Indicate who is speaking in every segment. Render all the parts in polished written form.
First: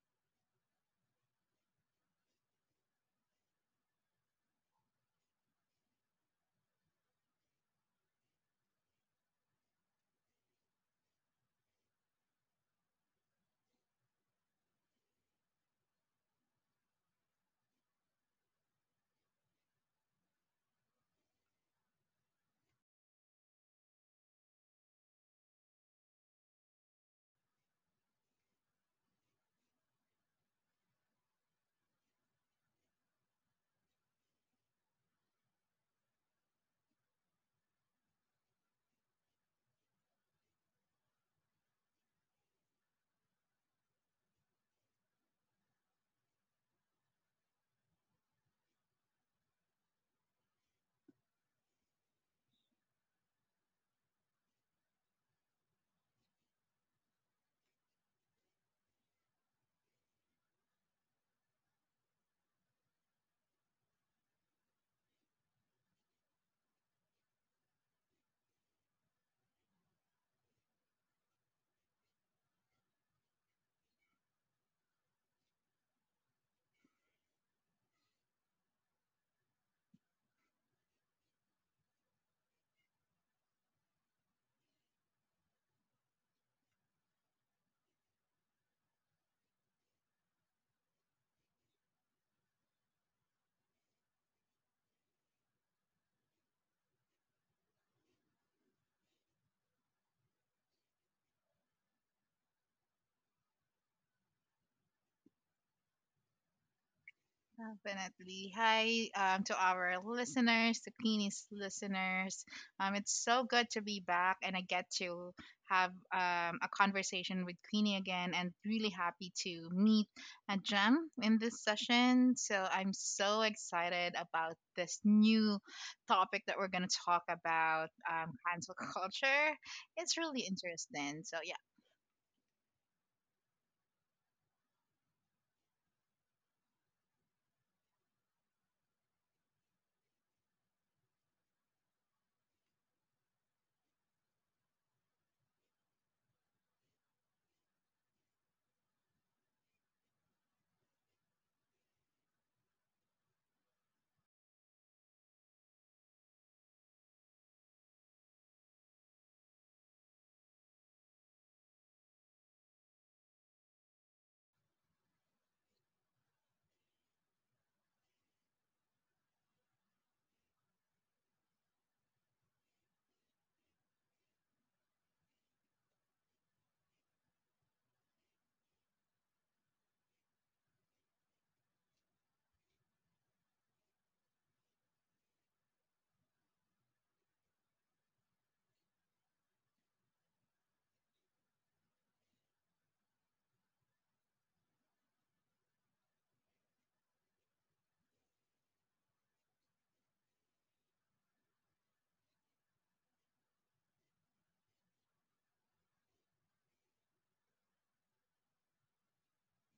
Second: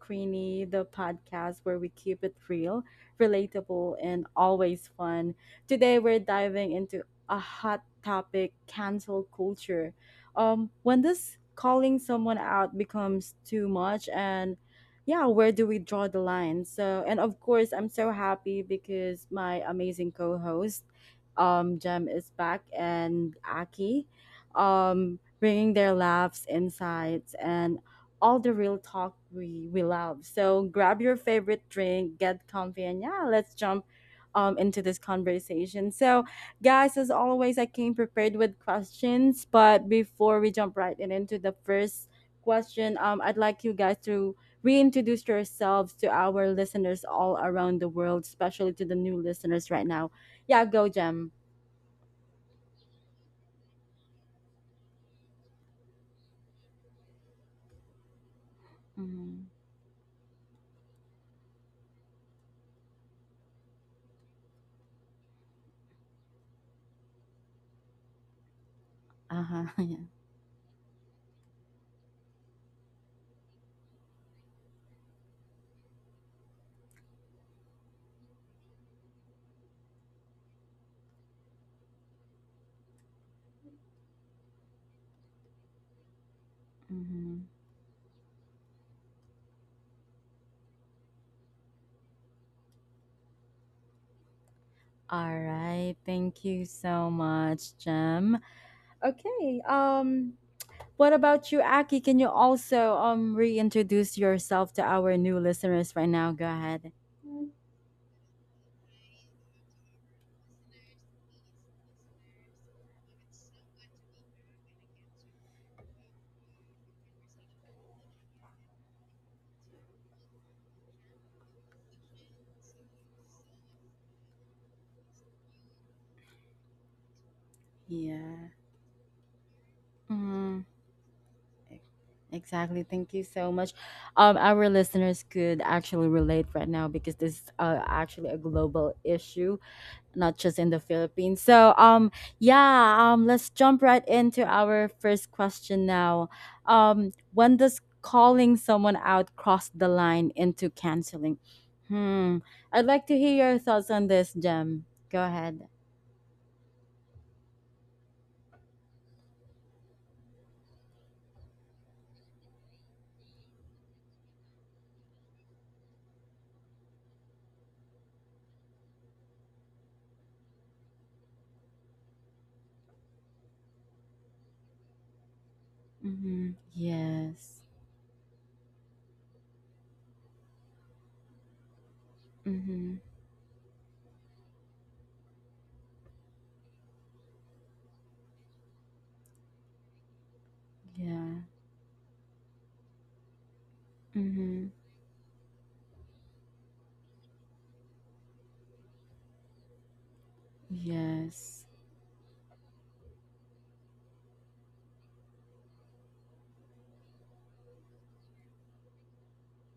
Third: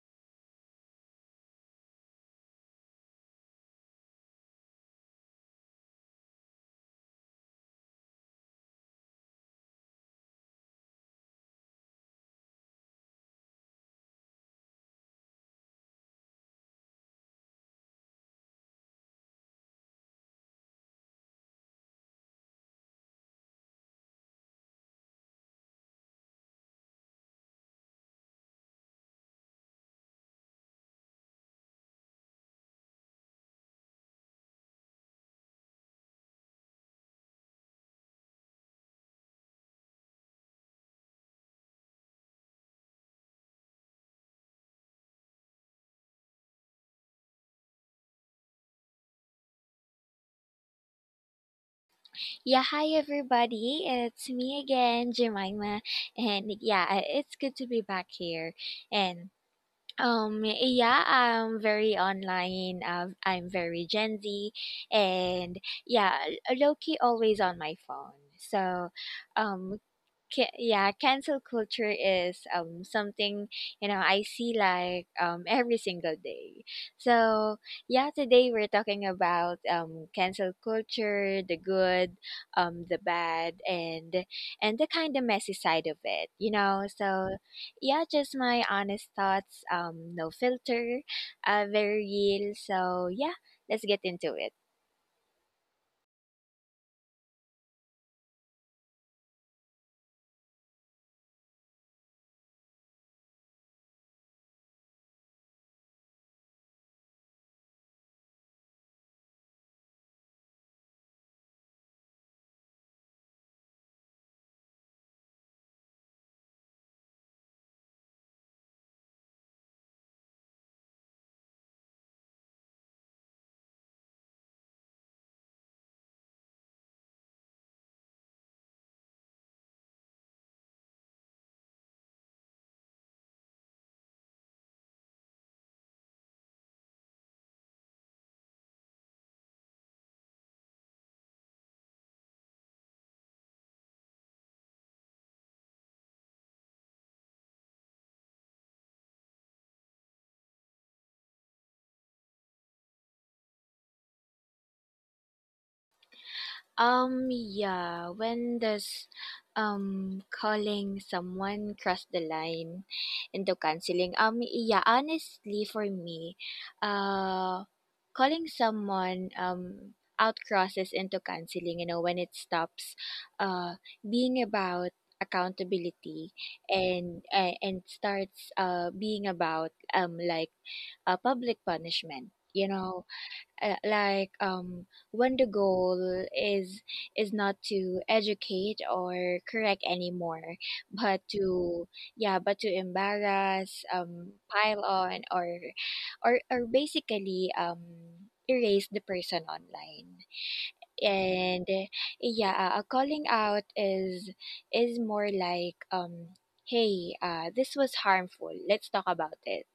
Speaker 1: Queenie, the podcast where we keep it real, relatable, and always fun. Today we're diving into a hot topic, cancel culture. When this calling someone out becomes too much, and yeah, where do we draw the line? And of course, I'm so happy because my amazing co host, Jem, is back and Aki, bringing their laughs, insights, and all the real talk we love. So grab your favorite drink, get comfy, and yeah, let's jump into this conversation. So, guys, as always, I came prepared with questions, but before we jump right in into the first question, I'd like you guys to reintroduce yourselves to our listeners all around the world, especially to the new listeners right now. Yeah, go, Jem.
Speaker 2: Yeah, hi everybody. It's me again, Jemima. And yeah, it's good to be back here. And
Speaker 1: Hmm.
Speaker 2: yeah, I'm very online. I'm very Gen Z and yeah, low key always on my phone. So
Speaker 1: Uh huh.
Speaker 2: um ca- yeah cancel culture is something, you know, I see, like, every single day. So yeah, today we're talking about cancel culture, the good, the bad, and the kind of messy side of it.
Speaker 1: Yeah.
Speaker 2: So yeah, just my honest thoughts, no filter, very real. So yeah, let's get into it.
Speaker 1: All right. Thank you so much, Jem. Okay. What about you, Aki? Can you also reintroduce yourself to our new listeners right now? Go ahead.
Speaker 3: Definitely. Hi to our listeners, to Queenie's listeners. It's so good to be back, and I get to have a conversation with Queenie again, and really happy to meet a gem in this session. So I'm so excited about this new topic that we're going to talk about
Speaker 1: Yeah.
Speaker 3: cancel culture. It's really
Speaker 1: Mhm.
Speaker 3: interesting. So, yeah.
Speaker 1: Exactly. Thank you so much. Our listeners could actually relate right now because this is actually a global issue, not just in the Philippines. So, yeah, let's jump right into our first question now. When does calling someone out cross the line into canceling? Hmm. I'd like to hear your thoughts on this, Jem. Go ahead.
Speaker 2: Yeah, when does calling someone cross the line into canceling? Yeah, honestly for me, uh calling someone out crosses into canceling, you know, when it stops being about accountability,
Speaker 1: Mm-hmm.
Speaker 2: and uh,
Speaker 1: Yes.
Speaker 2: and starts being about, like, a public punishment, you
Speaker 1: Mm-hmm.
Speaker 2: know. Like, when the goal is is not to educate or correct anymore, but
Speaker 1: Yeah.
Speaker 2: to embarrass
Speaker 1: Mm-hmm.
Speaker 2: pile on, or basically erase the person online.
Speaker 1: Yes.
Speaker 2: And uh, yeah uh, calling out is more like, hey, this was harmful, let's talk about it.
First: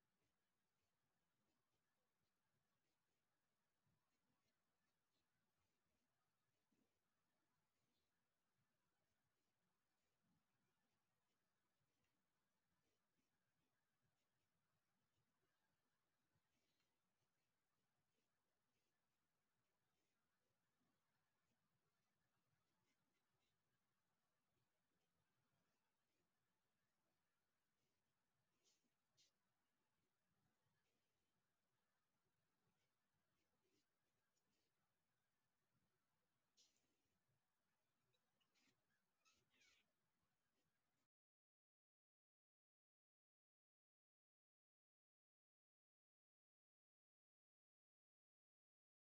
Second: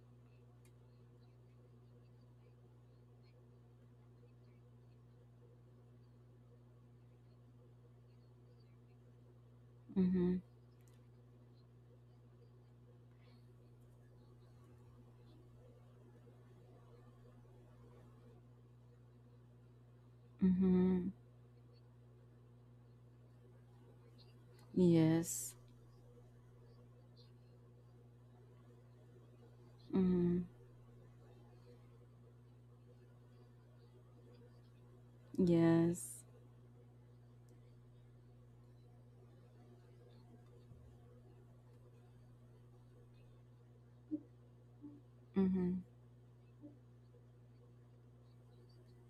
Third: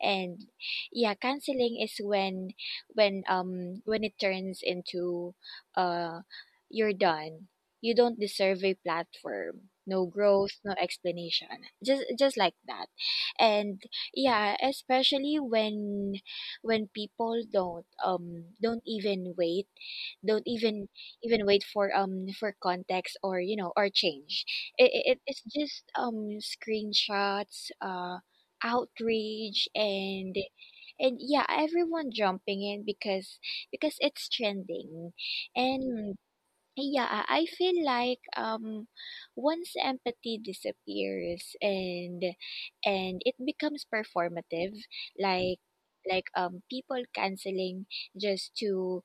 Speaker 2: And yeah canceling is when, when it turns into, uh you're done. You don't deserve a platform, no growth, no explanation, just like that. And yeah especially when people don't even wait don't even
Speaker 1: Mm-hmm.
Speaker 2: even wait for context or you know or change. It's
Speaker 1: Yes.
Speaker 2: just, screenshots, outrage,
Speaker 1: Mm-hmm.
Speaker 2: and everyone jumping in because it's trending.
Speaker 1: Yes.
Speaker 2: And I feel like, once empathy disappears and it becomes performative, like,
Speaker 1: Mm-hmm.
Speaker 2: like people canceling just to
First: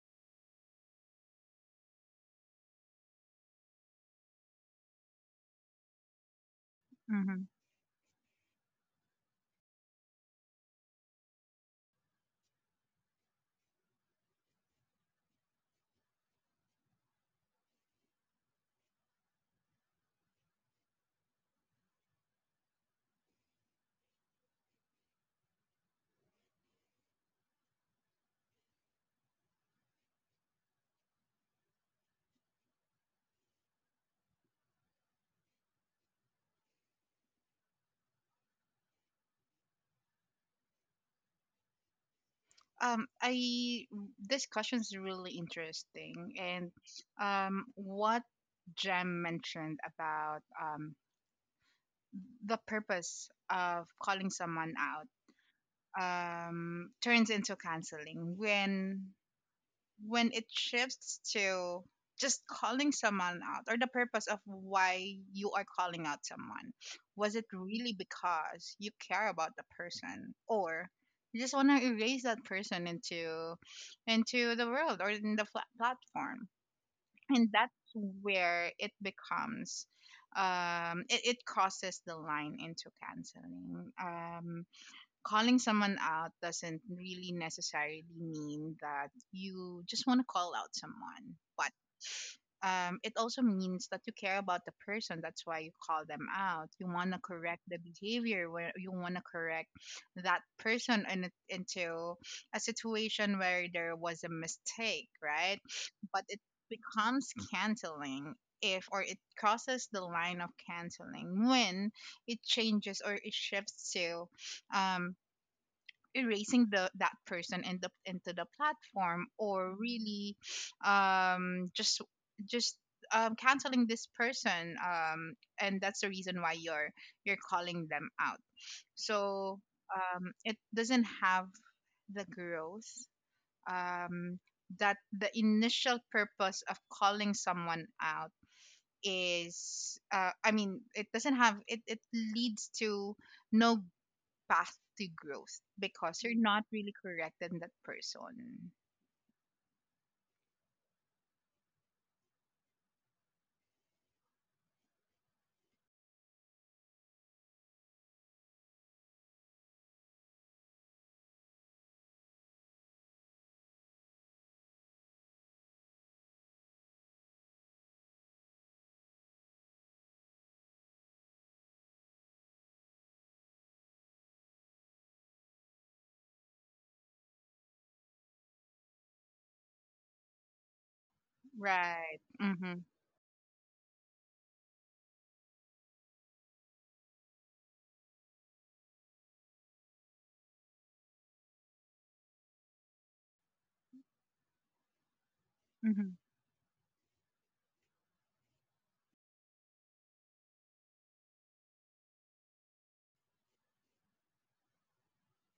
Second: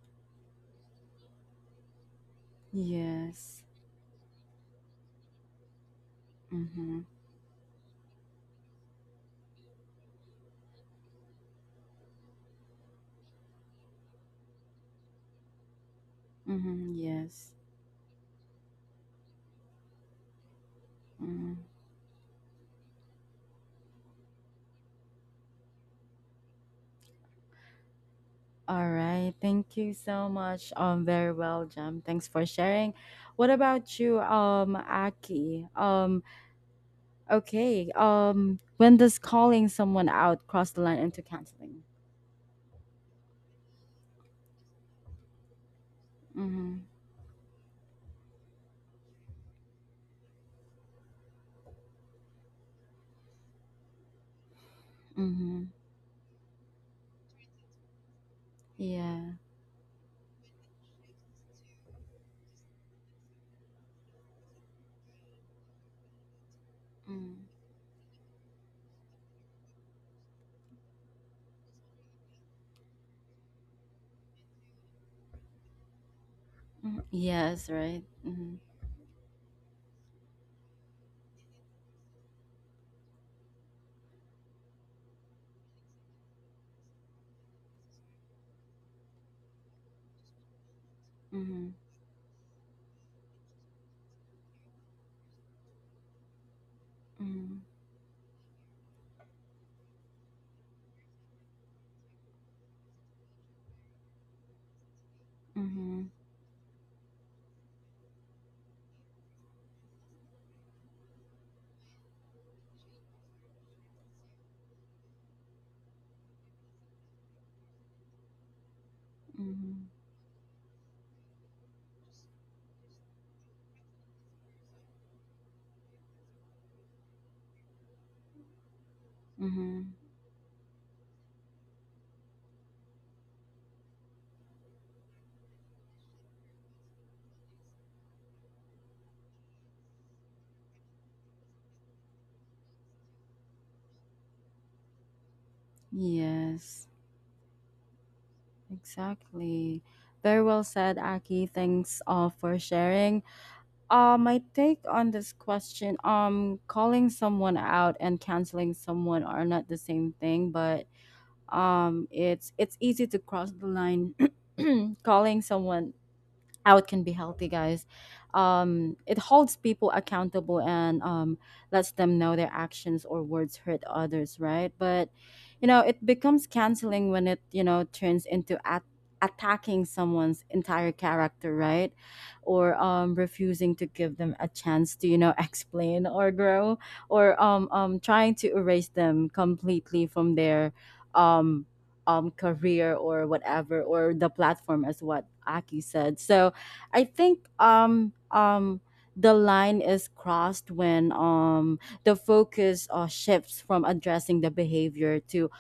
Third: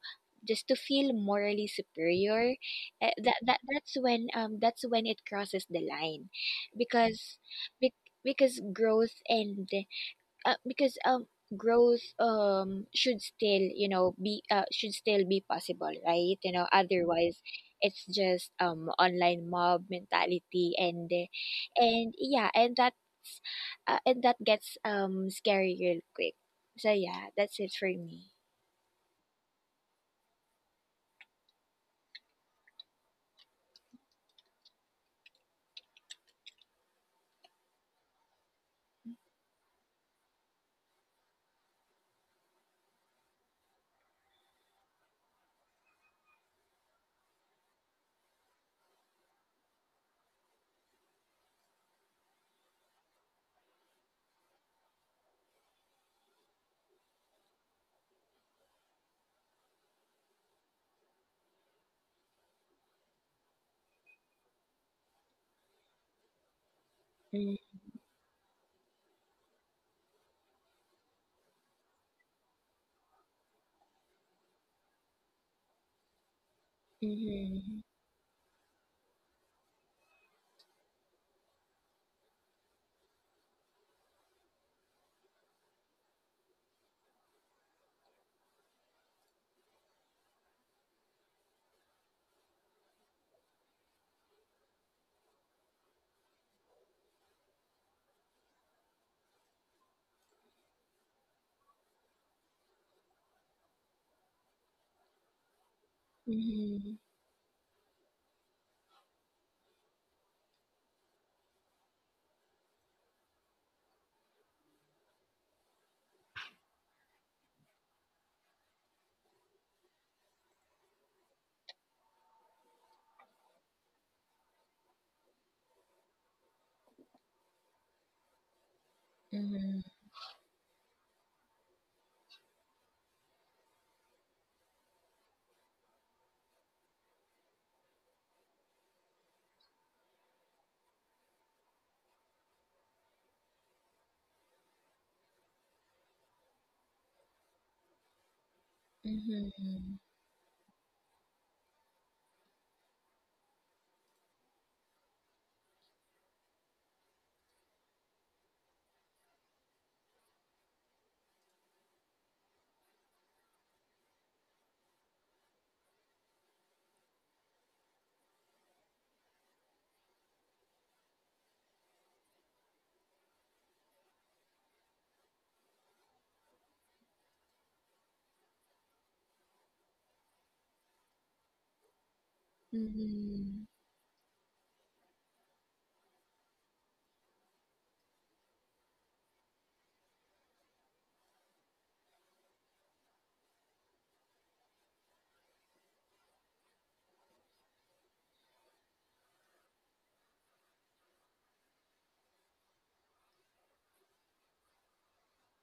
Speaker 2: just to feel morally superior. eh, that, that
Speaker 1: Yes.
Speaker 2: that's when um that's when it crosses the line,
Speaker 1: Mm-hmm.
Speaker 2: because
Speaker 3: Mm-hmm.
Speaker 2: bec- because growth, uh, because um should still, you know, be should still be possible, right, you know.
Speaker 1: Mm-hmm.
Speaker 2: Otherwise
Speaker 1: Yes.
Speaker 2: it's just, online mob mentality,
Speaker 1: Mm-hmm.
Speaker 2: and yeah and that's and that gets, scary real quick. So yeah, that's it for me.
Speaker 1: Right. Thank you so much. Very well, Jem. Thanks for sharing. What about you, Aki? Okay. When does calling someone out cross the line into canceling?
Speaker 3: I This question is really interesting, and
Speaker 1: Mm-hmm.
Speaker 3: what Jem mentioned about the purpose of calling someone out
Speaker 1: Mm-hmm.
Speaker 3: turns into canceling when
Speaker 1: Yeah.
Speaker 3: it shifts to just calling someone out, or the purpose of why you are calling out someone.
Speaker 1: Mm-hmm.
Speaker 3: Was it
Speaker 2: Mm-hmm.
Speaker 3: really because you care about the person, or you just want to erase that person into the world, or in the flat platform? And
Speaker 1: Yes.
Speaker 3: that's
Speaker 2: Mm-hmm.
Speaker 1: Right. Mm-hmm.
Speaker 3: where it becomes it, it crosses the line into canceling. Calling someone out doesn't really necessarily mean that you just want to call out someone,
Speaker 1: Mm-hmm.
Speaker 3: but it also means that you care about the person. That's why you call them out. You want to
Speaker 1: Mm-hmm.
Speaker 3: correct the behavior, where you want to correct that person into a situation where there was a mistake, right?
Speaker 1: Mm-hmm.
Speaker 3: But it
Speaker 2: Mm-hmm. Mm-hmm.
Speaker 3: becomes canceling if, or it crosses the line of canceling, when it changes or it shifts to um, erasing the that person in the, into the platform, or
Speaker 1: Mm-hmm.
Speaker 3: really um, just just canceling this person. And that's the reason why you're calling them out. So
Speaker 1: Mm-hmm.
Speaker 3: it doesn't have the growth um, that the initial purpose of calling someone out is. I mean, it doesn't have it, it leads to no path to growth because you're not
Speaker 1: Yes,
Speaker 3: really correcting that person.
Speaker 1: exactly.
Speaker 2: Mm-hmm.
Speaker 1: Very well said, Aki. Thanks for sharing. My take on this question, calling someone out and canceling someone are not the same thing, but it's easy to cross the line. Calling someone out can be healthy, guys. Um, it holds people accountable, and um, lets them know their actions or words hurt others, right? But you know, it becomes canceling when it, you know, turns into attacking someone's entire character, right?
Speaker 3: Right.
Speaker 1: Or
Speaker 3: Mhm.
Speaker 1: um,
Speaker 2: Mm-hmm.
Speaker 1: refusing to give them a chance to, you know, explain or grow, or trying to erase them completely from their um, career or whatever, or the platform, as what Aki
Speaker 3: Mhm.
Speaker 1: said. So I think the line is crossed when um, the focus shifts from addressing the behavior to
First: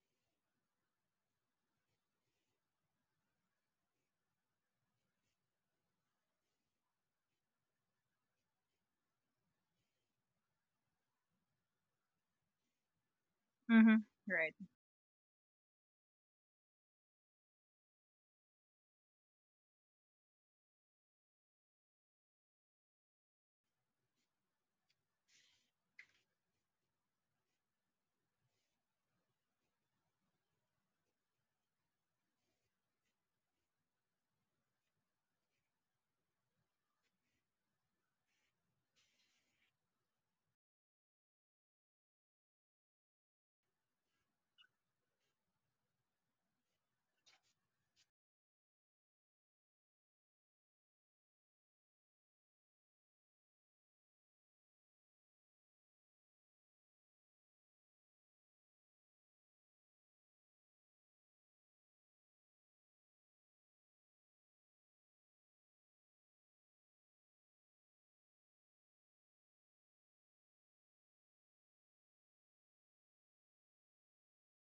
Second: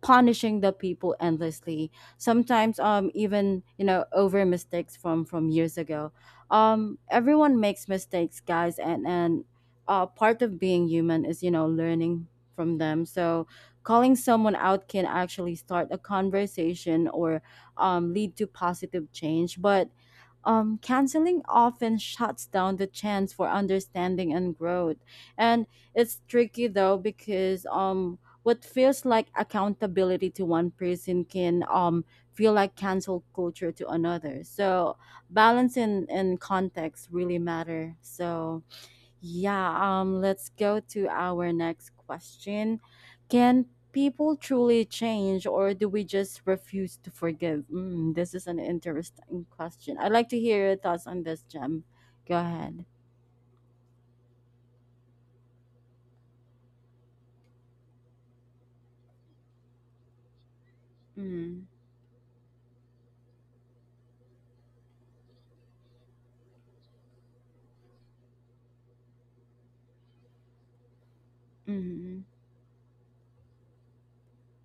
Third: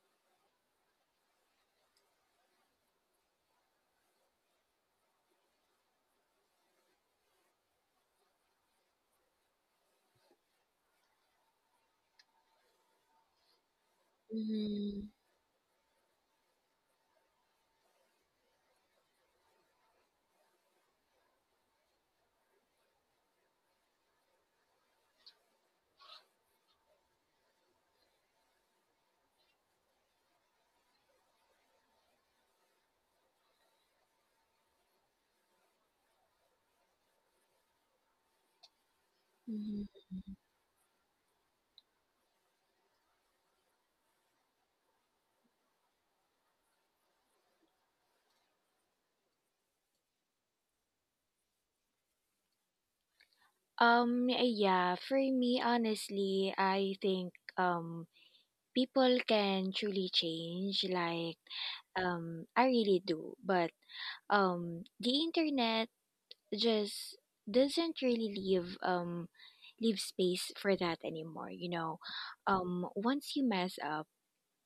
Speaker 1: punishing the people endlessly. Sometimes um, even, you know, over mistakes from years ago. Um, everyone makes mistakes, guys, and part of being human is, you know, learning from them. So
Speaker 3: Mhm.
Speaker 1: calling someone
Speaker 3: Right.
Speaker 1: out can actually start a conversation, or um, lead to positive change, but canceling often shuts down the chance for understanding and growth. And it's tricky though, because what feels like accountability to one person can feel like cancel culture to another. So balance and context really matter. So yeah,
Speaker 2: Mm-hmm.
Speaker 1: let's go to our next question. Can people truly change, or do we just refuse to forgive? Mm, this is an interesting question. I'd like to hear your thoughts on this, Gem. Go ahead.
Speaker 2: Yeah, for me honestly, I think, people can truly change. Like,
Speaker 1: Mm.
Speaker 2: I really do. But, the internet just doesn't really leave space for that anymore, you know.
Speaker 1: Mm.
Speaker 2: Once you mess up,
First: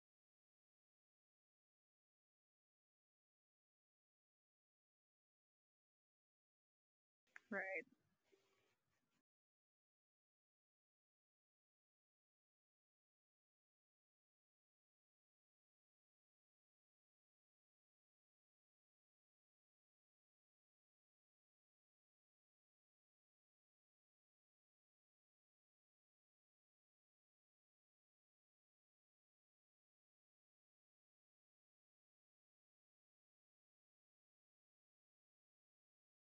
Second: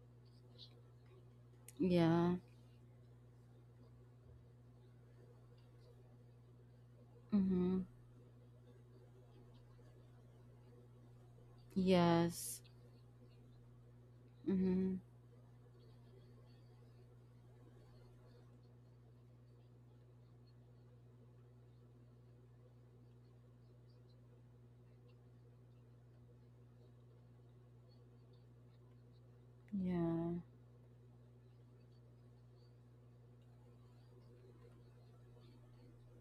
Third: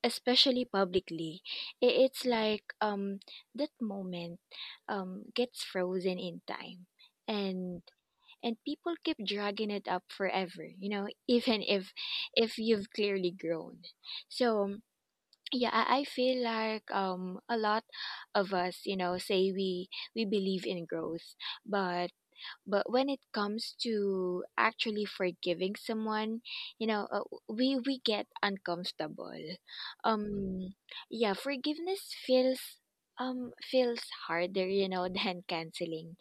Speaker 2: especially publicly, it's
Speaker 1: Yeah.
Speaker 2: like, that moment, gets frozen in time,
Speaker 1: Mm-hmm.
Speaker 3: Right.
Speaker 2: and and people keep dragging it up forever, you know, even if
Speaker 1: Yes.
Speaker 2: if you've clearly grown. So
Speaker 1: Mm-hmm.
Speaker 2: yeah, I feel like, a lot of us, you know, say we believe in growth, but but when it comes to actually forgiving someone, you know, we get uncomfortable.
Speaker 1: Yeah.
Speaker 2: Um, yeah, forgiveness feels harder, you know, than canceling,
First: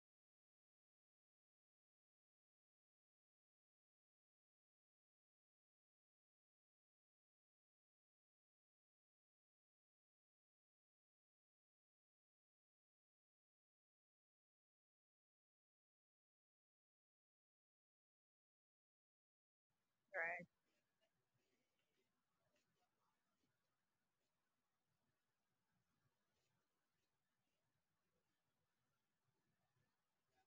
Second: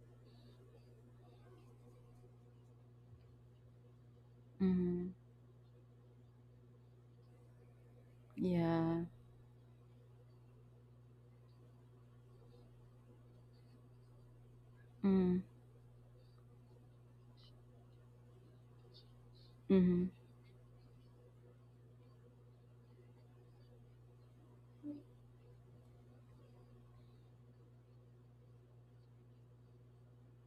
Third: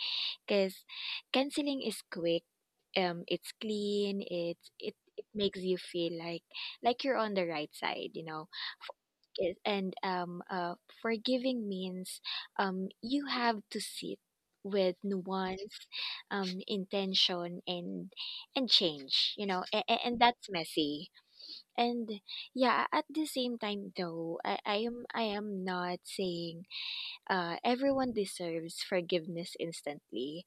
Speaker 2: because canceling is quick. It's clean. It's it
Speaker 1: Mm-hmm.
Speaker 2: it makes you feel, like you're on the right side, you know.
Speaker 1: Yeah.
Speaker 2: Is- and Forgiving means, you have to sit with
Speaker 1: Mm.
Speaker 2: nuance, intention, and change, you know, and,
Speaker 1: Mm-hmm.
Speaker 2: and
Speaker 3: Right.
Speaker 2: that's messy. And yeah at the same time though, I am not saying everyone deserves forgiveness instantly.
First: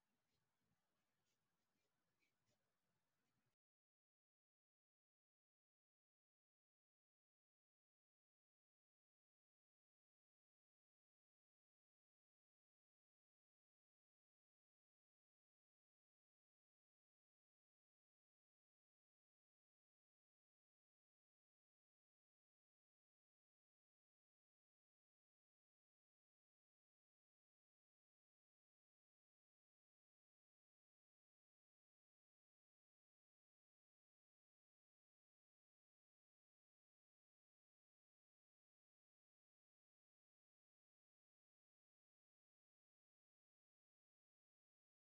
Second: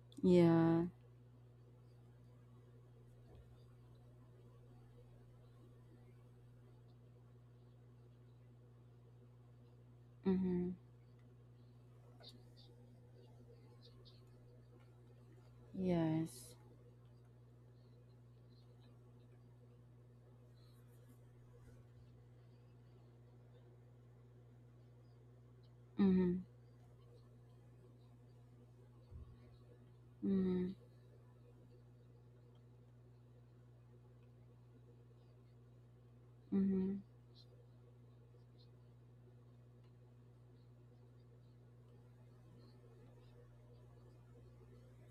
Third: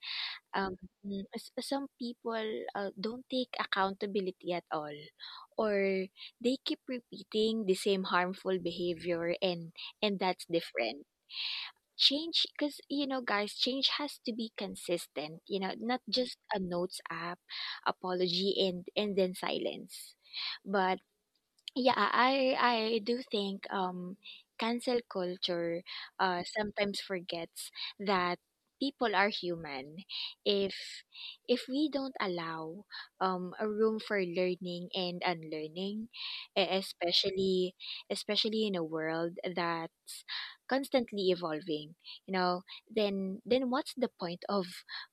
Speaker 2: um
Speaker 1: Yeah.
Speaker 2: some people, don't take accountability at all, or they keep repeating the same harmful behavior, and that's
Speaker 1: Mm-hmm.
Speaker 2: different. Change, because, you know, guys, change has to be consistent, you know, not just
Speaker 1: Yes.
Speaker 2: a notes app apology and then silence. But yeah, I do think, cancel culture,
Speaker 1: Mm-hmm.
Speaker 2: sometimes forgets that people are human. If
Speaker 1: Mm-hmm.
Speaker 2: if we don't allow, a room for learning and unlearning, e-
Speaker 1: Mm-hmm.
Speaker 2: especially especially in a world that's constantly evolving, you know, then what's the point of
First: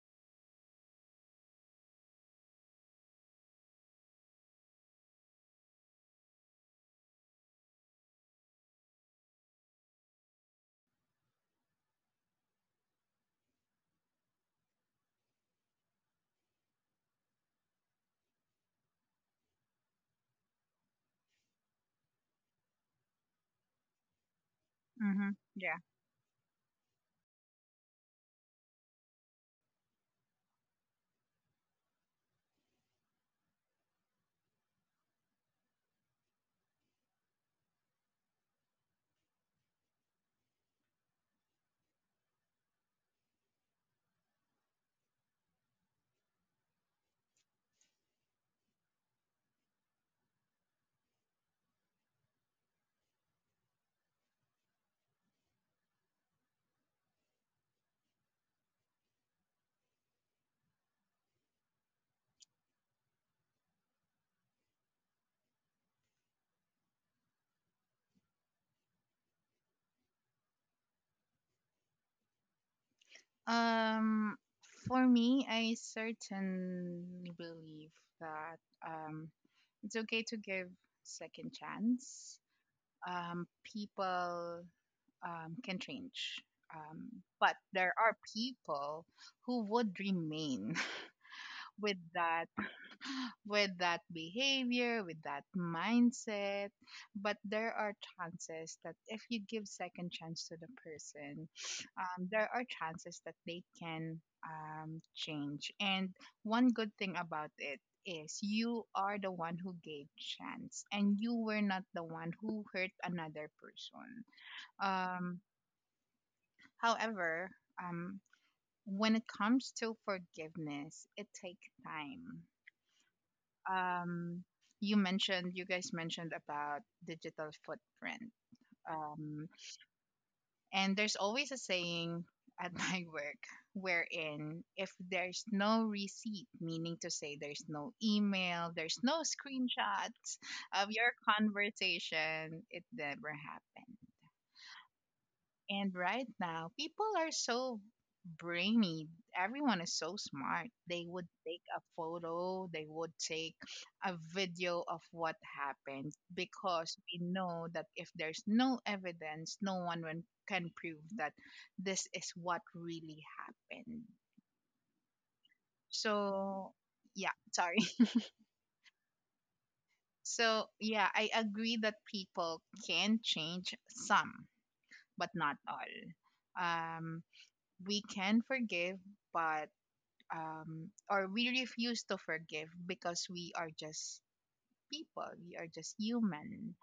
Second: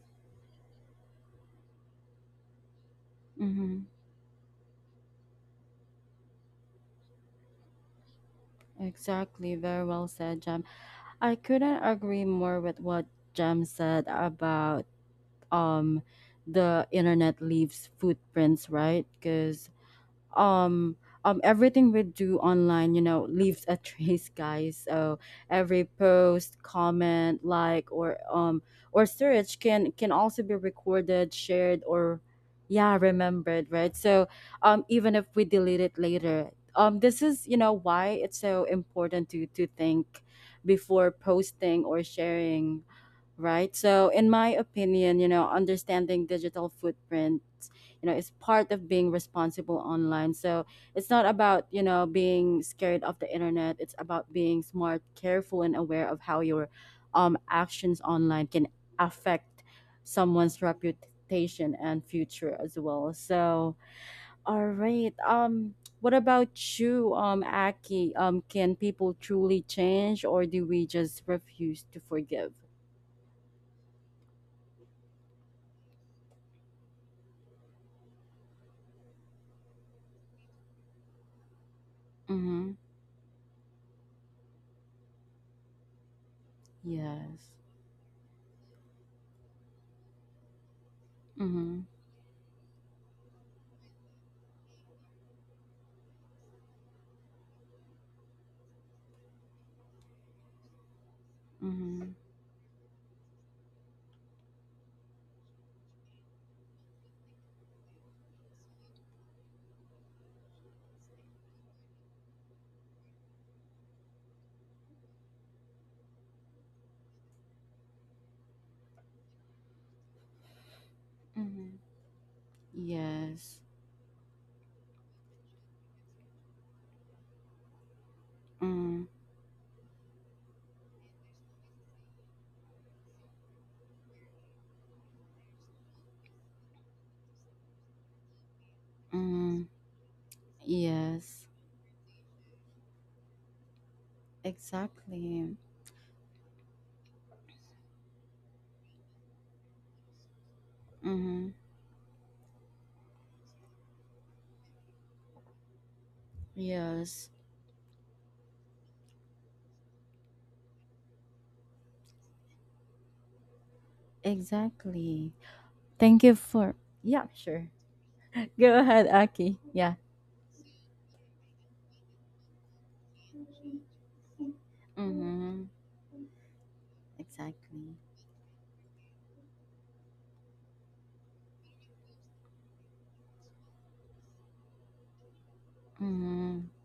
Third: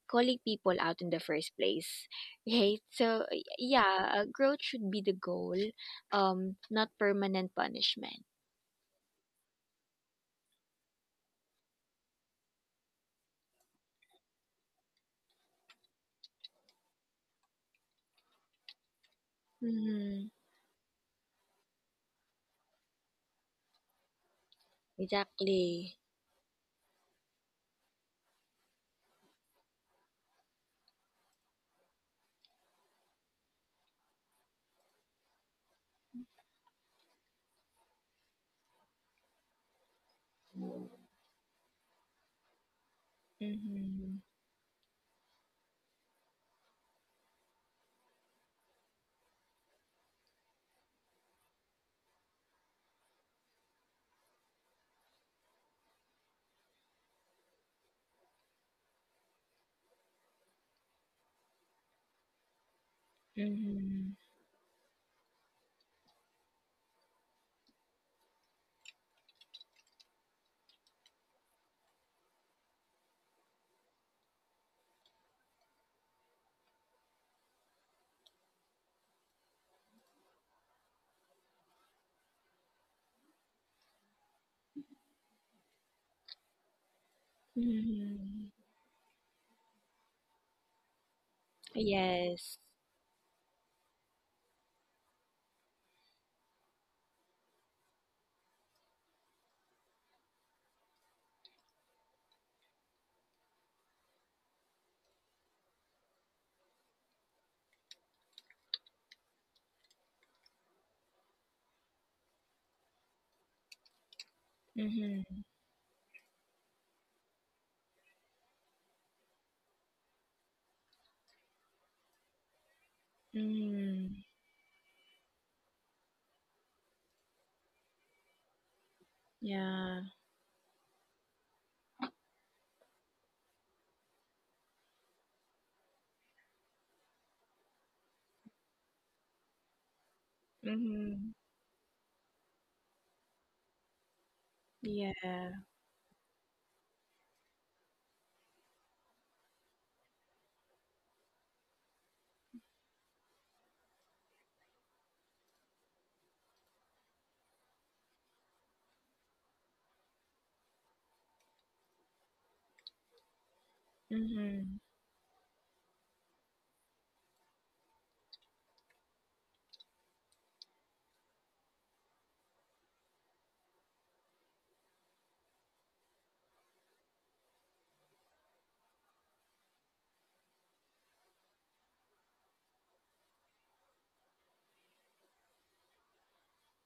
Speaker 2: calling people out in the first place? Right? So y-
Speaker 1: Mm-hmm.
Speaker 2: yeah, uh, growth should be the goal, not permanent punishment.
Speaker 1: Exactly, very well said, Jam. I couldn't agree more with what Jam said about um, the internet leaves footprints, right? Because
Speaker 2: Mm-hmm.
Speaker 1: um everything we do online, you know, leaves a trace, guys. So
Speaker 3: Mhm. Yeah.
Speaker 1: every
Speaker 2: Exactly.
Speaker 1: post, comment, like, or um, or search can also be recorded, shared, or yeah, remembered, right? So um, even if we delete it later, um, this is, you know, why it's so important to think before posting or sharing, right? So,
Speaker 2: Mm-hmm.
Speaker 1: in my opinion, you know, understanding digital footprints, you know, is part of being responsible online. So, it's not about, you know, being scared of the internet. It's about being smart, careful, and aware of how your actions online can affect someone's reputation and future as well. So,
Speaker 2: Mm-hmm.
Speaker 1: all right. What about you, Aki? Can people truly change, or do we just refuse to forgive?
Speaker 3: Um for me, I certainly believe that um it's okay to give second chance.
Speaker 1: Mm-hmm.
Speaker 3: People can change.
Speaker 1: Yes.
Speaker 3: But there are
Speaker 2: Mm-hmm.
Speaker 3: people who would remain
Speaker 1: Mm-hmm.
Speaker 3: with that
Speaker 2: Yes.
Speaker 3: with that behavior, with that mindset. But there are chances that if you give second chance to the person,
Speaker 1: Mm-hmm.
Speaker 3: there are chances that they can change. And one good thing about it is you are the one who gave chance, and you were not the one who hurt another person.
Speaker 2: Mm-hmm.
Speaker 3: Um, however, um, when it comes to forgiveness, it takes
Speaker 1: Mm-hmm.
Speaker 3: time.
Speaker 1: Yes.
Speaker 2: Mm-hmm.
Speaker 3: um, you mentioned, you guys mentioned about digital footprint.
Speaker 1: Mm-hmm.
Speaker 3: Um,
Speaker 2: Yeah.
Speaker 3: and there's always a saying at my work wherein if there's no receipt, meaning to say there's no email, there's no
Speaker 1: Mm-hmm.
Speaker 3: screenshots of your
Speaker 2: Mm-hmm.
Speaker 1: Yes.
Speaker 3: conversation, it never happened.
Speaker 2: Yeah.
Speaker 1: Exactly.
Speaker 3: And right now, people are so brainy. Everyone is so smart. They would
Speaker 1: Mm-hmm.
Speaker 3: take a photo, they would take a video of what happened, because we
Speaker 1: Yes.
Speaker 3: know that if there's no evidence, no one can prove that this is what really happened.
Speaker 2: Mm-hmm.
Speaker 1: Exactly. Thank you
Speaker 3: So,
Speaker 1: for. Yeah,
Speaker 3: yeah,
Speaker 1: sure.
Speaker 3: sorry.
Speaker 1: Go ahead, Aki. Yeah.
Speaker 3: So, yeah, I agree that people can change some, but not
Speaker 1: Mm-hmm.
Speaker 3: all.
Speaker 1: Exactly.
Speaker 3: We can forgive, but or we really refuse to forgive because we are just people. We are just
Speaker 1: Mm-hmm.
Speaker 3: human,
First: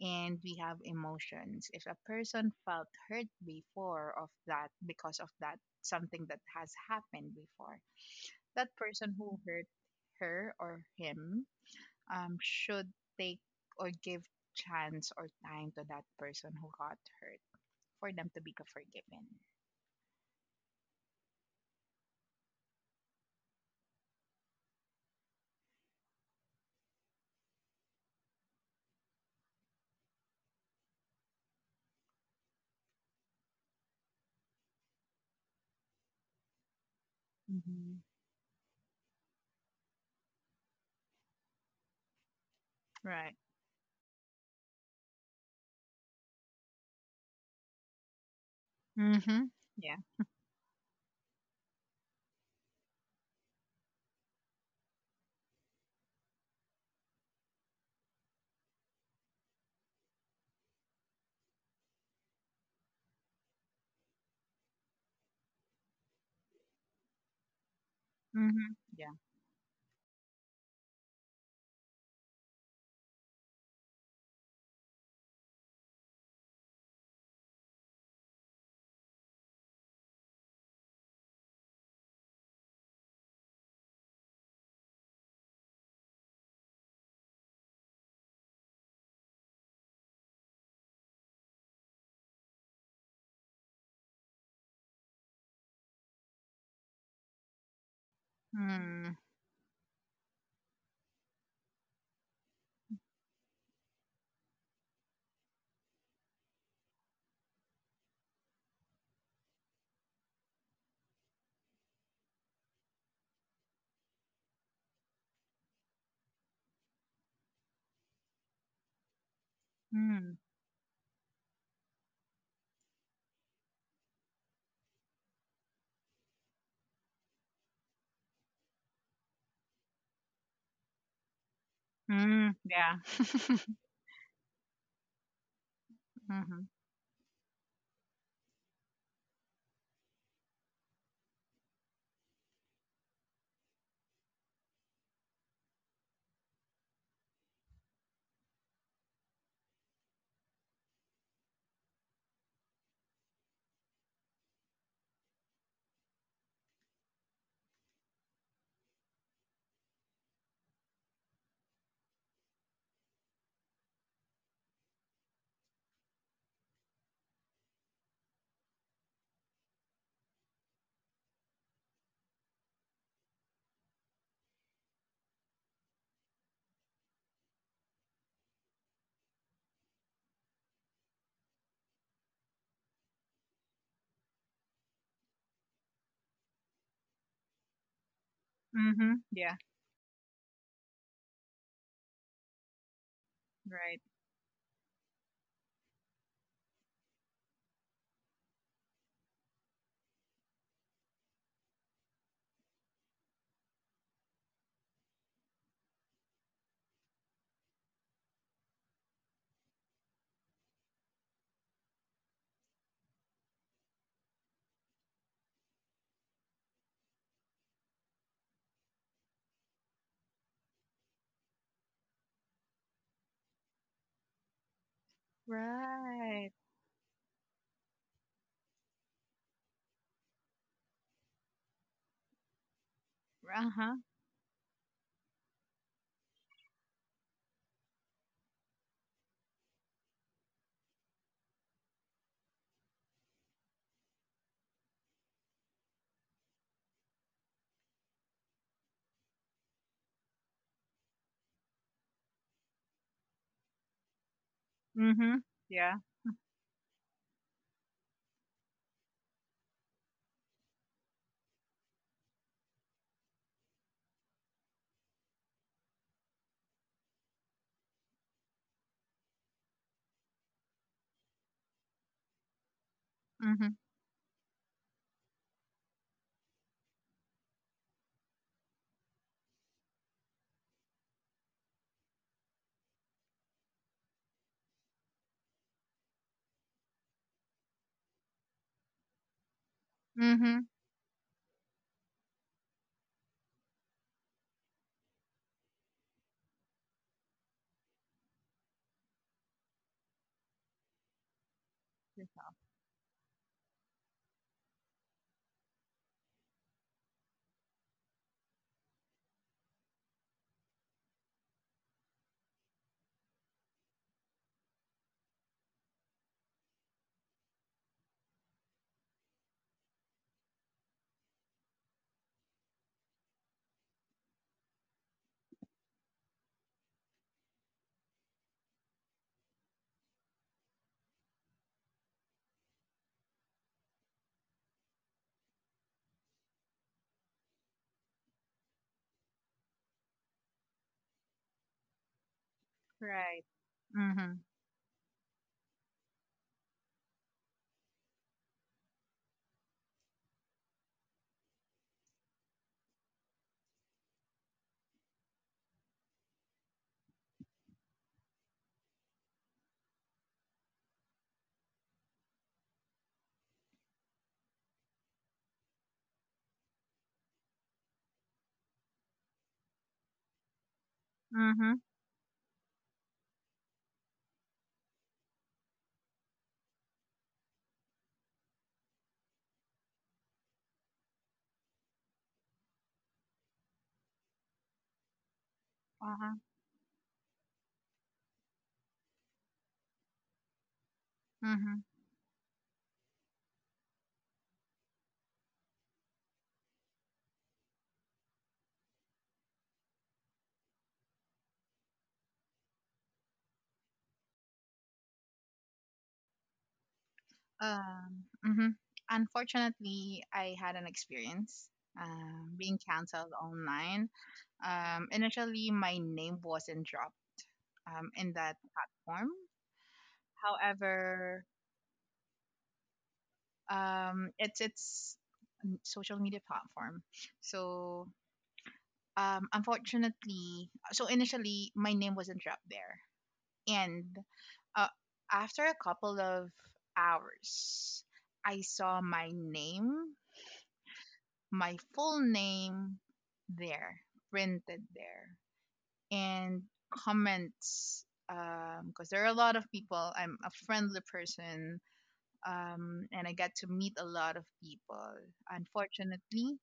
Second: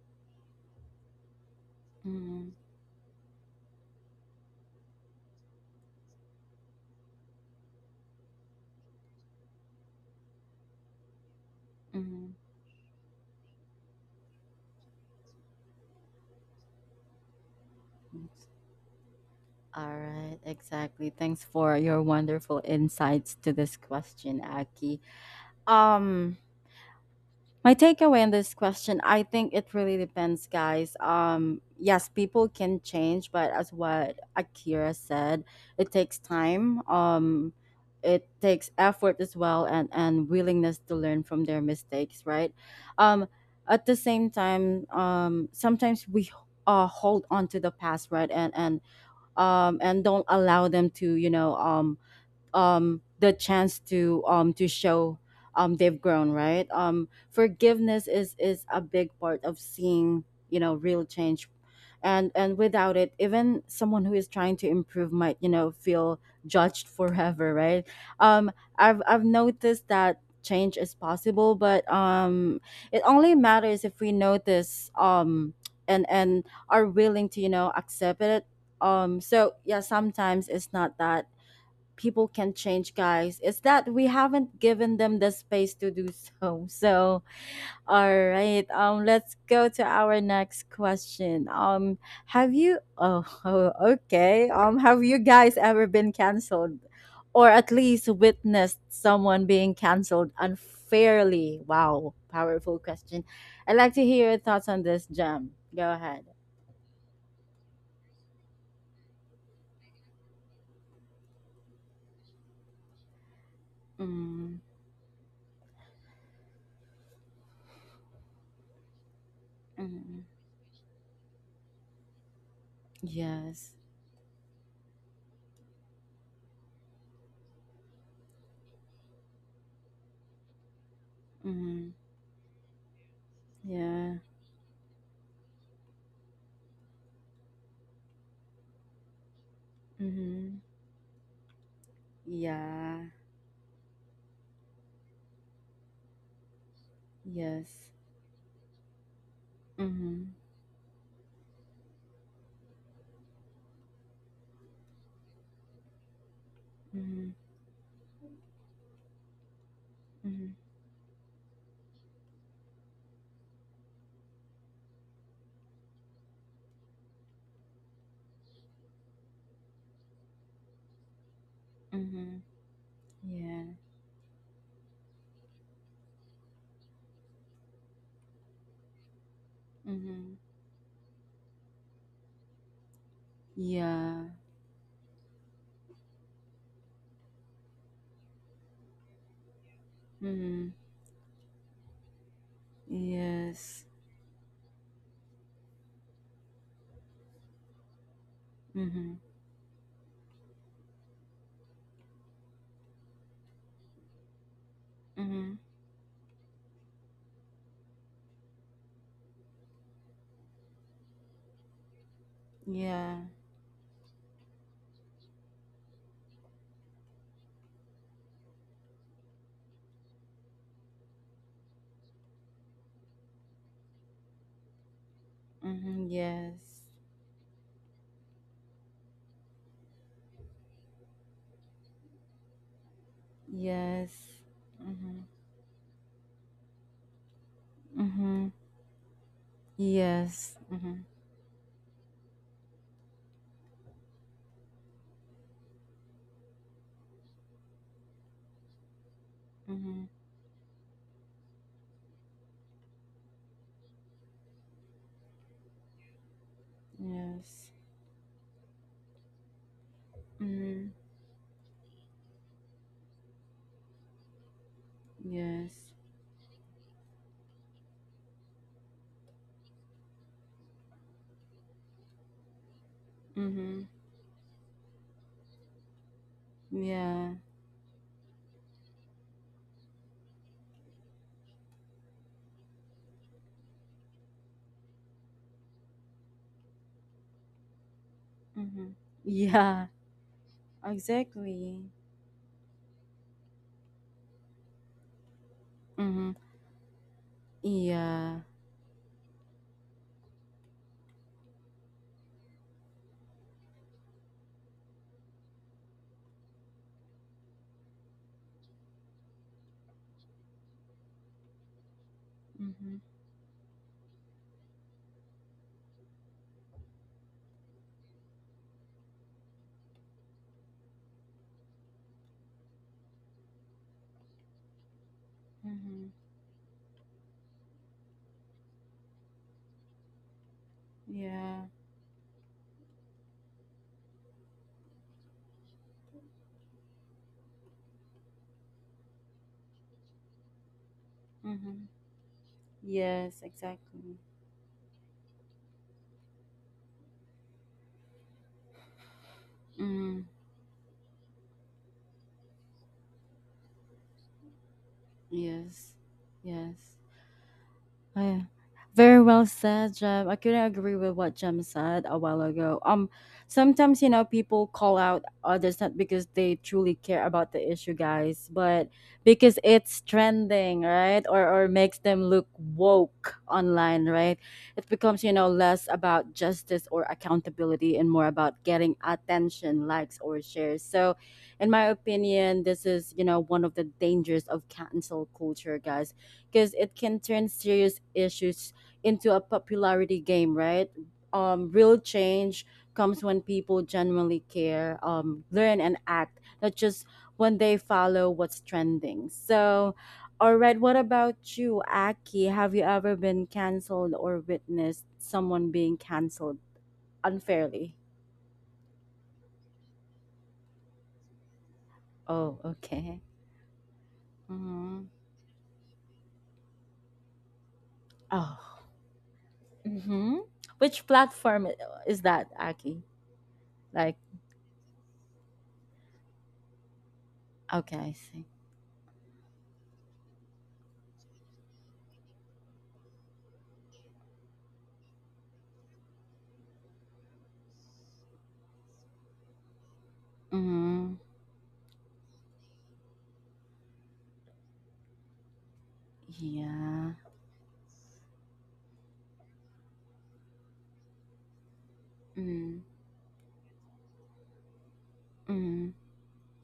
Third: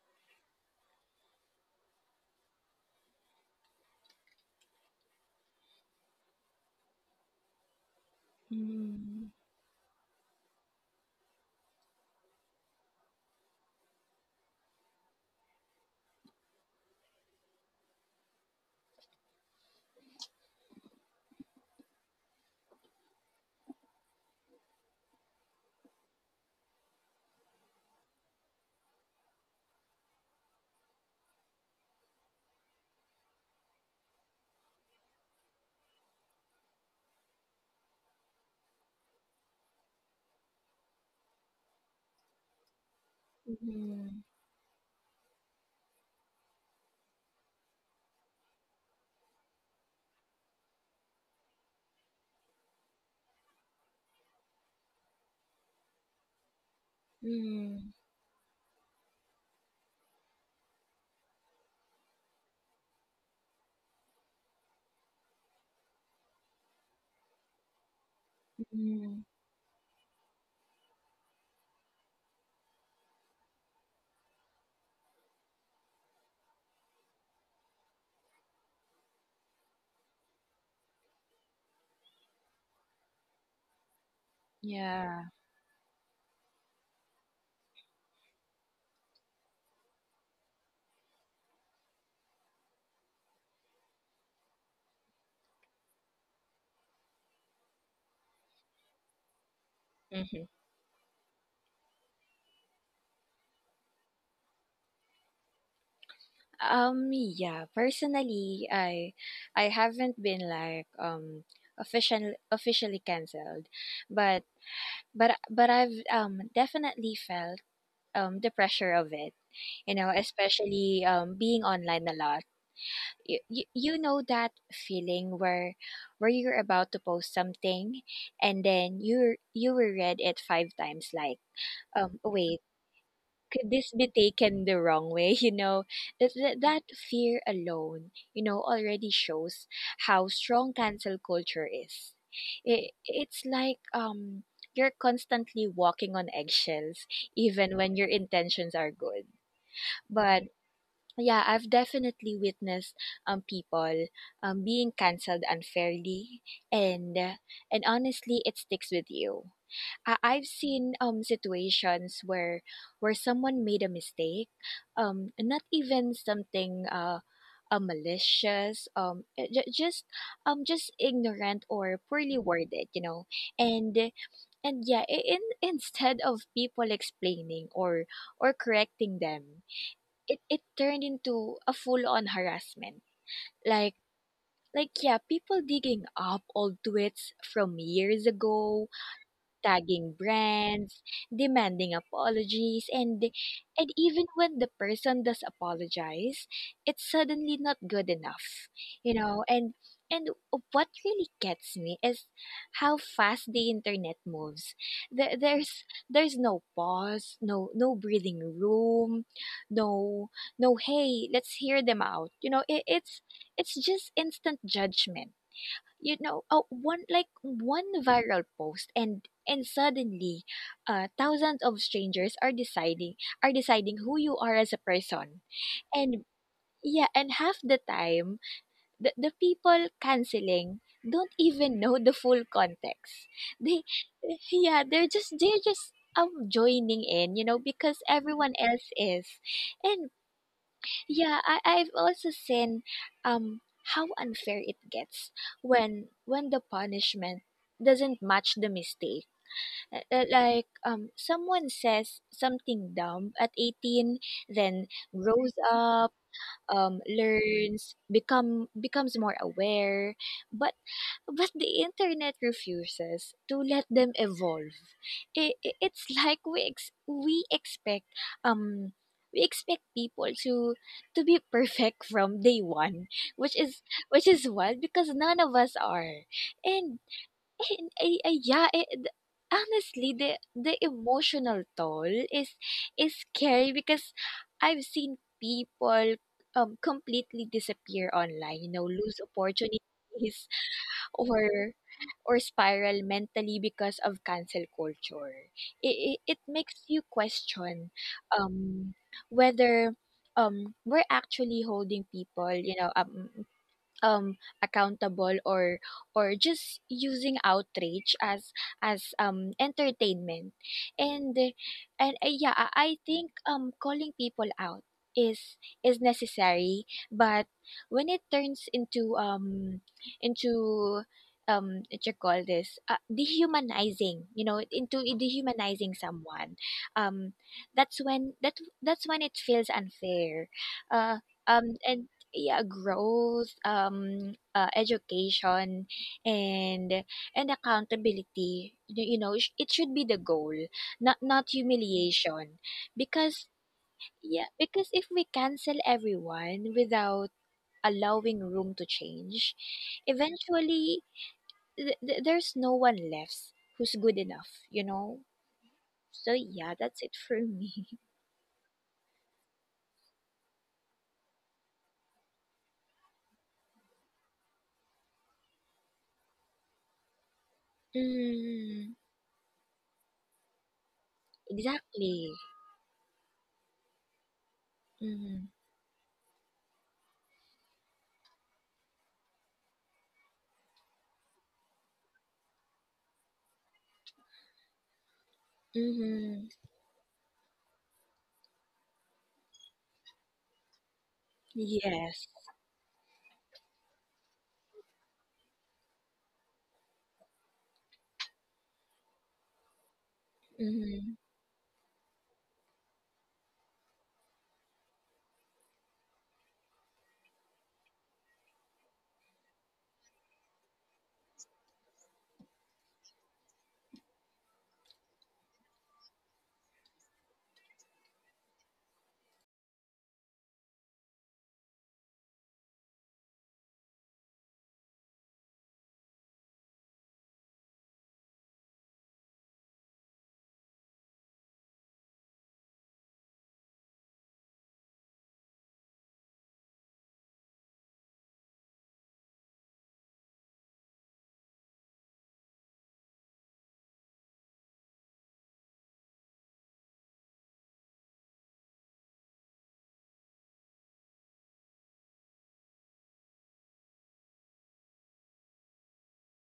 Speaker 3: and we have emotions. If a
Speaker 1: Mm-hmm.
Speaker 3: person felt hurt before of that, because of that, something that has happened before, that person
Speaker 2: Mm-hmm.
Speaker 3: who hurt her or him
Speaker 1: Mm-hmm.
Speaker 3: should take or give chance or time to that person who got hurt for them to be forgiven.
Speaker 1: All right. Exactly. Thanks for your wonderful insights to this question, Aki. Um, My takeaway on this question, I think it really depends, guys. Yes, people can change, but as what Akira said, it takes time.
Speaker 3: Mm-hmm.
Speaker 1: It takes effort as well, and willingness to learn from their mistakes, right? Um,
Speaker 3: Right.
Speaker 1: at the
Speaker 2: Mm-hmm.
Speaker 1: same time, sometimes we hold on to the past, right, and and
Speaker 3: Mm-hmm.
Speaker 1: um
Speaker 3: Yeah.
Speaker 1: and don't allow them to, you know, um, the chance to show they've grown, right? Forgiveness is a big part of seeing, you know, real change, and without it, even someone who is trying to improve might, you know, feel judged forever, right? Um,
Speaker 3: Mm-hmm.
Speaker 1: I've
Speaker 3: Yeah.
Speaker 2: Mm-hmm.
Speaker 1: I've noticed that change is possible, but it only matters if we notice and are willing to, you know, accept it. So yeah, sometimes it's not that people can change, guys, it's that we haven't given them
Speaker 2: Yeah.
Speaker 1: the space to do so. So all right, um, let's go to our next question. Um, have you oh, oh, okay, um, have you guys ever been canceled, or at least witnessed
Speaker 3: Mm-hmm.
Speaker 1: someone being canceled
Speaker 2: Mm-hmm.
Speaker 1: unfairly? Wow, powerful question. I'd like to hear your thoughts on this, Jam. Go ahead.
Speaker 2: Yeah, personally, I haven't been, like, officially canceled, but
Speaker 1: Mm.
Speaker 2: but I've, definitely felt, the pressure of it. You know,
Speaker 1: Mm.
Speaker 2: especially, being online a lot. You, you,
Speaker 1: Yes.
Speaker 2: you know that feeling where you're about to post something, and then you reread it five times, like,
Speaker 1: Mm.
Speaker 3: Mm,
Speaker 2: wait,
Speaker 3: yeah.
Speaker 2: could this be
Speaker 1: Yeah.
Speaker 2: taken the wrong way? You know, that, that,
Speaker 3: Mhm.
Speaker 2: that fear alone, you know, already shows how
Speaker 1: Mm-hmm.
Speaker 2: strong cancel culture is. It,
Speaker 1: Yeah.
Speaker 2: it's like, you're constantly walking on eggshells,
Speaker 1: Yes.
Speaker 2: even when your intentions are good.
Speaker 1: Mhm.
Speaker 2: But yeah, I've definitely witnessed, people, being cancelled unfairly, and
Speaker 1: Mhm.
Speaker 2: uh, and honestly, it sticks with you. I've
Speaker 1: Mhm.
Speaker 2: seen, situations where someone made a mistake, not even something, malicious, just ignorant or poorly
Speaker 1: Mhm.
Speaker 2: worded, you know.
Speaker 1: Yeah.
Speaker 2: And and yeah I- in instead of people explaining, or correcting them,
Speaker 1: Mhm.
Speaker 2: it turned into a full on harassment. like
Speaker 1: Yeah.
Speaker 2: like yeah people digging up old tweets from years ago,
Speaker 3: Mhm. Yeah.
Speaker 2: tagging
Speaker 1: Mhm.
Speaker 2: brands, demanding apologies, and
Speaker 1: Yes.
Speaker 2: and
Speaker 3: Right.
Speaker 2: even when the person does apologize, it's suddenly not good enough. You
Speaker 1: Mhm.
Speaker 2: know, and what really gets me is how fast the internet moves. There,
Speaker 1: Mhm.
Speaker 2: there's there's no pause, no breathing room, no no hey, let's hear them out. You know, it, it's
Speaker 1: Yeah.
Speaker 2: it's just instant judgment, you know. Oh, one viral post, and suddenly, thousands of strangers are deciding who you are as a person.
Speaker 1: Mhm.
Speaker 2: and
Speaker 3: Right.
Speaker 1: Yes.
Speaker 2: yeah and half the time, the people canceling don't even know the full context.
Speaker 3: Uh
Speaker 2: They
Speaker 3: huh.
Speaker 1: Yes.
Speaker 2: yeah they're
Speaker 1: Mhm.
Speaker 2: just they're just joining in, you know, because
Speaker 1: Mhm.
Speaker 2: everyone else is. and
Speaker 1: Yes. Mhm.
Speaker 2: yeah, I, I've also seen, um how unfair it gets when the punishment doesn't match the mistake.
Speaker 1: Mhm.
Speaker 2: Like, someone says something dumb at 18, then
Speaker 3: Mhm.
Speaker 2: grows
Speaker 3: Yeah.
Speaker 2: up,
Speaker 1: Yes.
Speaker 2: learns, becomes more aware, but
Speaker 1: Mhm.
Speaker 2: but the internet refuses to let them evolve. I- i-
Speaker 1: Yes.
Speaker 2: It's like um we expect people to be perfect from day one, which
Speaker 3: Mhm.
Speaker 2: is
Speaker 1: Mhm.
Speaker 2: which is wild because none of us are. And,
Speaker 1: Yeah.
Speaker 2: and, eh, eh, yeah, eh, th- Honestly, the emotional toll is scary because I've seen people, completely disappear online, you
Speaker 1: Mhm.
Speaker 2: know, lose
Speaker 1: Yeah.
Speaker 2: opportunities,
Speaker 3: Mhm.
Speaker 1: Exactly.
Speaker 2: or spiral mentally because of cancel culture. It,
Speaker 1: Mhm.
Speaker 2: it, it makes you question,
Speaker 1: Yeah.
Speaker 2: um, whether, we're actually holding people, you know, um accountable, or just using outrage as entertainment. and and uh, yeah i
Speaker 1: Mhm.
Speaker 2: I think, calling people out is is necessary, but when it turns into, into what you call this, dehumanizing, you know, into dehumanizing
Speaker 1: Mhm.
Speaker 2: someone, um that's when that that's when it feels unfair. uh
Speaker 1: Yeah.
Speaker 2: and yeah growth, education, and and accountability, it should be the goal, not
Speaker 1: Mhm.
Speaker 2: humiliation,
Speaker 1: Yes,
Speaker 3: Right.
Speaker 2: because
Speaker 1: exactly.
Speaker 3: Mhm.
Speaker 2: yeah because if we cancel everyone without allowing room to change,
Speaker 1: Mm,
Speaker 2: eventually there's no one left who's good enough, you know.
Speaker 1: yes,
Speaker 2: So
Speaker 1: yes.
Speaker 2: yeah, that's it for me.
Speaker 1: Oh, yeah. Very well said, Jem. I couldn't agree with what Jem said a while ago. Sometimes, you know, people call out others not because they truly care about the issue, guys, but
Speaker 2: Mm,
Speaker 1: because it's trending, right? Or
Speaker 3: Mhm.
Speaker 1: makes them
Speaker 2: exactly.
Speaker 1: look woke online, right? It becomes, you know,
Speaker 2: Mm-hmm.
Speaker 1: less about justice or accountability and more about getting attention, likes, or shares. So, in my opinion, this is, you know, one of the dangers of cancel culture, guys,
Speaker 3: Uh huh.
Speaker 2: Mm-hmm.
Speaker 1: because it can turn serious issues into a popularity game, right?
Speaker 3: Mhm.
Speaker 1: Real
Speaker 2: Yes.
Speaker 1: change comes when people genuinely care, learn and act, not just when they follow what's trending. So, all right, what
Speaker 2: Mm-hmm.
Speaker 1: about you, Aki? Have you ever been canceled or witnessed someone being canceled unfairly?
Speaker 3: Mhm. Unfortunately, I had an experience
Speaker 1: Oh,
Speaker 3: being
Speaker 1: okay.
Speaker 3: canceled online.
Speaker 1: Mm-hmm.
Speaker 3: Initially, my name wasn't dropped in that
Speaker 1: Oh.
Speaker 3: platform.
Speaker 1: Mm-hmm. Which
Speaker 3: However,
Speaker 1: platform is that, Aki? Like,
Speaker 3: it's social media platform,
Speaker 1: okay,
Speaker 3: so
Speaker 1: I see.
Speaker 3: unfortunately, so initially my name wasn't dropped there, and uh, after a couple of hours, I saw my name,
Speaker 1: Mm-hmm.
Speaker 3: my full name, there, printed there, and
Speaker 1: Yeah.
Speaker 3: comments, because there are a lot of people. I'm a friendly person,
Speaker 1: Mm.
Speaker 3: and I get to meet a lot of people.
Speaker 1: Mm.
Speaker 3: Unfortunately,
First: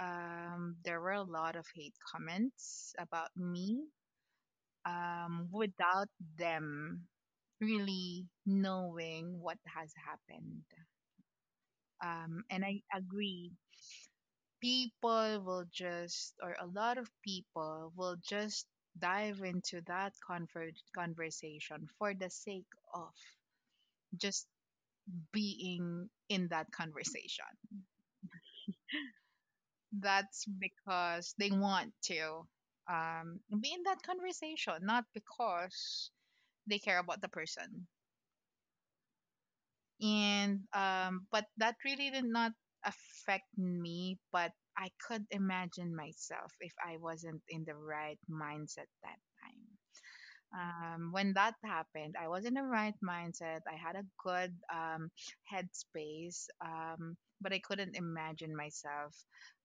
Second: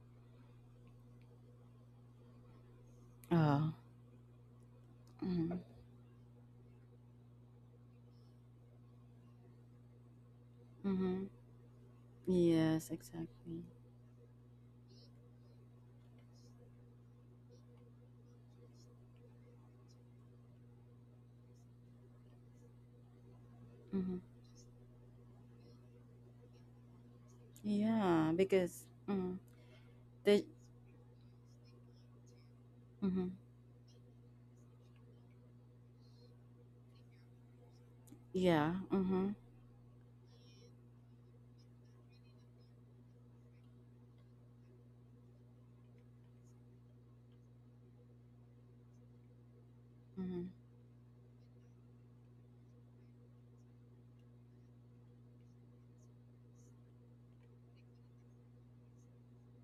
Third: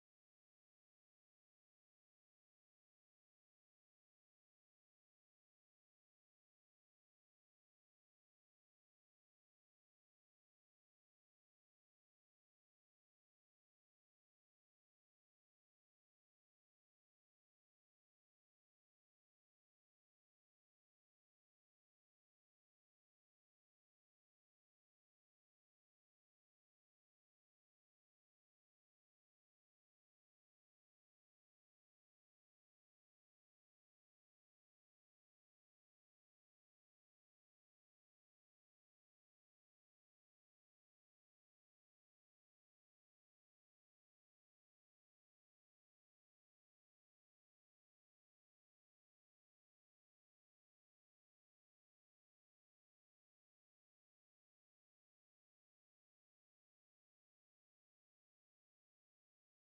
Speaker 3: there were a lot of hate comments about
Speaker 1: Oh.
Speaker 3: me
Speaker 1: Mm.
Speaker 3: without them really knowing what has happened.
Speaker 1: Mm.
Speaker 3: And I
Speaker 1: Yes,
Speaker 3: agree,
Speaker 1: exactly.
Speaker 3: people will just, or a lot of people will just dive into that conversation for the sake of
Speaker 1: Mm.
Speaker 3: just being in that conversation.
Speaker 1: Yeah, because mm, the
Speaker 3: That's because they want to
Speaker 1: mm.
Speaker 3: be in that conversation, not because they care about the person.
Speaker 1: Yeah. Mm.
Speaker 3: And but that really did not affect me, but I could imagine myself if I wasn't in the right mindset that time.
Speaker 1: Mm.
Speaker 3: When that happened, I was in the right mindset. I had a good headspace, but I couldn't imagine myself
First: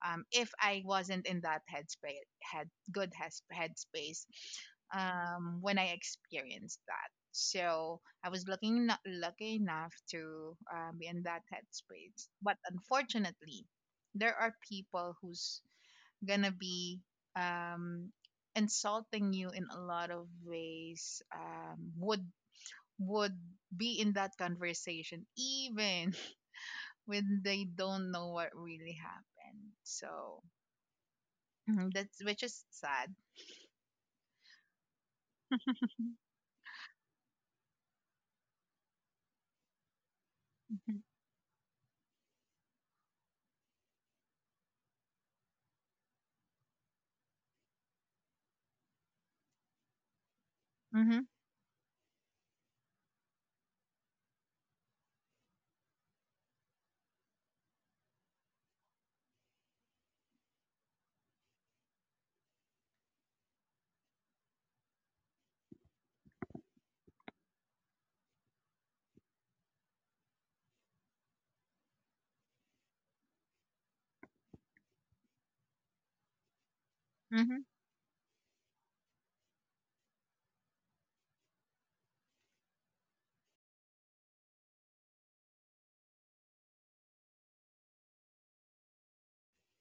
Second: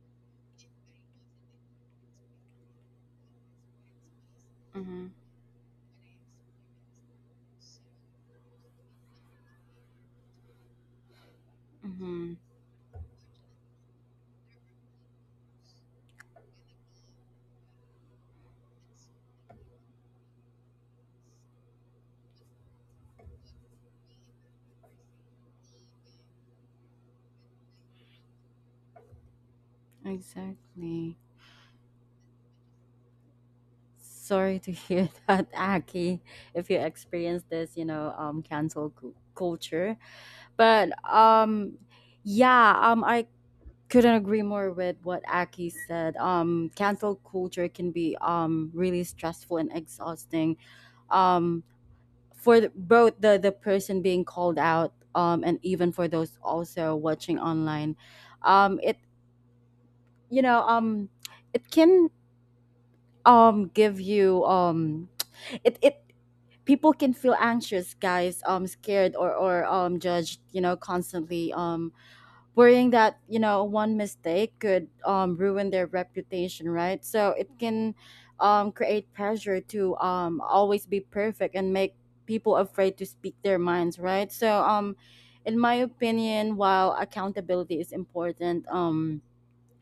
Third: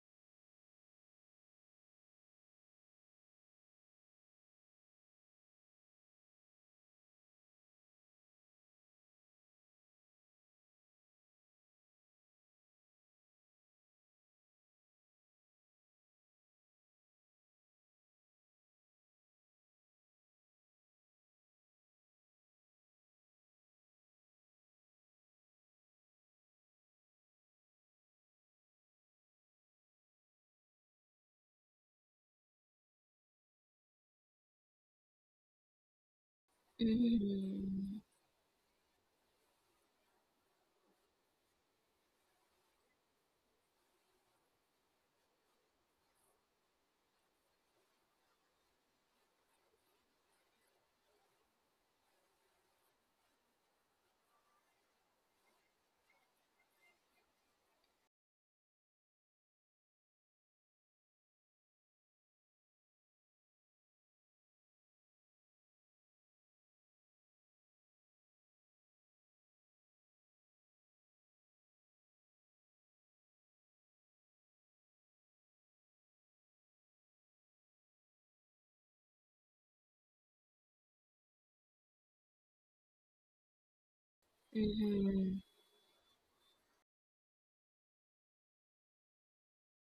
Speaker 3: if I wasn't in that headspace, had good headspace
Speaker 1: Mm.
Speaker 3: when I experienced that. So I was looking lucky enough to be in that headspace,
Speaker 1: Mm.
Speaker 3: but unfortunately, there are people who's gonna be um, insulting you in a lot of ways. Would would be in that conversation even when they don't know what really happened. So
Speaker 1: Exactly.
Speaker 3: mhm, that's which is sad.
Speaker 1: Sorry to hear that, Aki. If you experience this, you
Speaker 2: Mhm,
Speaker 1: know, cancel culture. But
Speaker 3: Mm-hmm,
Speaker 1: yeah. I couldn't agree more with what Aki said. Cancel culture can be um, really stressful and exhausting.
Speaker 3: mm-hmm.
Speaker 1: Um, for the, both the person being called out, and even for those also watching online, it, you know, it can um, give you it people can feel anxious, guys, um, scared or um, judged, you know, constantly um, worrying that, you know, one mistake could ruin their reputation, right? So it can create pressure to always be perfect and make people afraid to speak their minds, right? So
Speaker 2: mhm.
Speaker 1: in my opinion, while accountability is important,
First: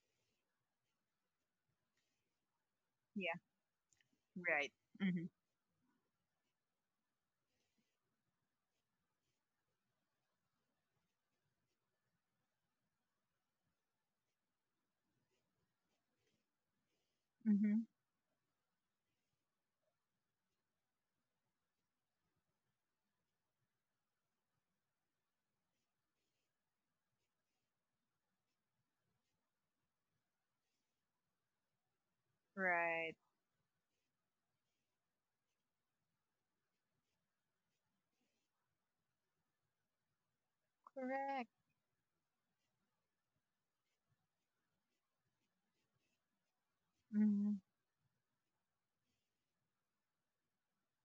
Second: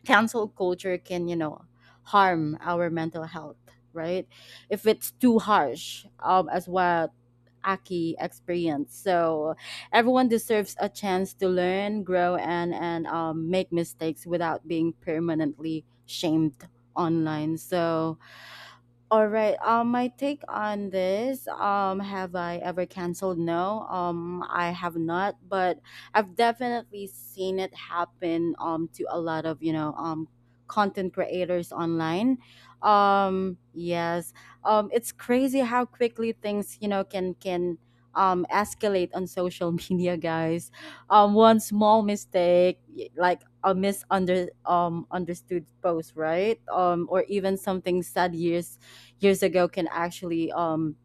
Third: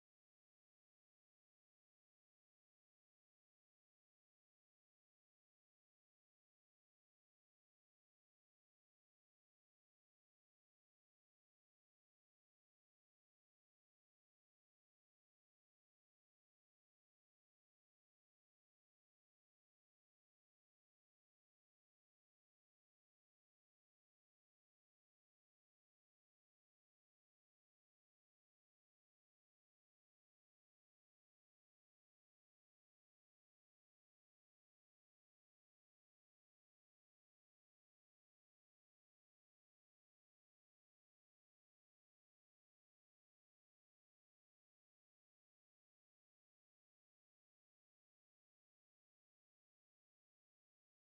Speaker 1: cancel culture can, you know, harm our mental
Speaker 3: Yeah.
Speaker 1: health, right?
Speaker 3: Right.
Speaker 1: If it's
Speaker 3: Mm-hmm,
Speaker 1: too harsh, as what Aki experienced. So everyone deserves a chance to learn, grow, and make mistakes without being permanently shamed online.
Speaker 3: mm-hmm.
Speaker 1: So all right. My take on this. Have I ever canceled? No. I have not, but I've definitely seen it happen. To a lot of, you know, um, content creators online.
Speaker 3: Right.
Speaker 1: Yes. It's crazy how quickly things, you know, can um, escalate on social media, guys.
Speaker 3: Correct.
Speaker 1: One small mistake, like a misunder um, understood post, right? Or
Speaker 3: Mm-hmm,
Speaker 1: even something said years ago can actually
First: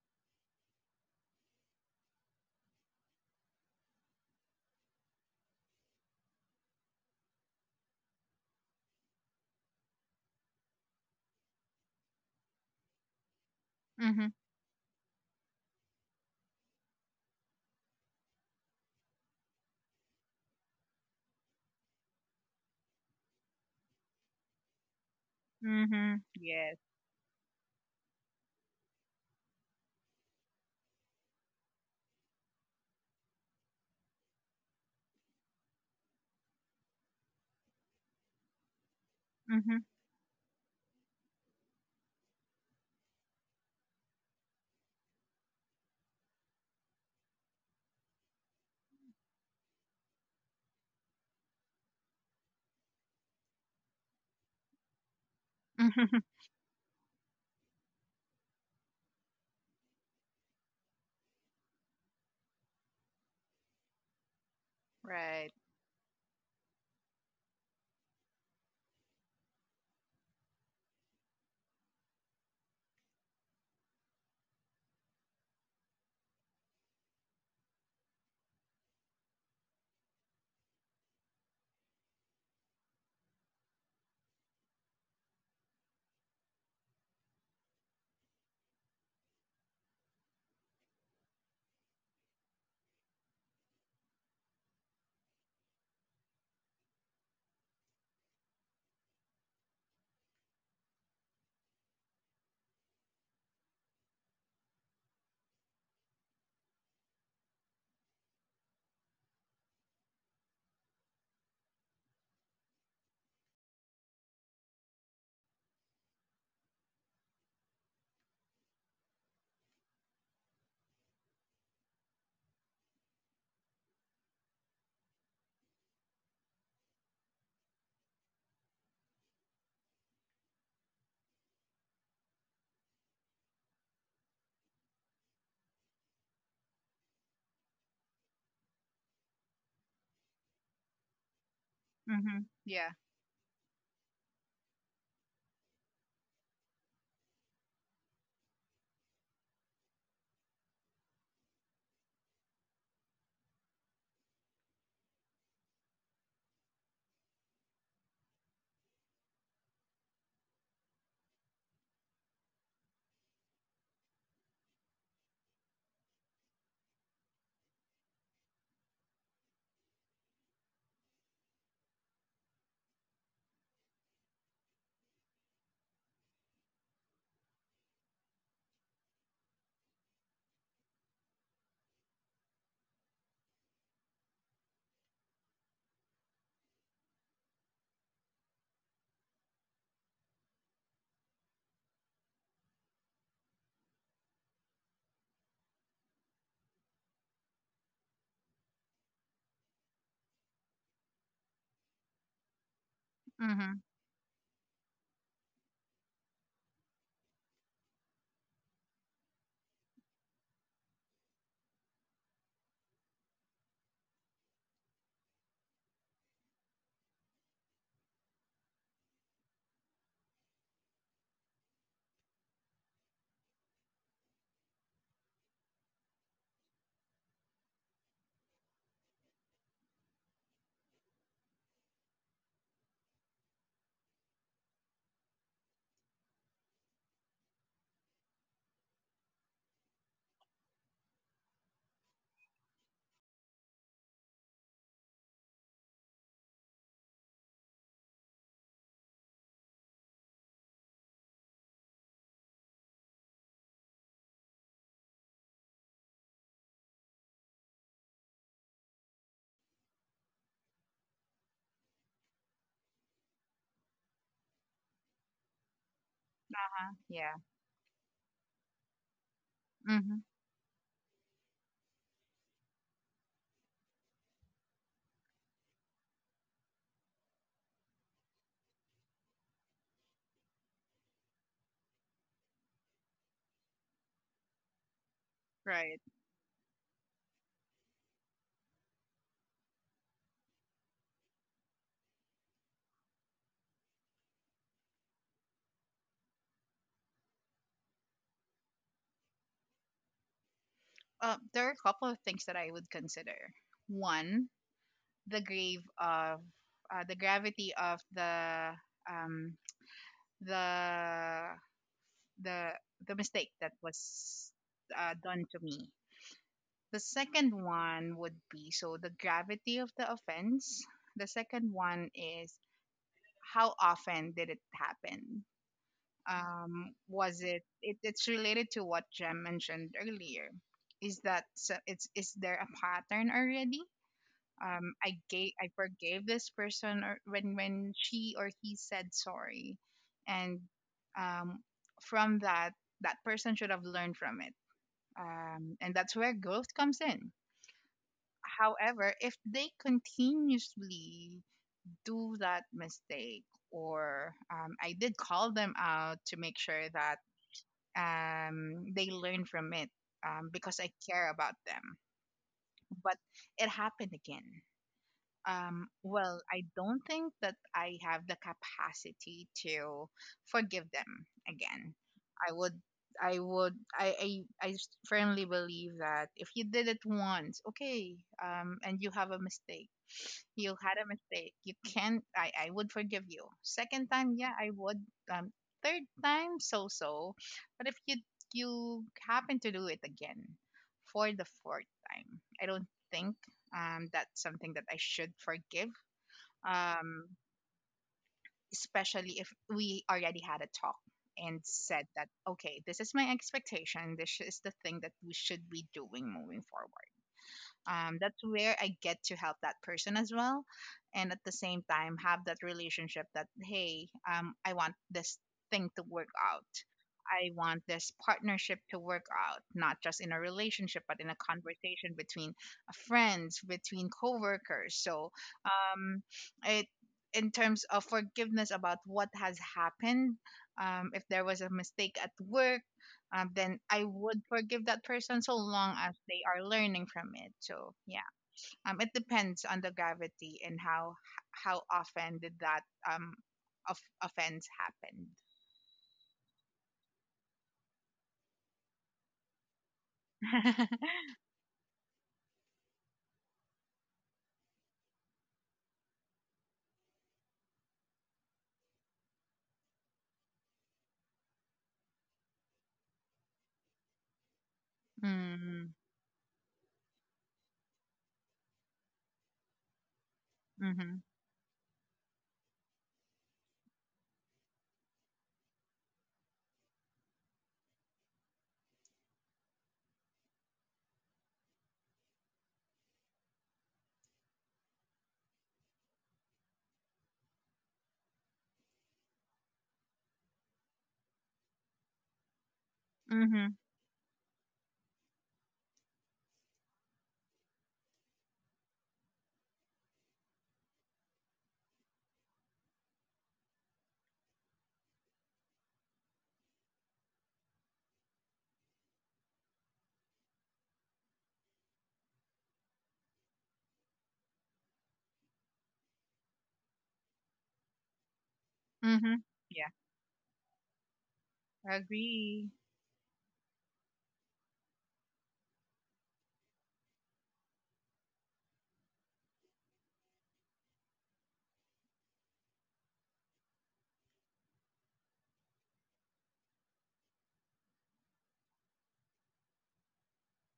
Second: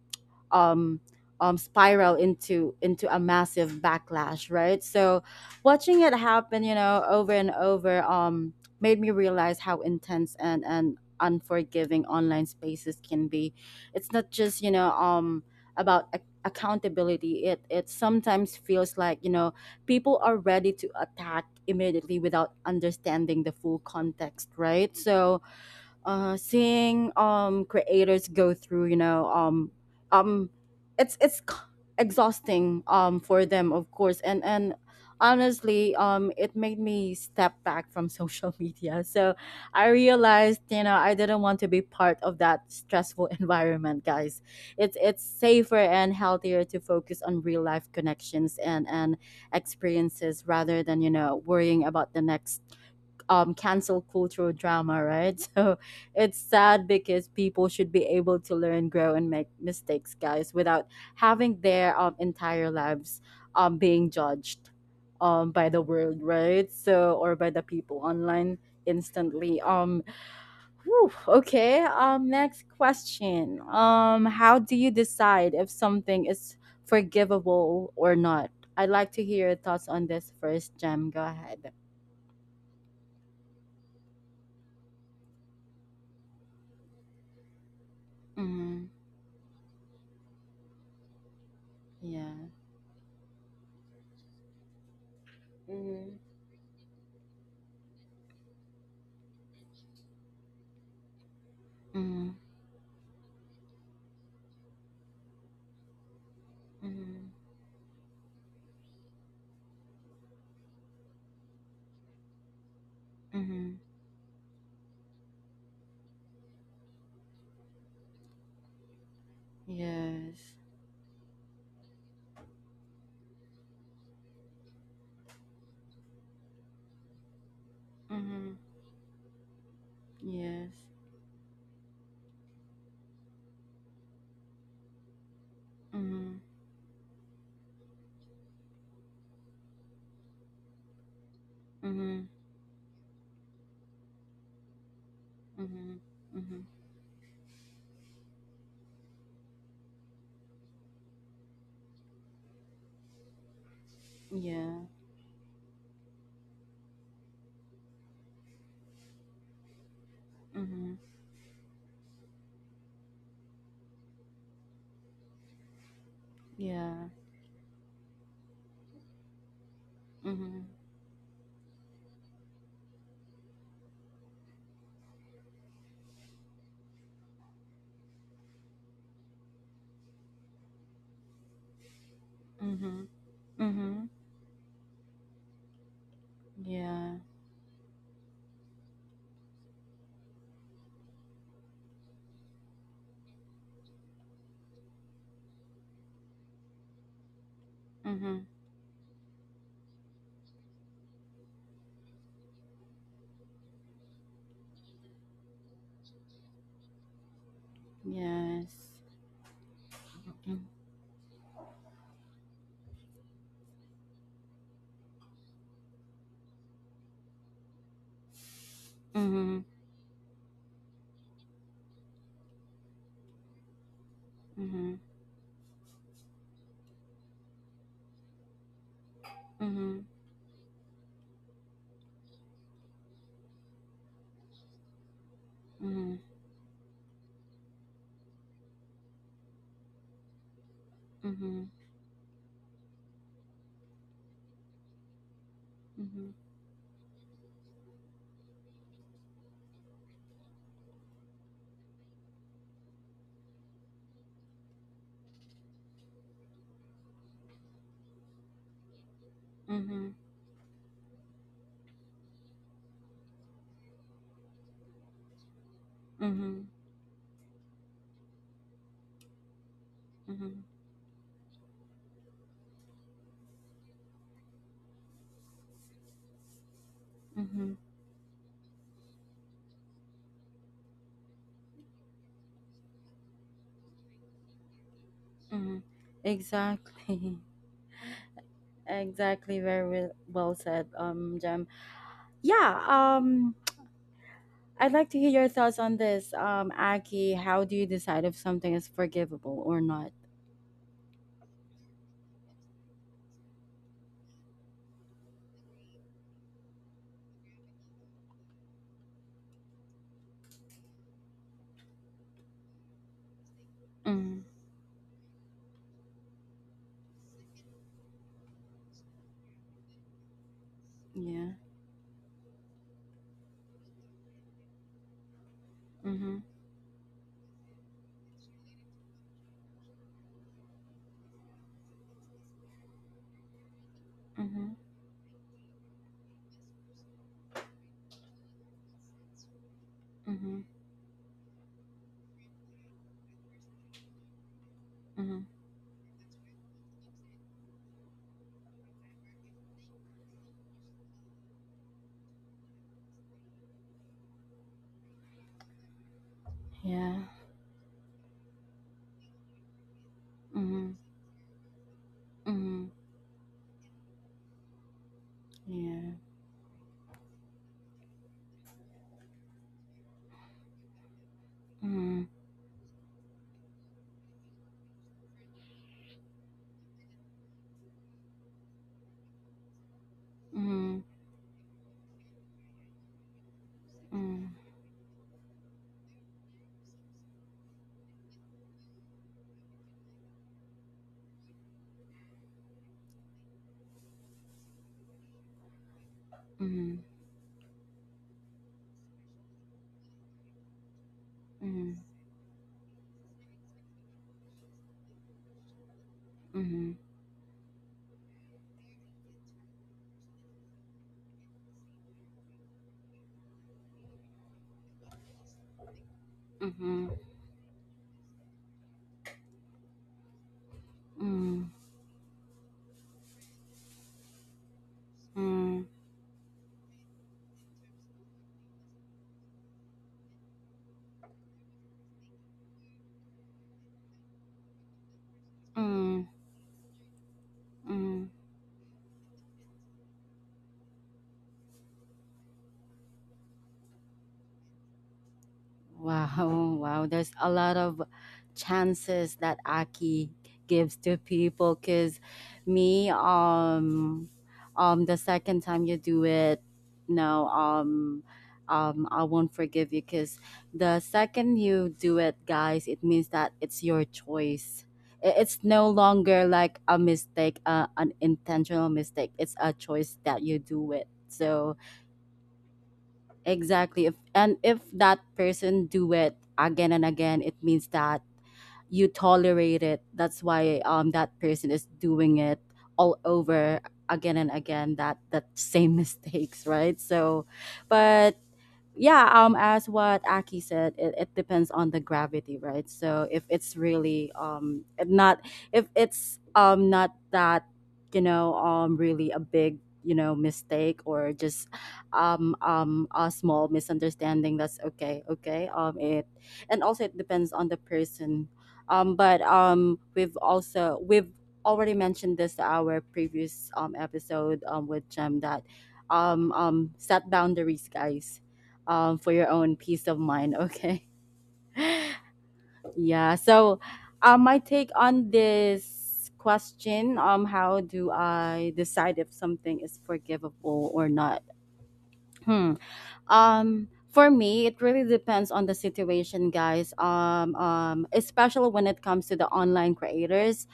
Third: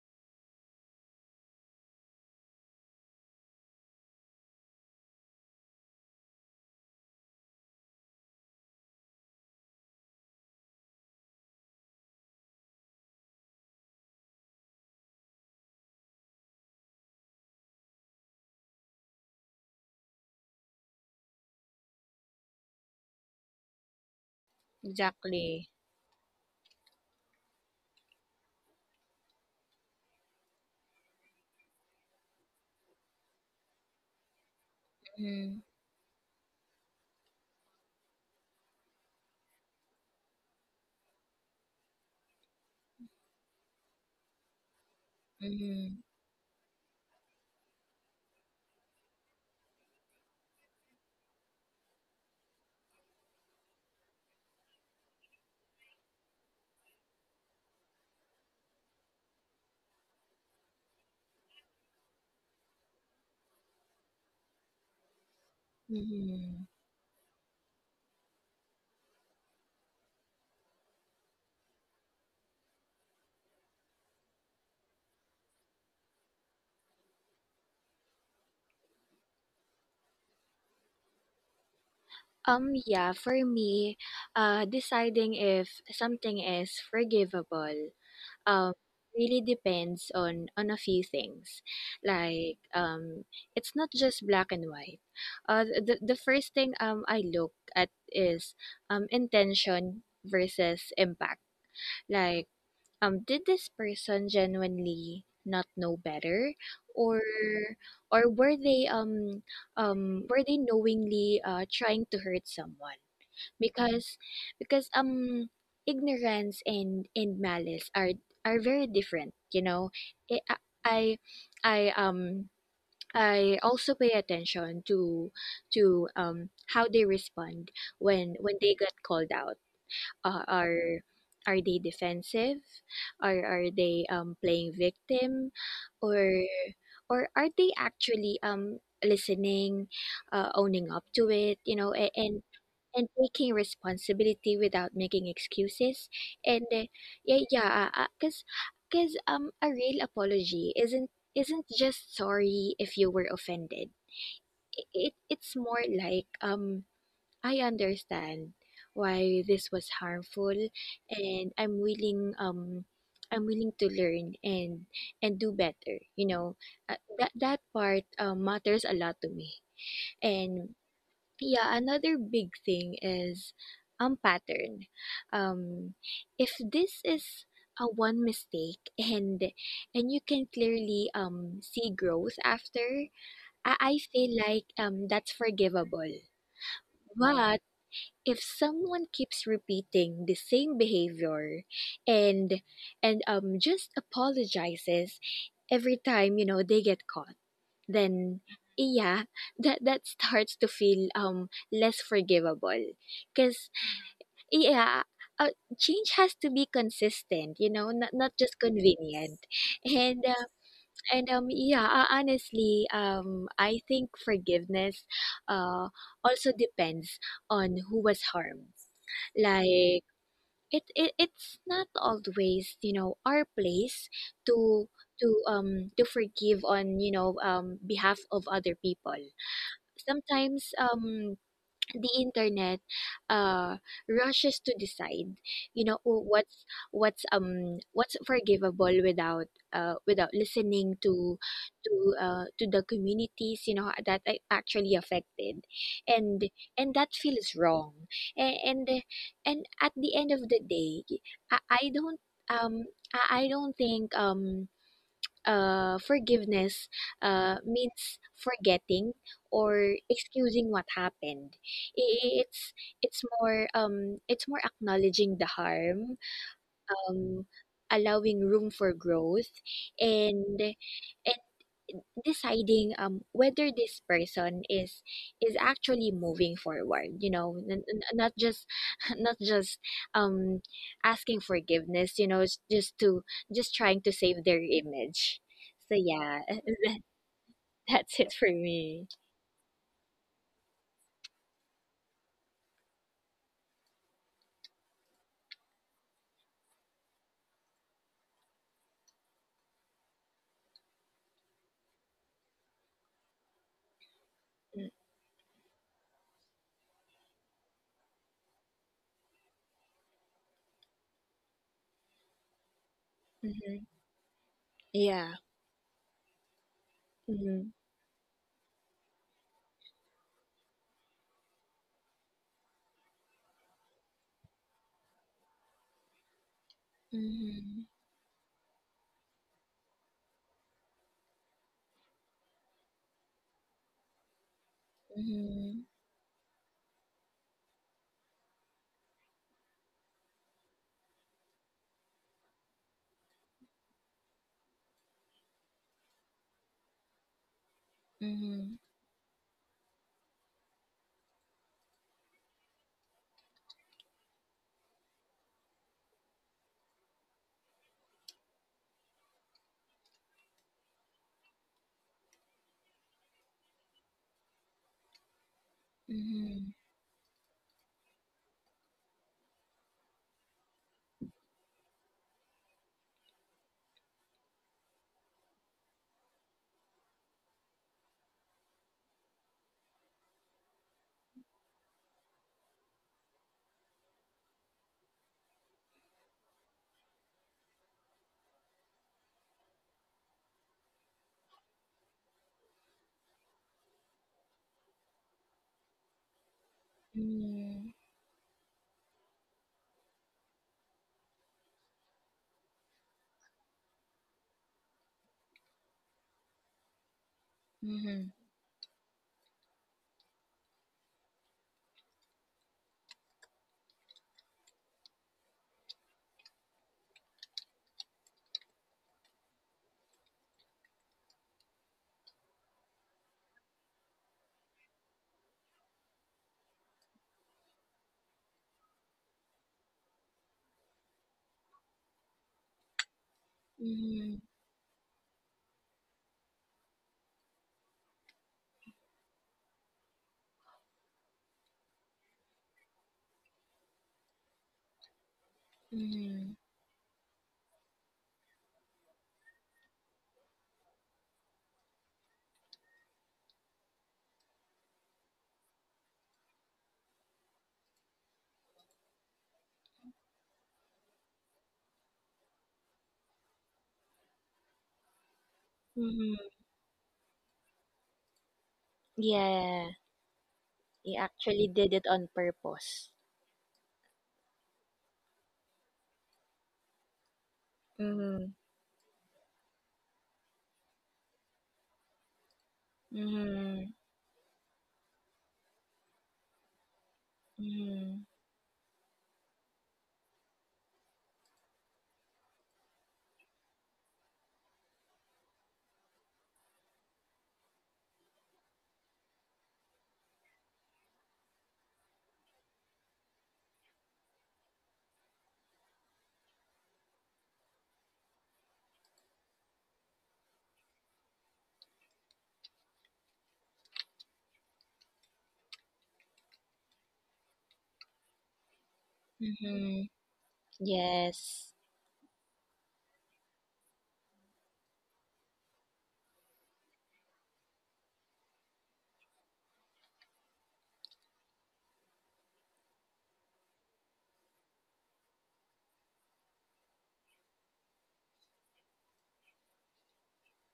Speaker 1: um spiral into a massive backlash, right? So watching it happen, you know, over and over um, made me realize how intense and unforgiving online spaces can be. It's
Speaker 3: mm-hmm,
Speaker 1: not just, you know, um, about accountability. It sometimes feels like, you know, people are ready to attack immediately without understanding the full context, right?
Speaker 2: Exactly.
Speaker 3: mm-hmm. Yes.
Speaker 1: Seeing creators go through um it's it's c- exhausting for them, of course, and
Speaker 2: Mhm,
Speaker 1: honestly, it made me step back from social media. So
Speaker 3: Mm-hmm, mm-hmm.
Speaker 1: I realized, you know, I didn't want to be part of that stressful environment, guys. It's safer
Speaker 2: mhm,
Speaker 1: and healthier to focus on real life connections and experiences rather than, you know, worrying about the next cancel cultural drama, right? So it's sad because people should be able to learn, grow, and make mistakes, guys, without having their entire lives being judged
Speaker 3: Right.
Speaker 1: by the world,
Speaker 2: mhm.
Speaker 1: right? So, or by the people online instantly. Whew, okay. Next question. How do you decide if something is forgivable or not? I'd like to hear your thoughts on this first, Jem. Go ahead.
Speaker 2: Yeah, for me, deciding if something is forgivable, um,
Speaker 1: Mm,
Speaker 2: really depends on a few things.
Speaker 1: yeah.
Speaker 2: Like, it's not just black and white. The
Speaker 1: Mm-hmm.
Speaker 2: first thing, I look at is, intention versus impact.
Speaker 1: Mm-hmm.
Speaker 2: Like, did this person genuinely not know better, or
Speaker 1: Mm-hmm.
Speaker 2: or were they um were they knowingly, trying to hurt someone,
Speaker 1: Mm-hmm.
Speaker 2: because because ignorance and malice are very different, you know. Eh,
Speaker 1: Yes.
Speaker 2: I I I um I also pay attention to how they respond when
Speaker 1: Mm-hmm.
Speaker 2: they get called out. uh,
Speaker 1: Yes.
Speaker 2: are are they defensive? Are they, playing victim?
Speaker 1: Mm-hmm.
Speaker 2: Or are they actually, listening, owning up to it, you know, and
Speaker 1: Mm-hmm.
Speaker 3: Mm-hmm.
Speaker 2: and
Speaker 3: Yeah.
Speaker 2: and taking responsibility without making
Speaker 1: Mm-hmm.
Speaker 2: excuses? and
Speaker 1: Mm-hmm.
Speaker 2: uh, yeah yeah because because a real apology isn't just "sorry if you were offended".
Speaker 1: Yeah.
Speaker 2: It's more like, I understand why this was harmful,
Speaker 1: Mm-hmm.
Speaker 2: and I'm willing to learn and do better, you know. uh,
Speaker 1: Yeah.
Speaker 2: that that part, matters a lot to me.
Speaker 1: Mm-hmm.
Speaker 2: And yeah, another big thing is, pattern. um if this is a one mistake and you can clearly, see growth after,
Speaker 1: Mm-hmm.
Speaker 2: I
Speaker 1: Mm-hmm.
Speaker 2: feel like, that's forgivable.
Speaker 1: Yeah.
Speaker 2: But if someone keeps repeating the same behavior, and and just apologizes every time, you know, they get caught,
Speaker 1: Mm-hmm.
Speaker 2: then yeah that starts to feel, less forgivable, because,
Speaker 3: Mm-hmm.
Speaker 2: yeah uh, change has to be consistent, you know, not just
Speaker 1: Yes.
Speaker 2: convenient. and uh,
Speaker 1: Mm-hmm.
Speaker 2: and um yeah uh, honestly, I think forgiveness, uh also depends on who was harmed.
Speaker 1: Mm-hmm.
Speaker 2: Like, it's not always, you know, our place to to forgive on you know behalf of other people.
Speaker 1: Mm-hmm.
Speaker 2: Sometimes, the internet uh rushes to decide, oh,
Speaker 1: Mm-hmm.
Speaker 2: what's forgivable, without without listening
Speaker 1: Mm-hmm. Mm-hmm.
Speaker 2: to to the communities, that are actually affected, and that feels wrong. And and, at the end of the day, i, I don't um I don't think, forgiveness means forgetting or
Speaker 1: Mm-hmm.
Speaker 2: excusing what happened. I- i- It's it's more, it's more acknowledging the harm,
Speaker 1: Mm-hmm.
Speaker 3: Yeah.
Speaker 2: um, allowing room for growth,
Speaker 3: Mm-hmm.
Speaker 2: and and deciding whether this person is actually moving forward,
Speaker 1: Mm-hmm.
Speaker 2: not just not just um asking forgiveness, it's just to, just trying to save their image.
Speaker 1: Mm-hmm.
Speaker 2: So
Speaker 3: Right.
Speaker 2: yeah.
Speaker 1: Exactly.
Speaker 2: That's it for me.
Speaker 1: Exactly. Very well said, Jem. Yeah. I'd like to hear your thoughts on this, Aki. How do you decide if something is forgivable or not?
Speaker 3: There are a couple of things that I would consider. One, the grave of the gravity of the um, the the the mistake that
Speaker 2: Mm-hmm.
Speaker 1: Mm.
Speaker 3: was
Speaker 2: Yeah.
Speaker 3: done to me. The second
Speaker 2: Mm-hmm.
Speaker 3: one would be, so the gravity of the offense. The
Speaker 1: Yeah.
Speaker 3: second one is, how often did it happen?
Speaker 1: Mm-hmm.
Speaker 3: Was it,
Speaker 2: Mm-hmm.
Speaker 3: it? It's related to what Jem mentioned earlier. Is that so? It's Is there a pattern already?
Speaker 1: Mm-hmm.
Speaker 3: I
Speaker 2: Mm-hmm.
Speaker 3: forgave this person or when she or he said sorry, and
Speaker 1: Mm-hmm.
Speaker 3: um, from that person should have learned from it,
Speaker 1: Mm-hmm.
Speaker 3: and that's where growth comes in. However, if they continuously do that mistake, or I did call them out to make sure that
Speaker 1: Yeah.
Speaker 3: they learn from it because I
Speaker 1: Mm-hmm.
Speaker 3: care about them,
Speaker 1: Mm-hmm.
Speaker 3: but it happened again.
Speaker 1: Yeah.
Speaker 3: Well, I
Speaker 2: Mm-hmm.
Speaker 3: don't think that I have the capacity to forgive them again.
Speaker 1: Mm-hmm.
Speaker 3: I would, I would, I s- firmly believe that if you did it once, okay, and you have a mistake, you had
Speaker 1: Mm-hmm.
Speaker 3: a mistake, you can, I would forgive you. Second time, yeah, I would. Um, Third time, so so. But if you happen to do it again for the fourth time, I don't think that's something that I should forgive,
Speaker 1: Mm-hmm. Mm-hmm.
Speaker 3: um,
Speaker 2: Mm-hmm.
Speaker 3: especially if we already had a talk and
Speaker 1: Mm-hmm.
Speaker 3: said that, okay, this is my expectation. This is the thing that we should be doing moving forward.
Speaker 1: Mm-hmm.
Speaker 2: Mm-hmm.
Speaker 3: That's where I get to help that person as well. And at the same time, have that relationship that, hey, I want this thing to work out.
Speaker 1: Mm-hmm.
Speaker 3: I want this partnership to work out, not just in a relationship, but in a conversation between friends, between coworkers. So
Speaker 1: Mm-hmm.
Speaker 3: um, it in terms of forgiveness about what has happened. If there was a mistake at work, then I would
Speaker 2: Mm-hmm.
Speaker 3: forgive that person so long as they are learning from it. So yeah,
Speaker 1: Mm-hmm.
Speaker 3: it depends on the gravity and how often did that um of offense happened.
Speaker 2: Mm-hmm.
Speaker 1: Wow, wow. There's a lot of chances that Aki gives to people, cuz me, the second time you do it, no, I won't forgive you, cuz the second you do it, guys, it means that it's your choice. I- It's no
Speaker 3: Mm,
Speaker 1: longer
Speaker 2: Mm-hmm.
Speaker 1: like a mistake, an intentional mistake. It's a
Speaker 2: Yeah,
Speaker 1: choice that you do it.
Speaker 2: he
Speaker 3: mm-hmm,
Speaker 2: actually
Speaker 1: So
Speaker 2: did it on purpose.
Speaker 1: exactly, if and if that person do it again and again, it means that
Speaker 2: Mhm.
Speaker 1: you tolerate it. That's why, um, that person is doing it all over
Speaker 2: Mhm.
Speaker 1: again and again, that that same mistakes, right? So
Speaker 2: Mhm.
Speaker 1: but yeah, as what Aki said, it depends on the gravity, right? So if
Speaker 3: mm-hmm,
Speaker 1: it's really, um, if not, if it's not that, really a big, mistake or just a small misunderstanding, that's okay. Okay, um, it, and also it depends on the person, but um, we've already mentioned this to our previous episode with Jem, that set boundaries, guys, for
Speaker 3: mm-hmm.
Speaker 1: your own
Speaker 3: Yeah,
Speaker 1: peace
Speaker 2: Mhm.
Speaker 1: of mind. Okay.
Speaker 2: Yes.
Speaker 3: agree.
Speaker 1: Yeah. So, my take on this question, how do I decide if something is forgivable or not? Hmm. For me, it really depends on the situation, guys. Especially when it comes to the online creators,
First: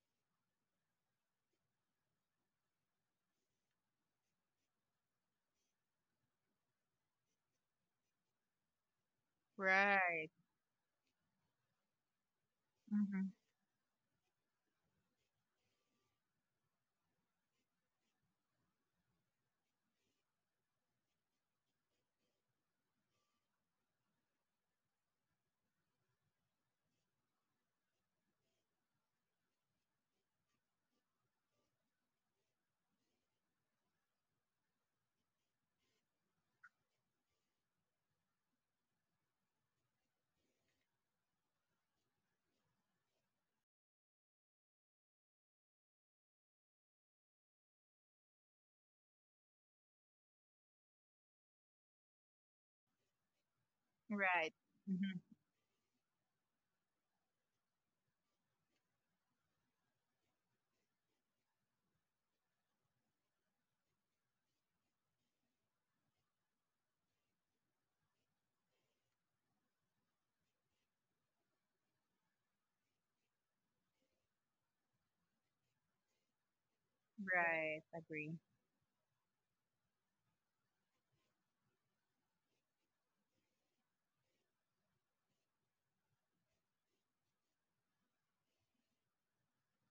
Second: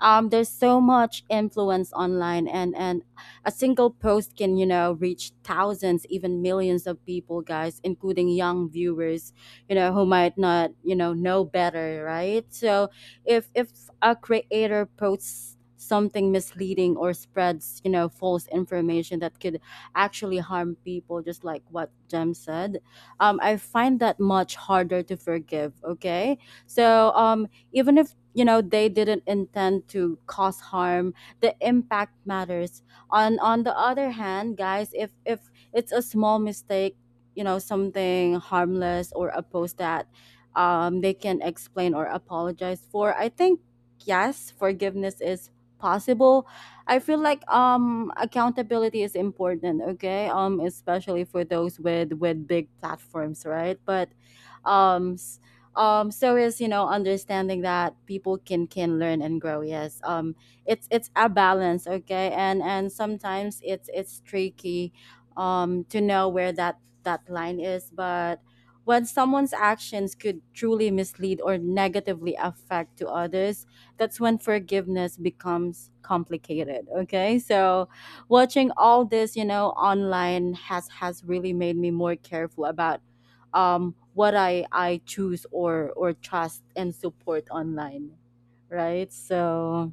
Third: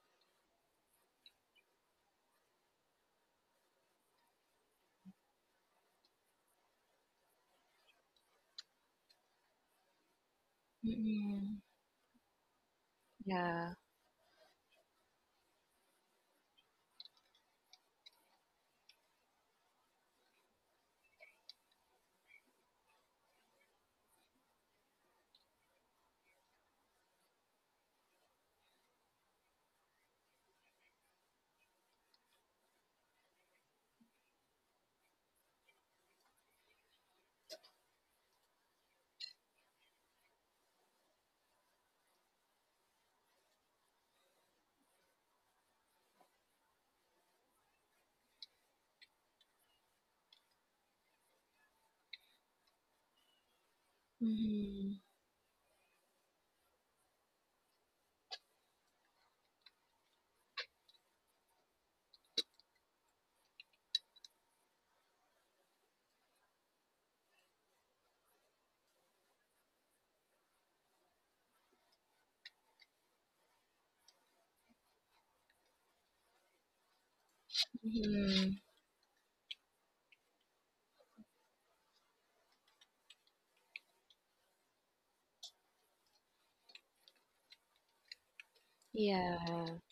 Speaker 1: there's so much influence online, and a single post can, you know, reach thousands, even millions of people, guys, including young viewers, you know, who
Speaker 3: Right.
Speaker 1: might not, you know
Speaker 2: Mhm.
Speaker 1: better, right? So
Speaker 3: Mm-hmm.
Speaker 1: if
Speaker 2: Yeah.
Speaker 1: a creator posts something misleading or spreads, you know, false information that could actually harm people, just like what Jem said, I find that much harder to forgive. Okay, so even if, you know, they didn't intend to cause harm, the impact matters. On the other hand, guys, if it's a small mistake, you know, something harmless or a post that they can explain or apologize for. I think yes, forgiveness is possible. I feel like um, accountability is important, okay? Um, especially for those with big platforms, right? But
Speaker 3: Right.
Speaker 2: Mhm.
Speaker 1: um
Speaker 3: Mm-hmm.
Speaker 1: s- um, so is, you know, understanding that people can learn and grow. Yes. Um, it's a balance, okay? And sometimes it's tricky to know where that line is, but when someone's actions could truly mislead or negatively affect to others, that's when forgiveness becomes complicated. Okay,
Speaker 3: Right.
Speaker 1: so
Speaker 3: Agree.
Speaker 2: Mhm.
Speaker 1: watching all this, you know, online has really made me more careful about what I choose or trust and support online, right?
Speaker 2: Yeah.
Speaker 1: So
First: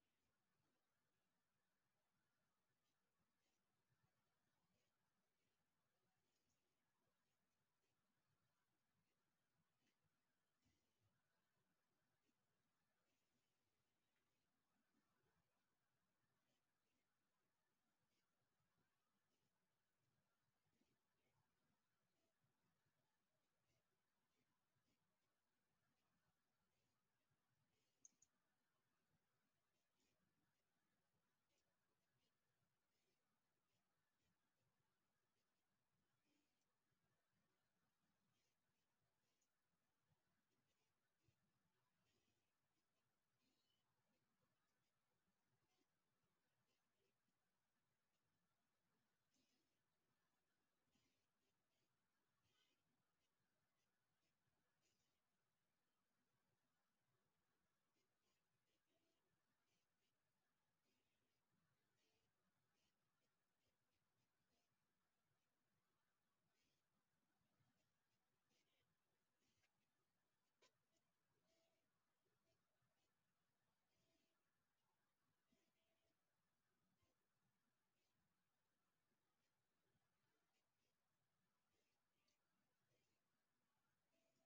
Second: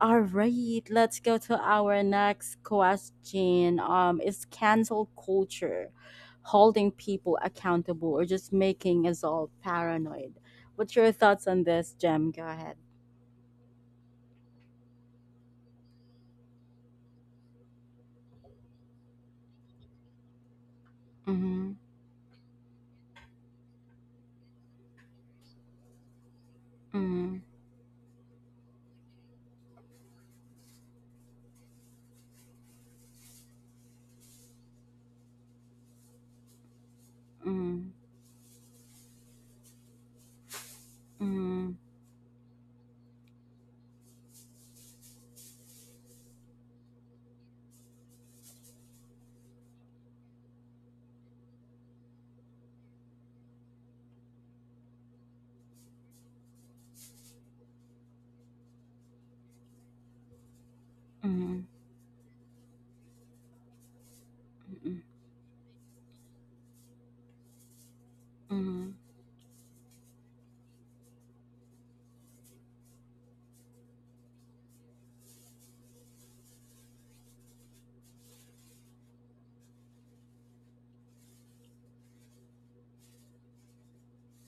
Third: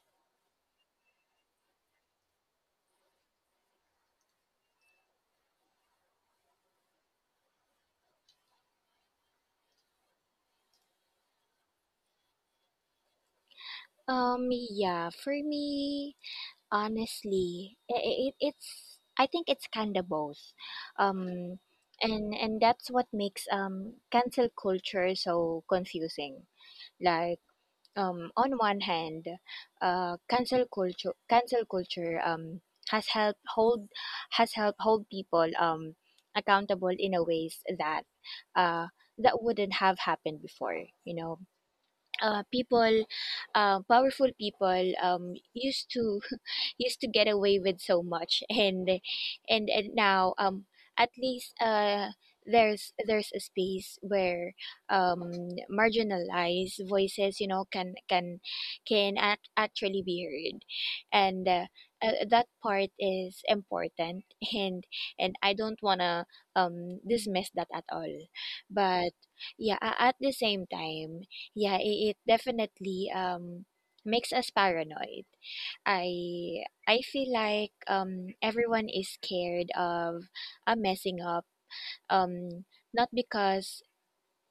Speaker 1: all right, let's go to our next question. Um, is cancel culture holding people accountable or just making us all paranoid? What's your thoughts on this, Jem? Go ahead.
Speaker 2: Yeah, for me, honestly, it's, I think it's kind of both. Um, and that's what makes cancel culture so confusing.
Speaker 1: Mm.
Speaker 2: Like, on one hand, cancel culture, has helped hold has helped hold people, accountable in a ways
Speaker 1: Mm.
Speaker 2: that uh, that wouldn't have happened before. You know,
Speaker 1: Mm.
Speaker 2: people, powerful people, used to get away with so much and and now, at least, there's a space where, um marginalized voices, can actually be heard. And
Speaker 1: Mm.
Speaker 2: that part is important. And
Speaker 1: Mm.
Speaker 2: I don't want to dismiss that at all.
Speaker 1: Mm.
Speaker 2: But yeah, at the same time, yeah, it definitely makes us paranoid. i I feel like, everyone is scared of messing up. Um, Not because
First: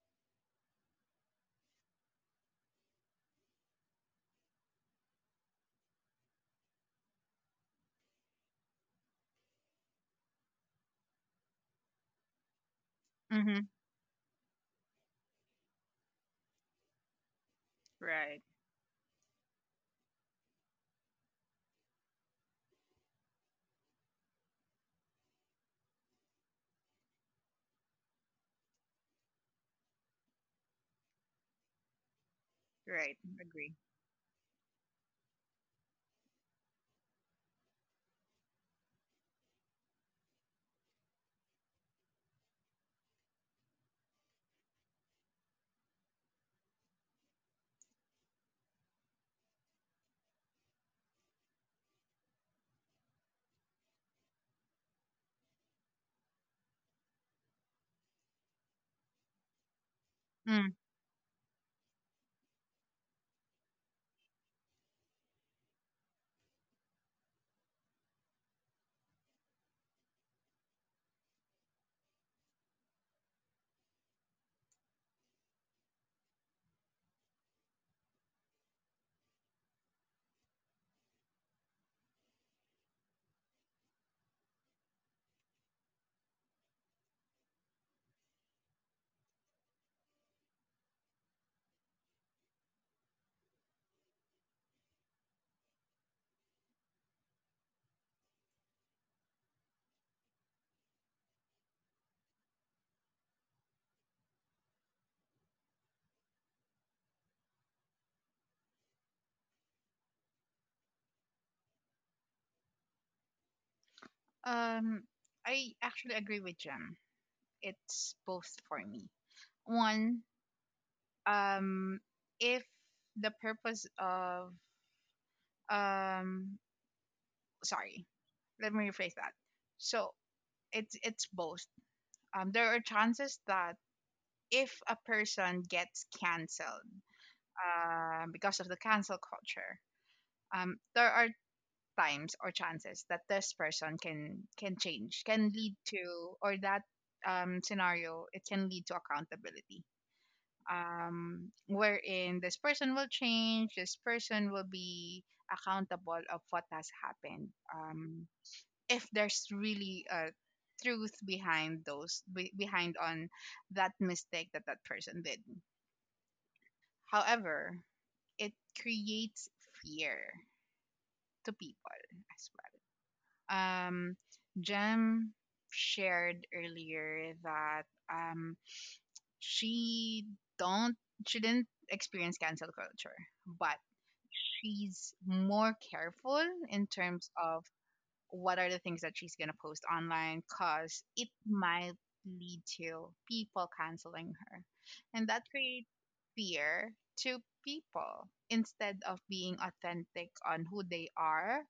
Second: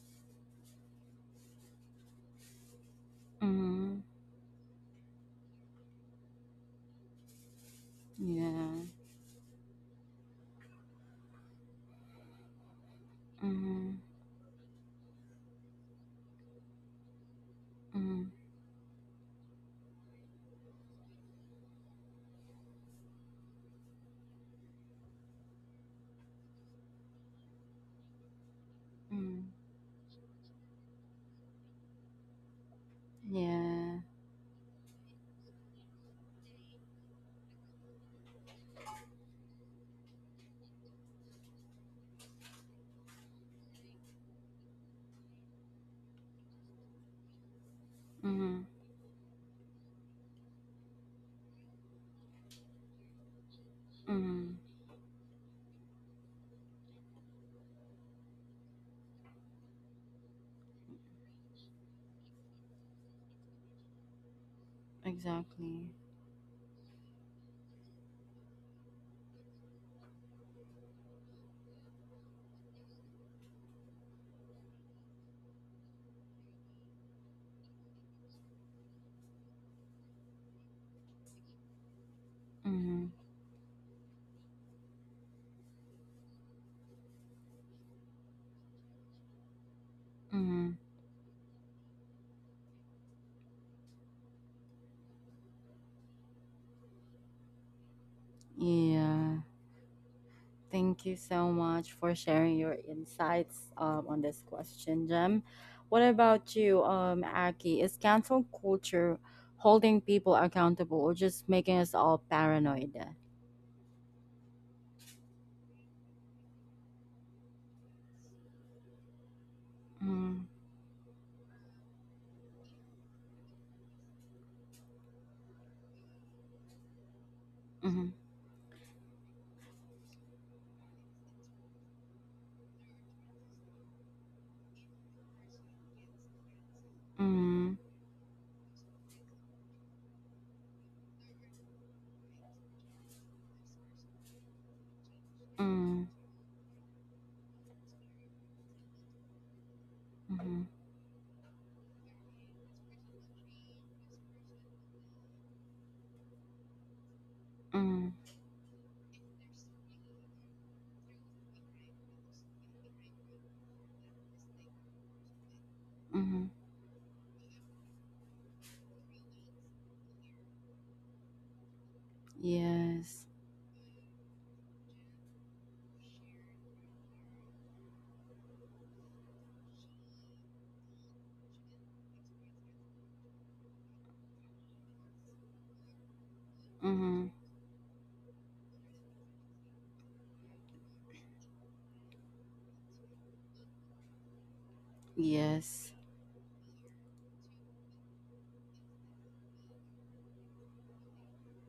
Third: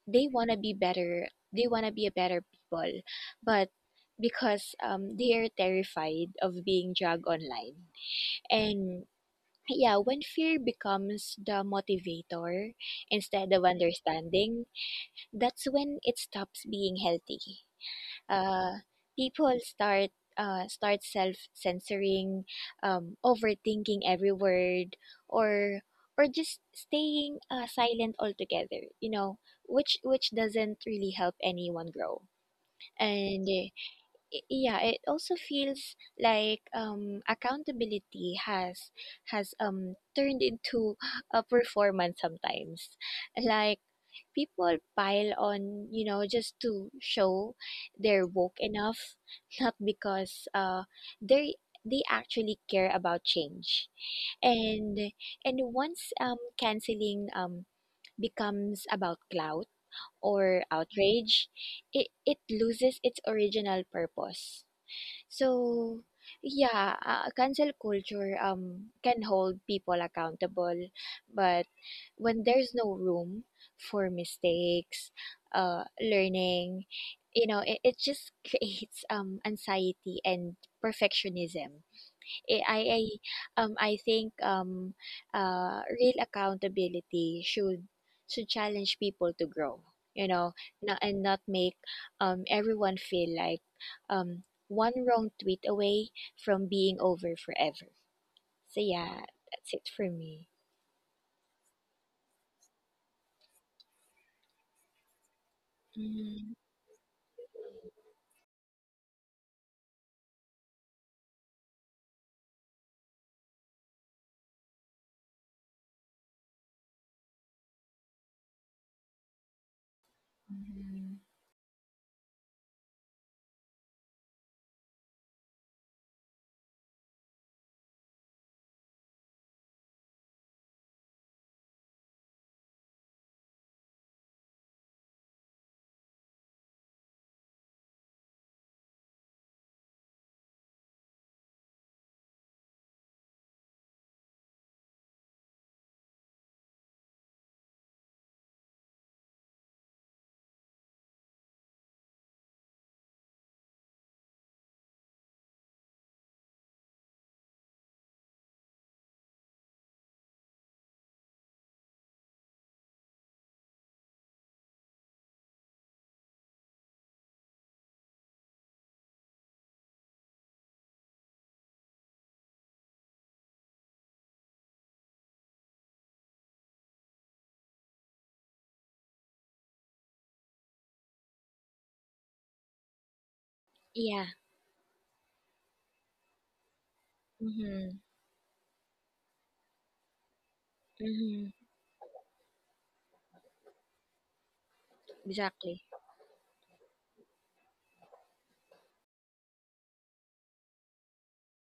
Speaker 2: they wanna be better, they wanna be a better people, but
Speaker 1: Mm,
Speaker 2: because, they are terrified of being dragged online.
Speaker 1: yeah.
Speaker 2: And yeah, when fear becomes the motivator instead of
Speaker 3: Mm-hmm.
Speaker 1: Mm.
Speaker 2: understanding, that's when it stops being healthy.
Speaker 1: Mm.
Speaker 3: Right.
Speaker 2: uh, People start, start self censoring, overthinking every word, or just staying silent altogether. You know,
Speaker 1: Mm,
Speaker 2: which doesn't really help anyone grow.
Speaker 3: Right.
Speaker 2: And eh,
Speaker 3: Agree.
Speaker 1: yeah.
Speaker 2: yeah, it also feels like accountability has turned into a performance sometimes. Like, people pile on, just to show they're woke
Speaker 1: Mm.
Speaker 2: enough, not because they they actually care about change.
Speaker 1: Mm,
Speaker 2: And once, canceling, becomes about clout or
Speaker 3: Mm.
Speaker 2: outrage, it loses its original purpose.
Speaker 1: exactly.
Speaker 2: So, yeah, cancel culture can hold people accountable, but when there's no room for mistakes, learning, you know, it just creates anxiety and perfectionism. I I
Speaker 1: Mm.
Speaker 2: I, I think, real accountability should challenge people to grow, you know,
Speaker 1: Mm,
Speaker 2: not, and not make everyone feel like one wrong tweet away from being over forever. So yeah,
Speaker 1: yeah.
Speaker 2: that's it for me.
Speaker 1: Thank you so much for sharing your insights, on this question, Jem. What
Speaker 2: Mm,
Speaker 1: about you, Aki? Is cancel culture holding people accountable or just making us all paranoid?
Speaker 3: Um, I actually agree with Jem. It's both for me. One,
Speaker 1: Mm.
Speaker 3: um, if the purpose of um, sorry,
Speaker 1: Mm.
Speaker 3: let me rephrase that. So it's both. There are chances that if a person gets canceled,
Speaker 1: Mm.
Speaker 3: because of the cancel culture, there are times or chances that this person can change, can lead
Speaker 1: Mm.
Speaker 3: to, or that scenario, it can lead to accountability,
Speaker 1: Mm.
Speaker 3: wherein this person will change, this person will be accountable of what has happened,
Speaker 1: Mm.
Speaker 3: um, if there's really a truth behind those behind on that mistake that that person did.
Speaker 1: Mm-hmm.
Speaker 3: However, it creates fear to people as well.
Speaker 1: Yes.
Speaker 3: um, Jem shared earlier that um, she don't, she didn't experience cancel culture, but
Speaker 2: yeah.
Speaker 3: she's more careful in
Speaker 1: Mm-hmm.
Speaker 3: terms of
Speaker 2: Mm-hmm.
Speaker 3: what are the things that she's going to post online, because it
Speaker 2: Mm-hmm.
Speaker 3: might lead to people canceling her. And that
Speaker 2: Exactly.
Speaker 3: creates
Speaker 1: Yes.
Speaker 3: fear to people instead of being authentic on who they are,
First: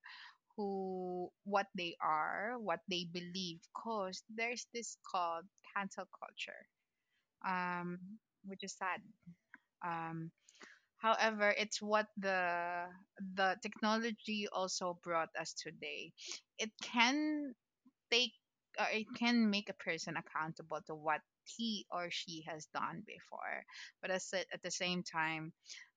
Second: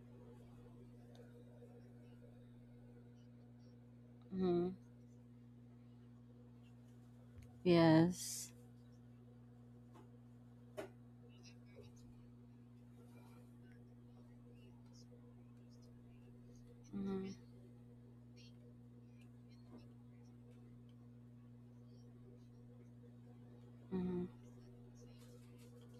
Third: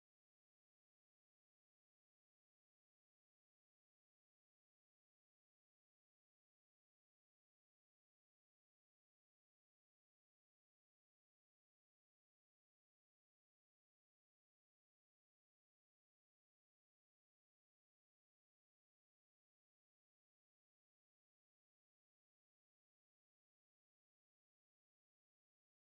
Speaker 3: who what they are, what they believe. Because there's
Speaker 1: Mm-hmm.
Speaker 3: this called cancel culture, um,
Speaker 1: Yes.
Speaker 3: which is sad. Um, However, it's what the technology also brought us today. It
Speaker 1: Mm-hmm.
Speaker 3: can take, or it can make a person accountable to what he or she has done before. But
Speaker 1: Mm-hmm.
Speaker 3: as, at the same time,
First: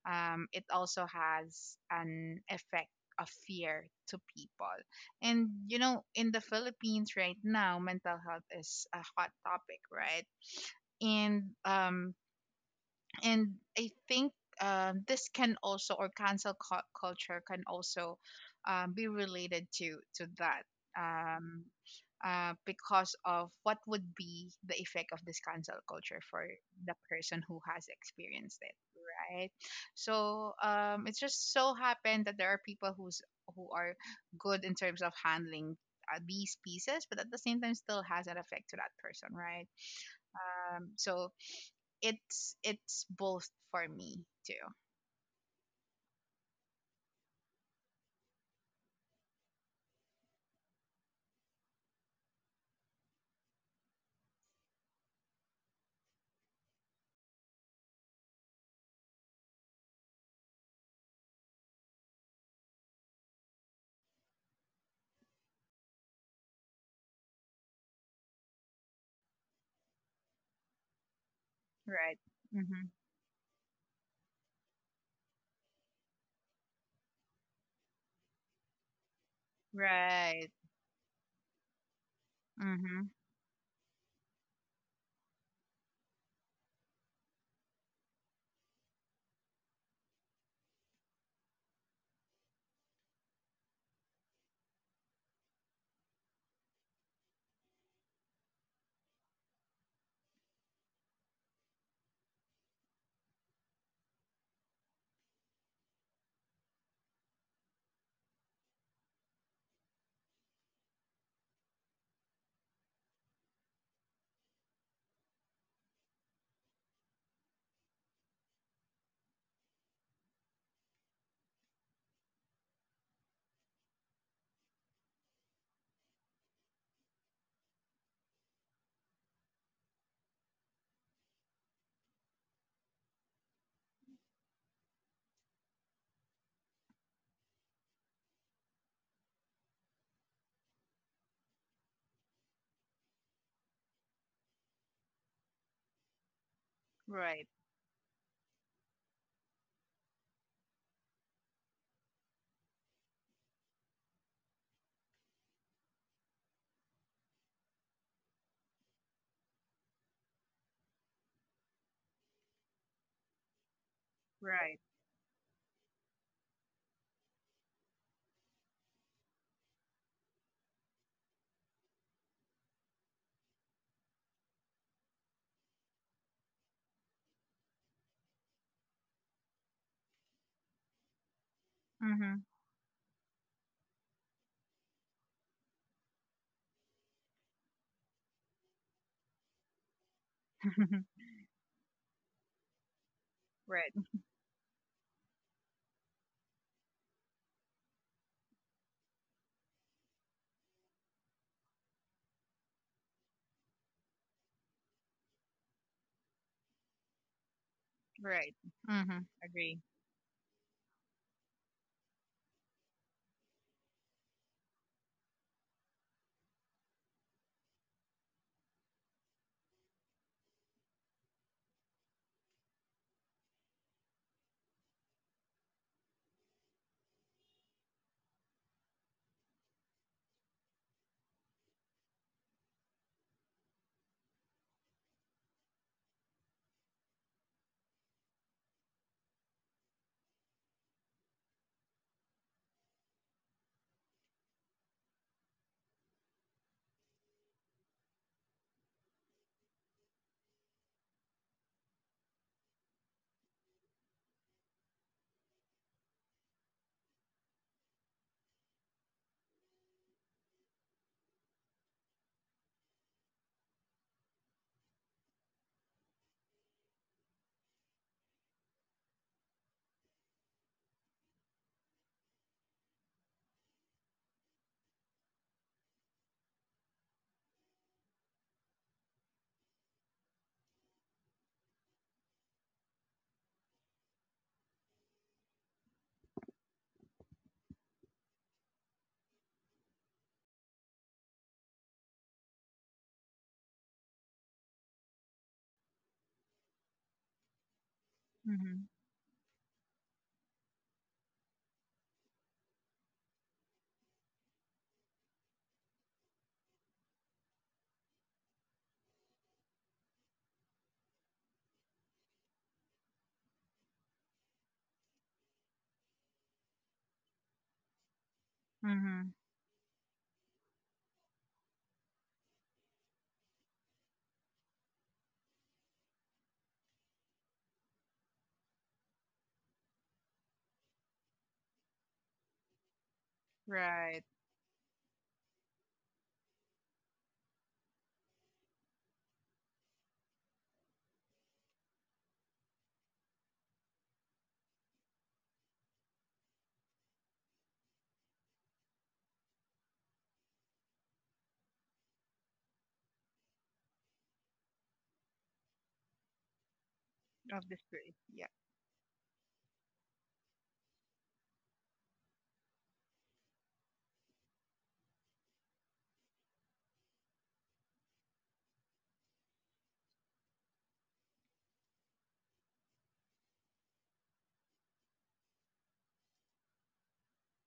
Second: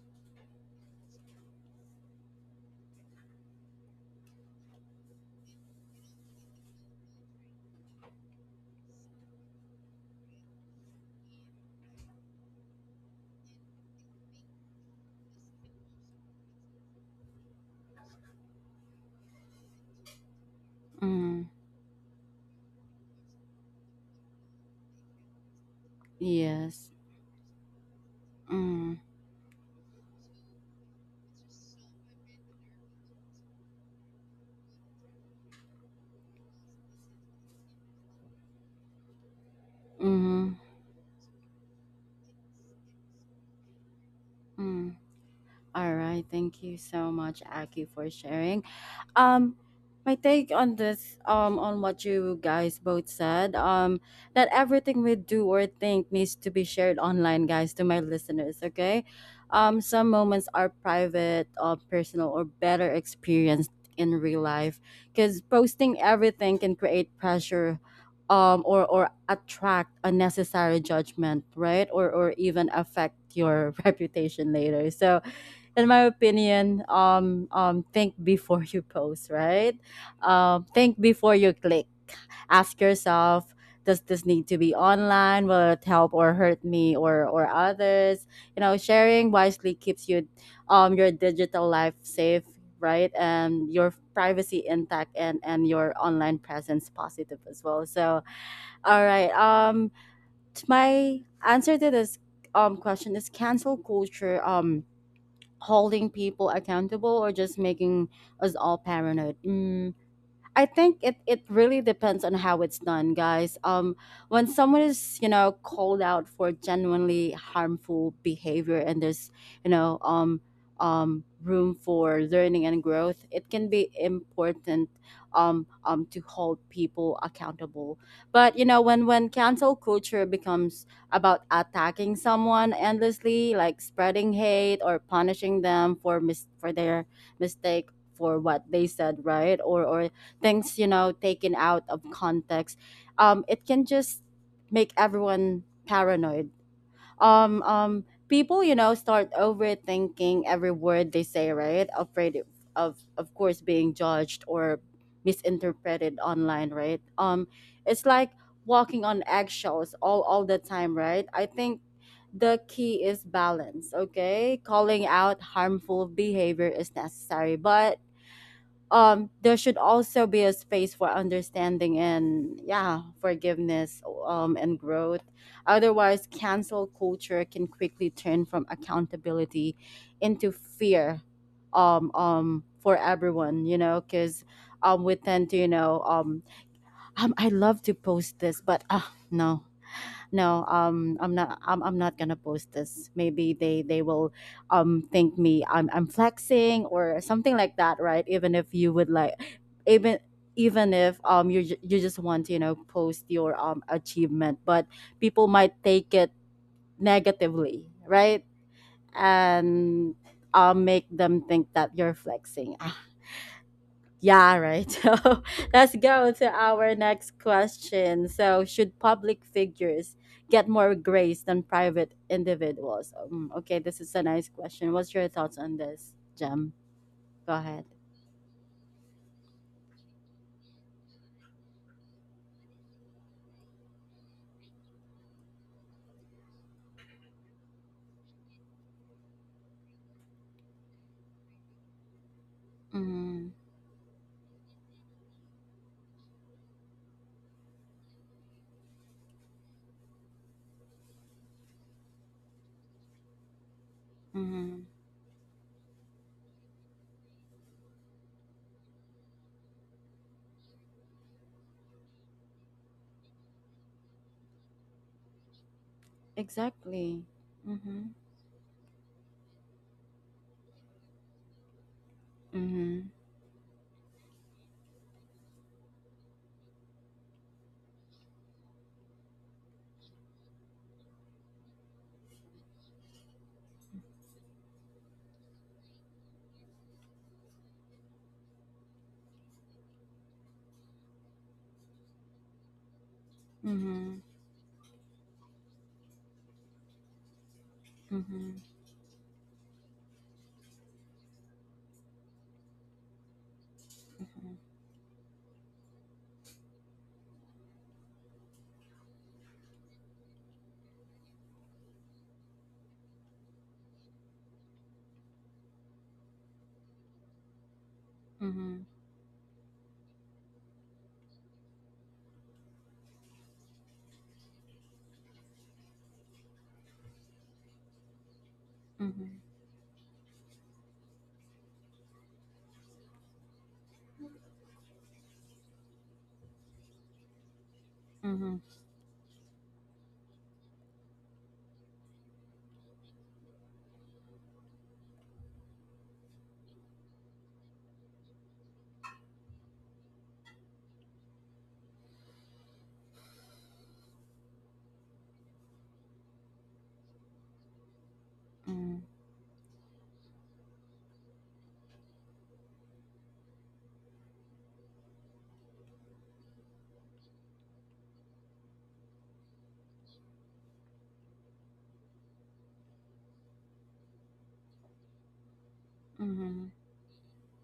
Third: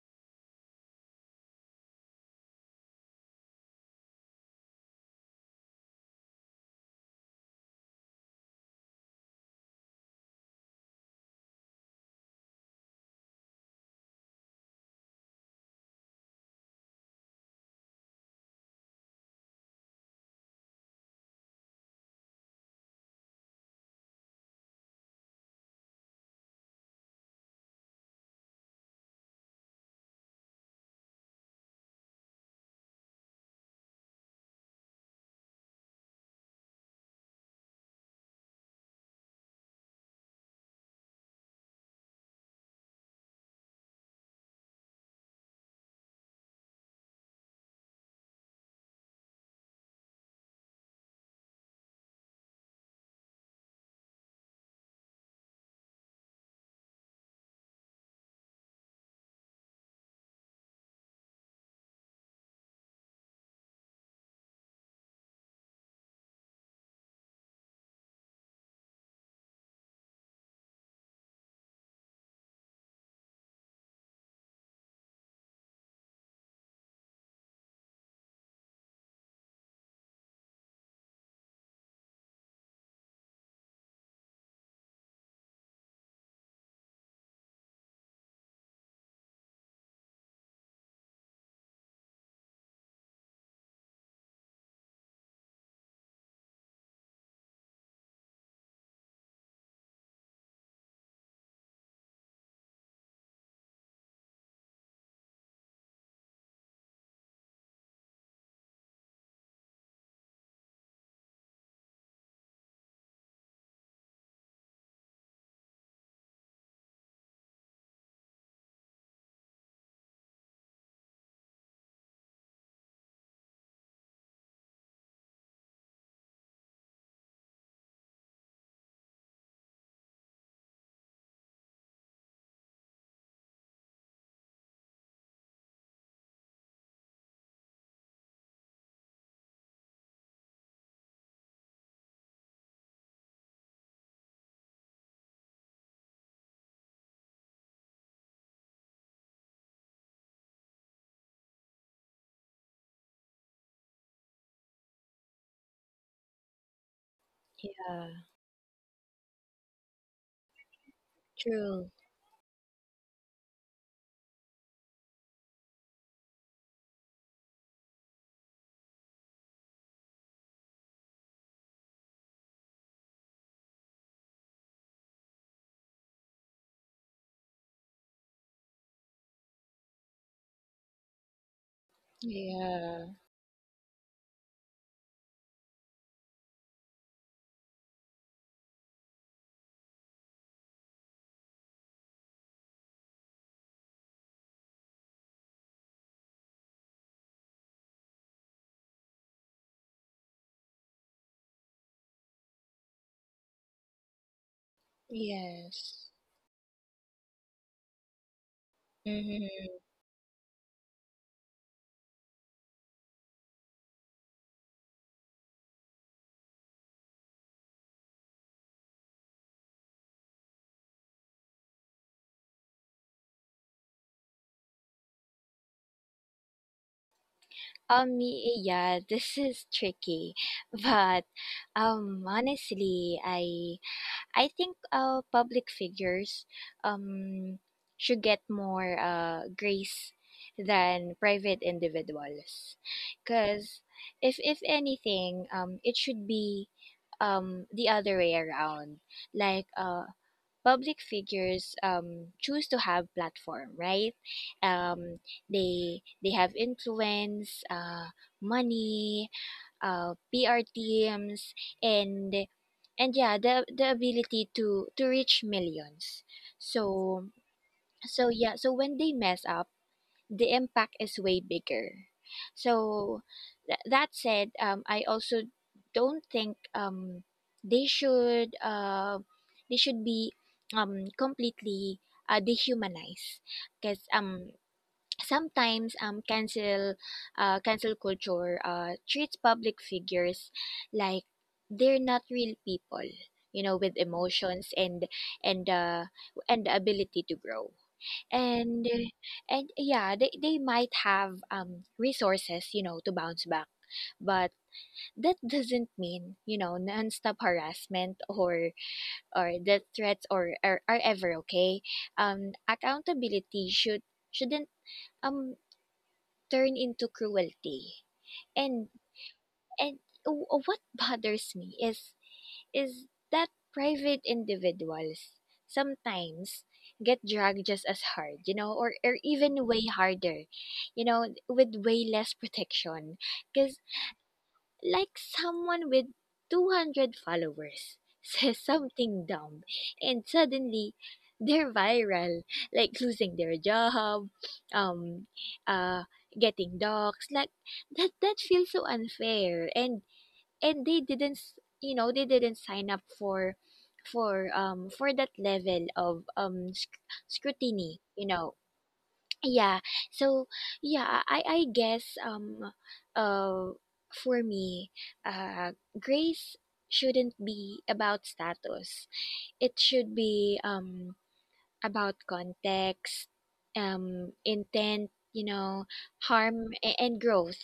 Speaker 3: it also has an effect of fear to people. And you know, in the Philippines right now, mental health is a hot topic, right? And um, and I think this can also or culture can also be related to that
Speaker 1: Mm-hmm.
Speaker 3: um, because of what would be the effect of this cancel culture for
Speaker 1: Yes.
Speaker 3: the person who has experienced it,
Speaker 1: Mm-hmm.
Speaker 3: right? So it just so happened that there are people who's who are good in terms of handling these pieces, but at the same time still has an effect to that person, right?
Speaker 1: Mm-hmm.
Speaker 3: So it's both for me too.
Speaker 1: Mm. All right. Thank you so much, Aki, for sharing. Um, my take on this, on what you guys both said, that everything we do or think needs to be shared online, guys, to my listeners. Okay, some moments are private, or personal, or better experienced in real life, because posting everything can create pressure. Or attract unnecessary judgment, right?
Speaker 3: Right.
Speaker 1: Or even
Speaker 3: Mm-hmm.
Speaker 1: affect your reputation later. So, in my opinion, think before you post, right?
Speaker 3: Right.
Speaker 1: Think before you click. Ask
Speaker 3: Mm-hmm.
Speaker 1: yourself, does this need to be online? Will it help or hurt me or others? You know, sharing wisely keeps you, your digital life safe, right, and your privacy intact, and your online presence positive as well. So, all right. My answer to this question is, cancel culture, um, holding people accountable or just making us all paranoid. Mm, I think it, it really depends on how it's done, guys. When someone is, you know, called out for genuinely harmful behavior and there's, you know um room for learning and growth, it can be important to hold people accountable. But you know, when cancel culture becomes about attacking someone endlessly, like spreading hate or punishing them for mis- for their mistake, for what they said, right, or things, you know, taken out of context, um, it can just make everyone paranoid.
Speaker 3: Right.
Speaker 1: Um um, people, you know, start overthinking every word they say, right, afraid of course, being judged or misinterpreted online, right? Um, it's
Speaker 2: Yeah.
Speaker 1: like walking on eggshells all the time, right? I think
Speaker 2: True.
Speaker 1: the key is balance. Okay,
Speaker 3: Right.
Speaker 1: calling out harmful behavior is necessary, but um, there should also be a space for understanding and yeah, forgiveness, um, and growth. Otherwise cancel culture can quickly turn from accountability into fear,
Speaker 3: Mm-hmm.
Speaker 1: um, for
Speaker 2: Yeah.
Speaker 1: everyone, you know, because we tend to, you know, I love to post this, but ah no, no, um, I'm not, I'm not gonna post this, maybe they
Speaker 3: Right.
Speaker 1: will think me I'm flexing or something like that, right? Even if you would like, even, even if um, you you just want to, you know, post your achievement, but people might
Speaker 2: Yes.
Speaker 1: take it negatively, right?
Speaker 3: Right. Mm-hmm.
Speaker 2: Mm-hmm.
Speaker 3: Agree.
Speaker 1: And make them think that you're flexing. Yeah, right. So let's go to our next question. So, should public figures get more grace than private individuals? Okay, this is a nice question. What's your thoughts on this, Jem? Go ahead.
Speaker 2: Yeah, this is tricky, but, honestly, I think, public figures um should get more grace than private individuals,
Speaker 1: Mm-hmm.
Speaker 2: because, if anything, it should be the other way around. Like, public figures, choose to have platform, right?
Speaker 1: Mm-hmm.
Speaker 2: um, they have influence, money, PR teams, and yeah, the ability to reach millions. so
Speaker 1: Exactly. Mm-hmm.
Speaker 2: so yeah so when they mess up, the impact is way bigger.
Speaker 1: Mm-hmm.
Speaker 2: So, that said, I also don't think, they should, they should be, completely, dehumanized, because, sometimes, cancel culture treats public figures like they're not real people, you know, with
Speaker 1: Mm-hmm.
Speaker 2: emotions and and uh, and the ability to grow.
Speaker 1: Mm-hmm.
Speaker 3: Mm-hmm.
Speaker 2: And yeah, they might have resources, you know, to bounce back, but that doesn't mean, you know, nonstop harassment, or the threats, or are ever okay. Accountability shouldn't um turn into cruelty.
Speaker 1: Mm-hmm.
Speaker 2: And,
Speaker 3: Mm-hmm.
Speaker 2: and what bothers me is that private individuals sometimes get dragged just as hard, you know, or
Speaker 1: Mm-hmm.
Speaker 2: even way harder, you know, with way less protection. Because,
Speaker 3: Right.
Speaker 2: like, someone with 200 followers
Speaker 1: Mm-hmm.
Speaker 2: says something dumb, and suddenly they're viral, like losing their job, um, uh, getting dogs. Like, that feels so unfair. And they didn't s- you know they didn't sign up for, for that level of,
Speaker 3: Of the
Speaker 2: scrutiny,
Speaker 3: spirit.
Speaker 2: you
Speaker 3: Yeah.
Speaker 2: know.
Speaker 1: Mm-hmm.
Speaker 2: Yeah, so yeah, I guess, uh for me, uh grace shouldn't be about status, it should be, about context, intent, you know,
Speaker 1: Mm-hmm.
Speaker 2: harm, and growth.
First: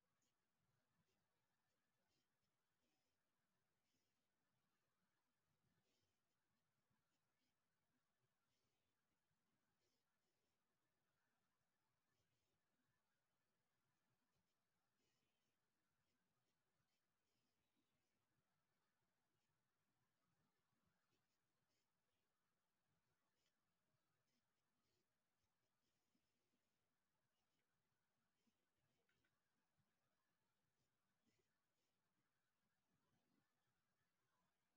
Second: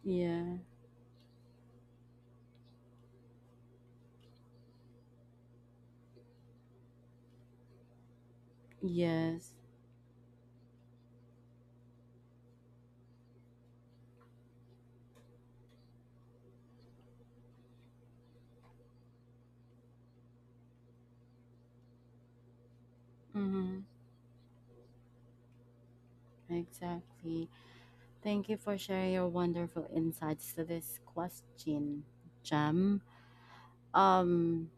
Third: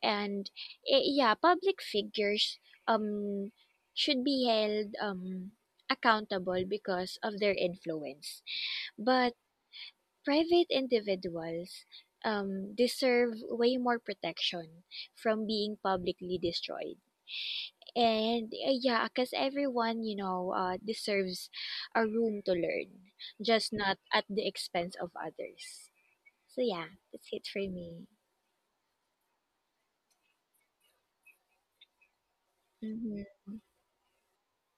Speaker 2: And
Speaker 1: Yeah.
Speaker 2: yeah, public figures um should be held accountable because of their influence. But
Speaker 1: Yes.
Speaker 2: private individuals deserve way more protection from being publicly destroyed, and, yeah, because everyone, you know, deserves a room to learn, just
Speaker 1: Mm-hmm.
Speaker 2: not at the expense of others. So yeah, that's it
Speaker 1: Exactly.
Speaker 2: for me.
Speaker 1: Thank you for sharing your wonderful insights to this question, Jem.
Speaker 2: Mm-hmm.
Speaker 1: Um,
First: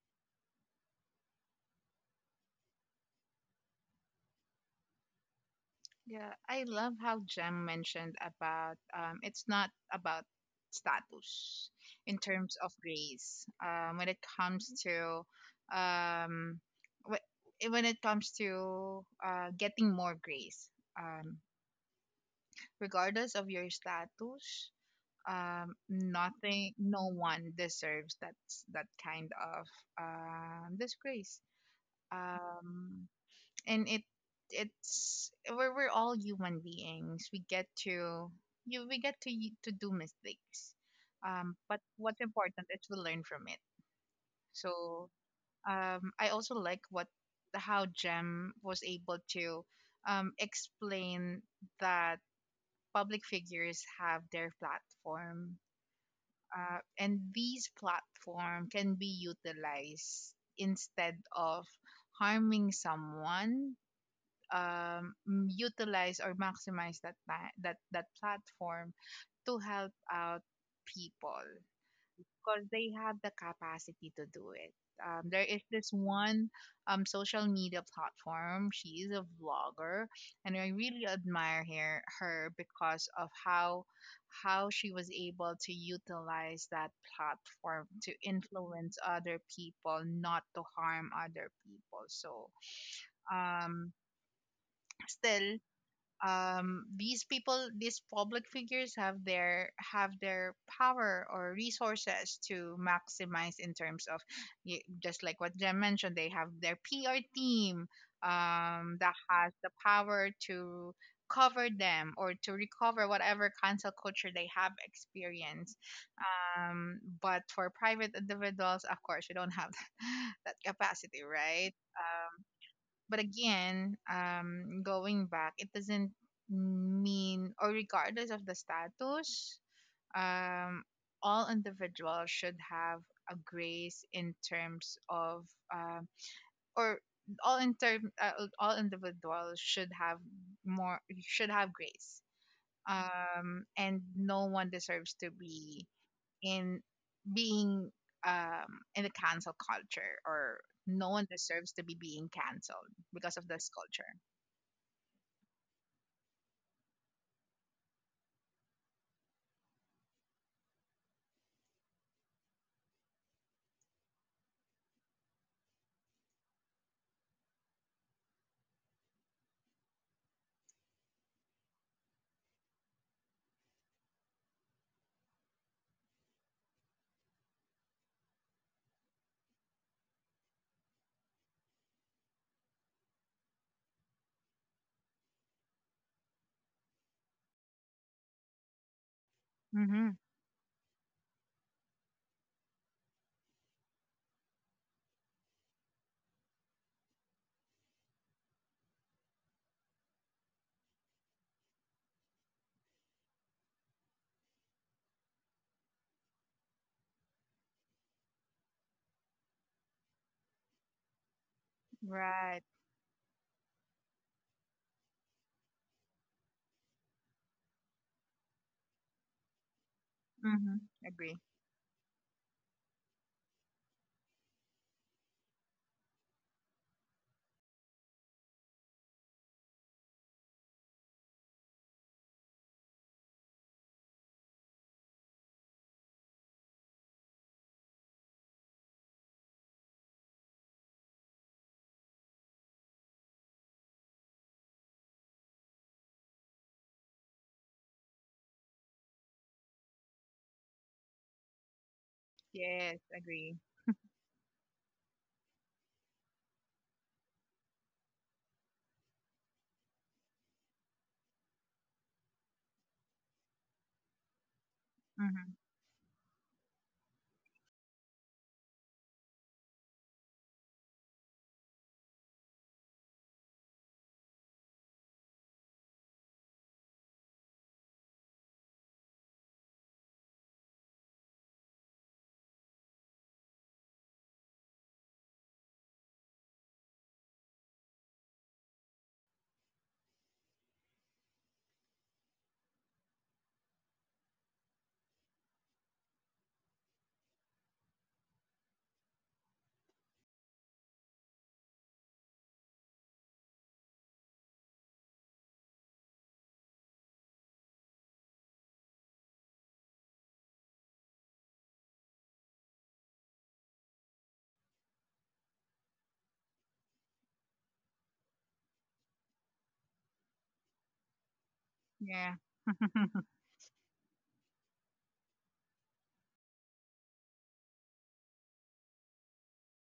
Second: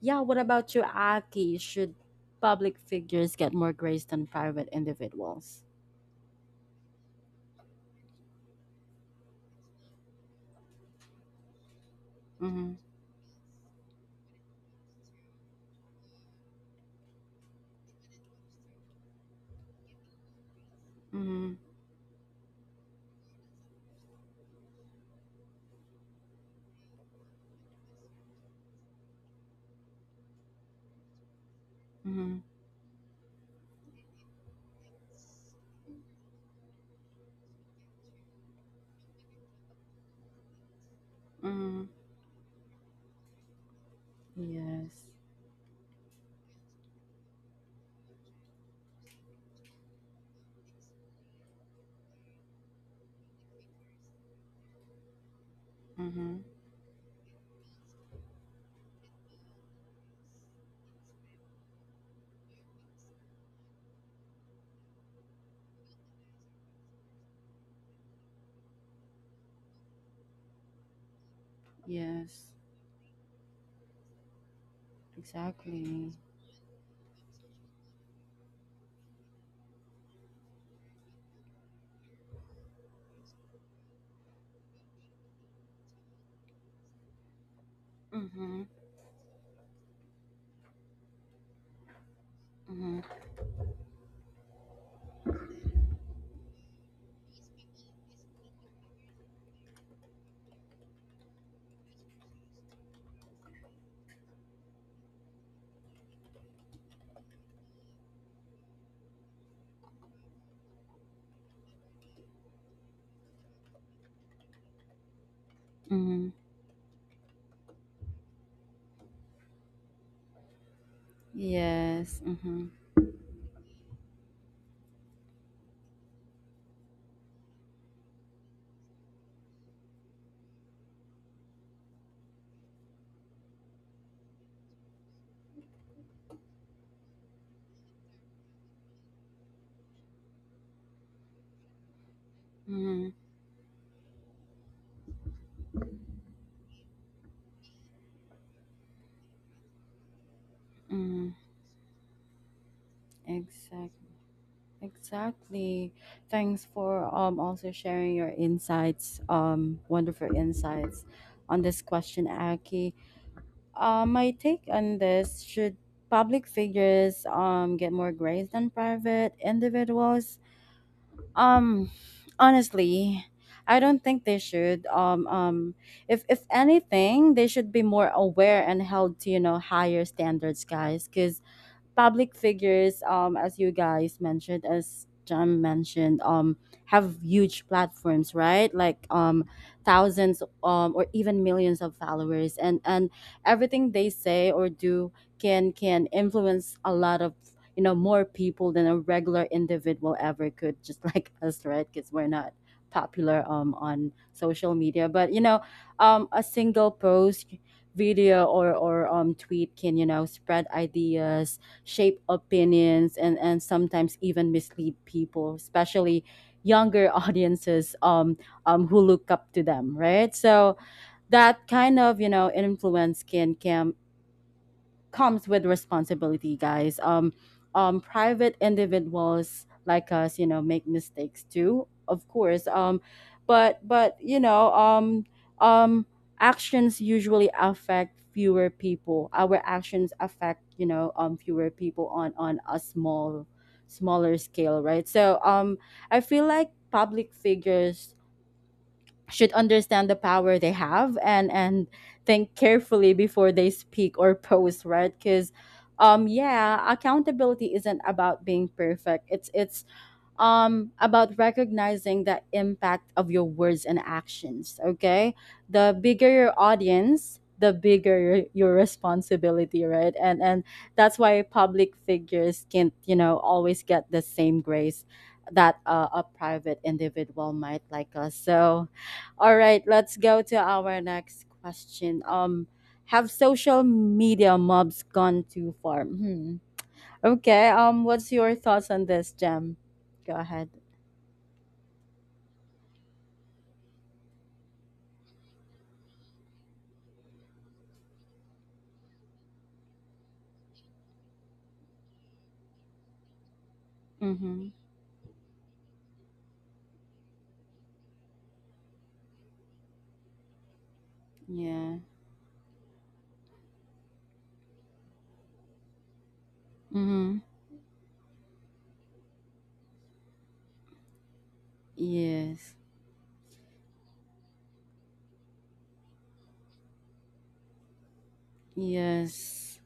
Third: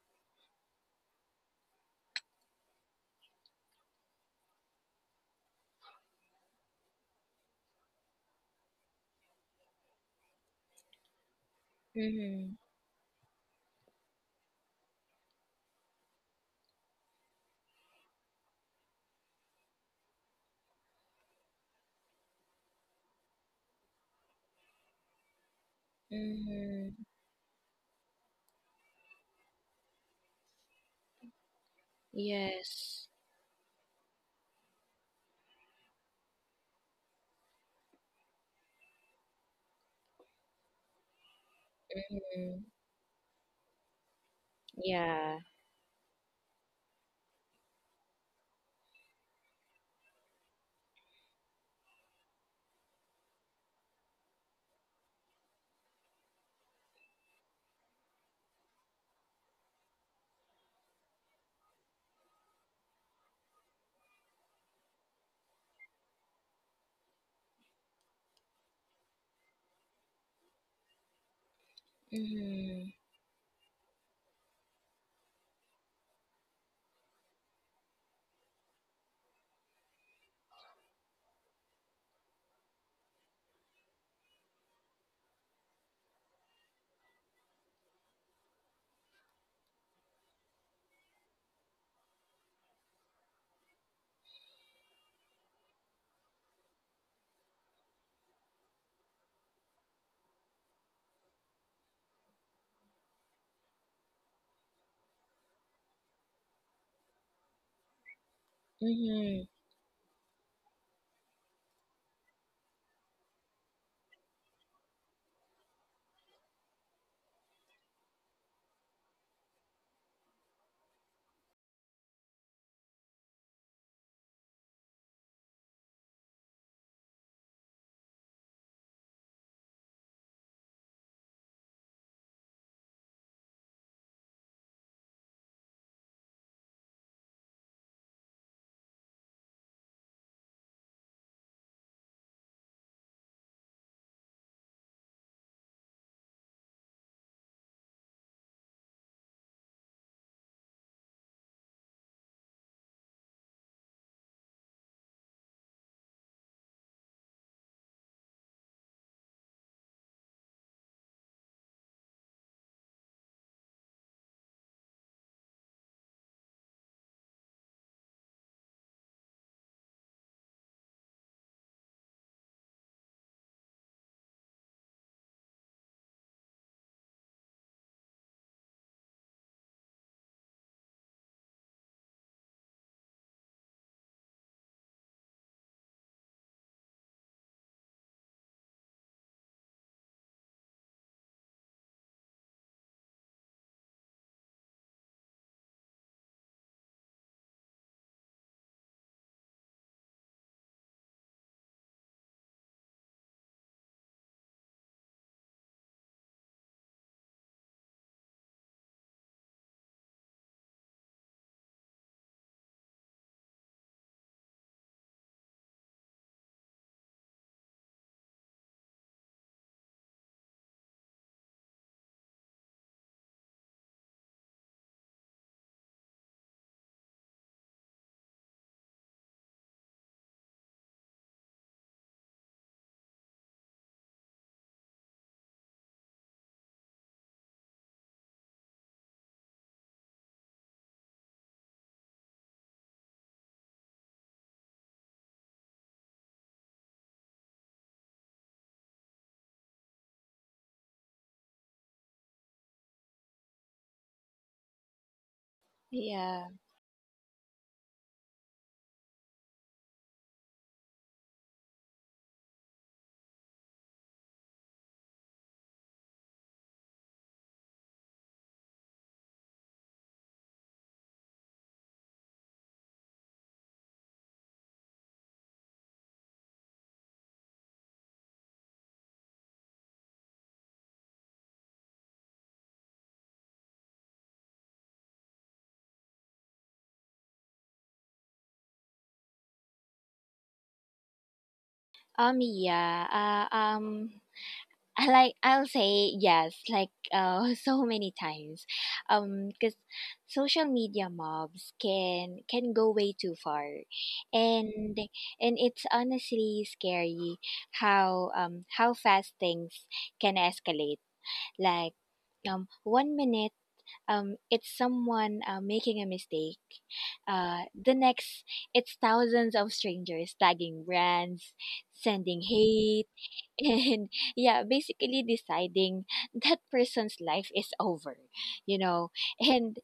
Speaker 1: yeah, what about you, Aki? Should public figures get more grace than private individuals?
Speaker 3: Yeah, I love how Jem mentioned about it's not about status in
Speaker 2: Mm-hmm.
Speaker 3: terms
Speaker 1: Mm-hmm.
Speaker 3: of grace when it comes to um, when it comes to getting more grace, um,
Speaker 1: Mm-hmm.
Speaker 3: regardless of your status, um, nothing,
Speaker 2: Mm-hmm.
Speaker 3: no one deserves that that kind of um, disgrace,
Speaker 1: Mm-hmm.
Speaker 3: um,
Speaker 2: Yes.
Speaker 3: and we're all human beings. We get to you we get to to do mistakes, um, but
Speaker 1: Mm-hmm.
Speaker 3: what's
Speaker 2: Mm-hmm.
Speaker 3: important is to learn from it.
Speaker 1: Yes.
Speaker 3: so
Speaker 2: Yeah.
Speaker 3: um I also like what how Jem was able to um, explain that public figures have their platform,
Speaker 1: Mm-hmm.
Speaker 3: and these platform can be utilized instead of harming someone. Utilize or maximize that that platform to help out people
Speaker 1: Yes.
Speaker 3: because they
Speaker 2: Mm-hmm.
Speaker 3: have the capacity to do it. There is this
Speaker 1: Exactly.
Speaker 3: one social media platform. She is a vlogger, and I really admire her because of how she was able to utilize that platform to
Speaker 1: Mm-hmm.
Speaker 3: influence other people, not to harm other people. So
Speaker 1: Mm-hmm.
Speaker 3: um, still these people, these public figures, have their power or resources to maximize in terms of, just like what Jem mentioned, they have their PR team that has
Speaker 2: Mm-hmm.
Speaker 3: the power to cover them or to recover whatever cancel culture they have experienced.
Speaker 1: Mm-hmm.
Speaker 3: But for private individuals, of course, we don't have that capacity, right?
Speaker 1: Yes. Mm-hmm.
Speaker 3: But again, going back, it doesn't mean, or regardless of the status, um, all individuals should have a grace in terms of, um, or all individuals should have should have grace.
Speaker 1: Mm-hmm.
Speaker 3: And no one deserves to be in being in the cancel culture, or no one
Speaker 1: Mm-hmm.
Speaker 3: deserves to be being canceled because of this
Speaker 1: Exactly.
Speaker 3: culture.
Speaker 1: Exactly. Thanks for um, also sharing your insights, um, wonderful insights on this question, Aki. My take on this, should public figures get more grace than private individuals? Um honestly, I don't think they should. Um, if anything, they should be more aware and held to, you know, higher standards, guys, cuz public figures, as you guys mentioned, as John mentioned, have huge platforms, right? Like
Speaker 3: Mhm.
Speaker 1: thousands or even millions of followers, and everything they say or do can influence a lot of, you know, more people than a regular individual ever could, just like us, right? Because we're not popular um, on social media, but you know, a single post, video, or um, tweet can, you know, spread ideas, shape
Speaker 3: Right.
Speaker 1: opinions, and sometimes even mislead people, especially younger audiences, um, who look up to them, right? So
Speaker 3: Mhm. Agree.
Speaker 1: that kind of, you know, influence can, comes with responsibility, guys. Private individuals like us, you know, make mistakes too, of course. But you know, um, actions usually affect fewer people. Our actions affect, you know, um, fewer people on a small smaller scale, right? So I feel like public figures should understand the power they have and think
Speaker 3: Yes,
Speaker 1: carefully before
Speaker 3: agree.
Speaker 1: they speak or post, right? Because
Speaker 2: Yeah.
Speaker 1: yeah, accountability isn't about being perfect, it's about recognizing the impact of your words and actions. Okay,
Speaker 3: Mhm.
Speaker 1: the bigger your audience, the bigger your responsibility, right? And that's why public figures can't always get the same grace that a private individual might, like us. So all right, let's go to our next question. Have social media mobs gone too far? Hmm. Okay, what's your thoughts on this, Jem? Go ahead.
Speaker 2: Yeah. Uh, um. I'll say yes, like, so many times, because social media mobs can go way too far,
Speaker 1: Mm-hmm.
Speaker 2: and it's honestly scary how, how fast things can escalate. Like,
Speaker 1: Yeah.
Speaker 2: one minute, it's someone, making a mistake,
Speaker 1: Mm-hmm.
Speaker 2: the next it's thousands of strangers tagging brands,
Speaker 3: Yeah.
Speaker 2: sending
Speaker 1: Yes.
Speaker 2: hate, and yeah, basically deciding that person's life is over, you know.
Speaker 1: Yes.
Speaker 2: And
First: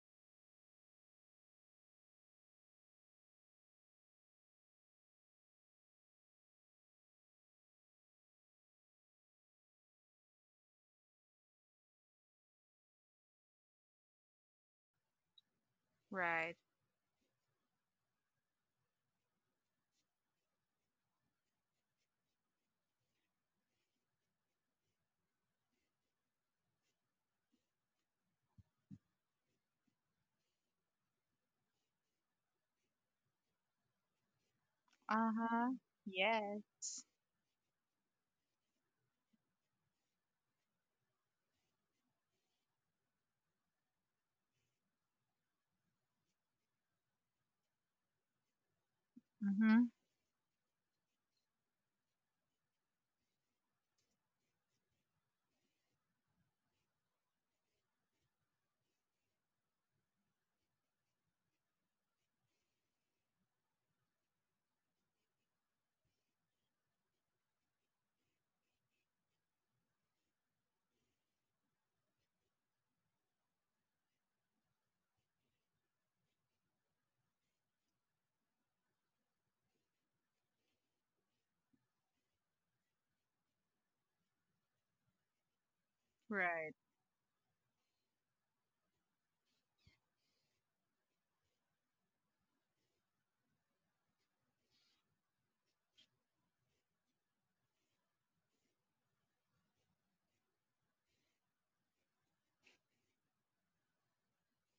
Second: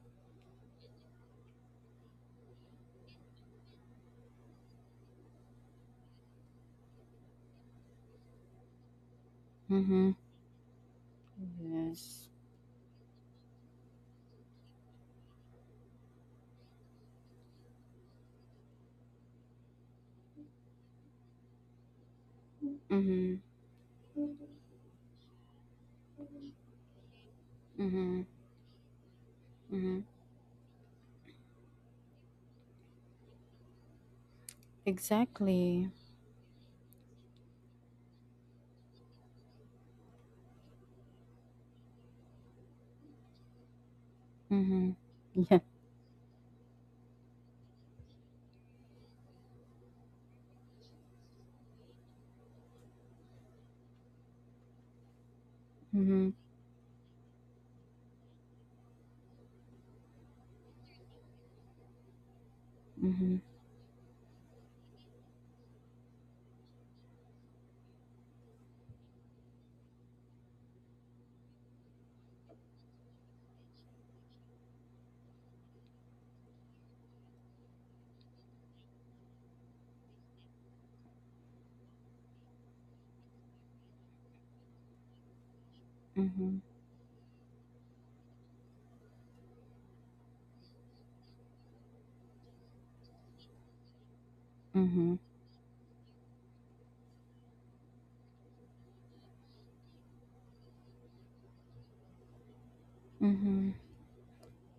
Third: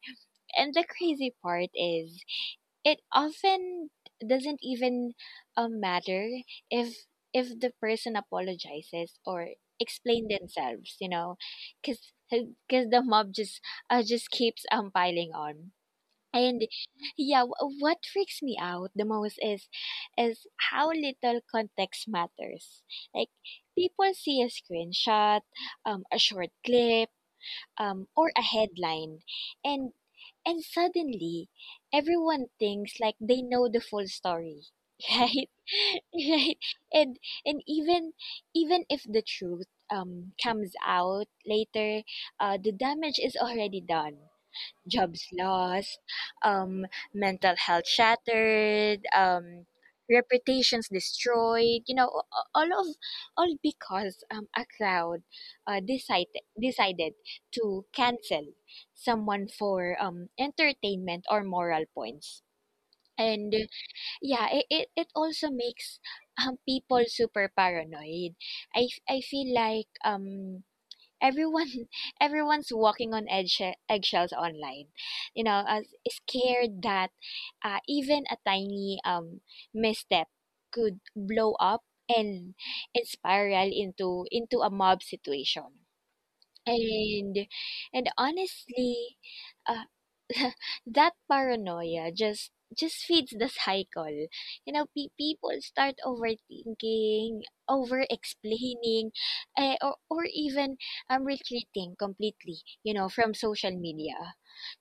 Speaker 2: the crazy part is, it often doesn't even, matter if the person apologizes or
Speaker 1: Mm-hmm.
Speaker 2: explain themselves, you know, because
Speaker 1: Yes.
Speaker 2: the mob just, just keeps piling on.
Speaker 3: Right.
Speaker 2: And yeah, what freaks me out the most is how little context matters. Like,
Speaker 1: Mm-hmm.
Speaker 2: people see a screenshot, a short clip,
Speaker 1: Mm-hmm.
Speaker 2: or a headline, and
Speaker 1: Mm-hmm.
Speaker 2: suddenly everyone thinks like they know the full story, right?
Speaker 3: Uh-huh.
Speaker 1: Exactly.
Speaker 2: Right?
Speaker 3: Yes.
Speaker 2: And even if the truth comes out later, the damage is already done:
Speaker 1: Mm-hmm.
Speaker 2: jobs
Speaker 1: Yeah.
Speaker 2: lost, um, mental health shattered,
Speaker 3: Mhm.
Speaker 2: reputations destroyed. You know, all because, a crowd,
Speaker 1: Mm-hmm.
Speaker 2: decided to cancel someone for, entertainment or moral points.
Speaker 1: Mm-hmm.
Speaker 2: And, yeah, it also makes, people super paranoid. I feel like, everyone everyone's walking on eggshells online, you know, as scared that, even a tiny, misstep could blow up and spiral into a mob situation.
Speaker 1: Mm-hmm.
Speaker 3: Right.
Speaker 2: And honestly, uh, that paranoia just feeds the cycle. You know,
Speaker 1: Mm-hmm.
Speaker 2: people start overthinking, over explaining, or even, retreating completely, you know, from
Speaker 1: Mm-hmm.
Speaker 2: social media.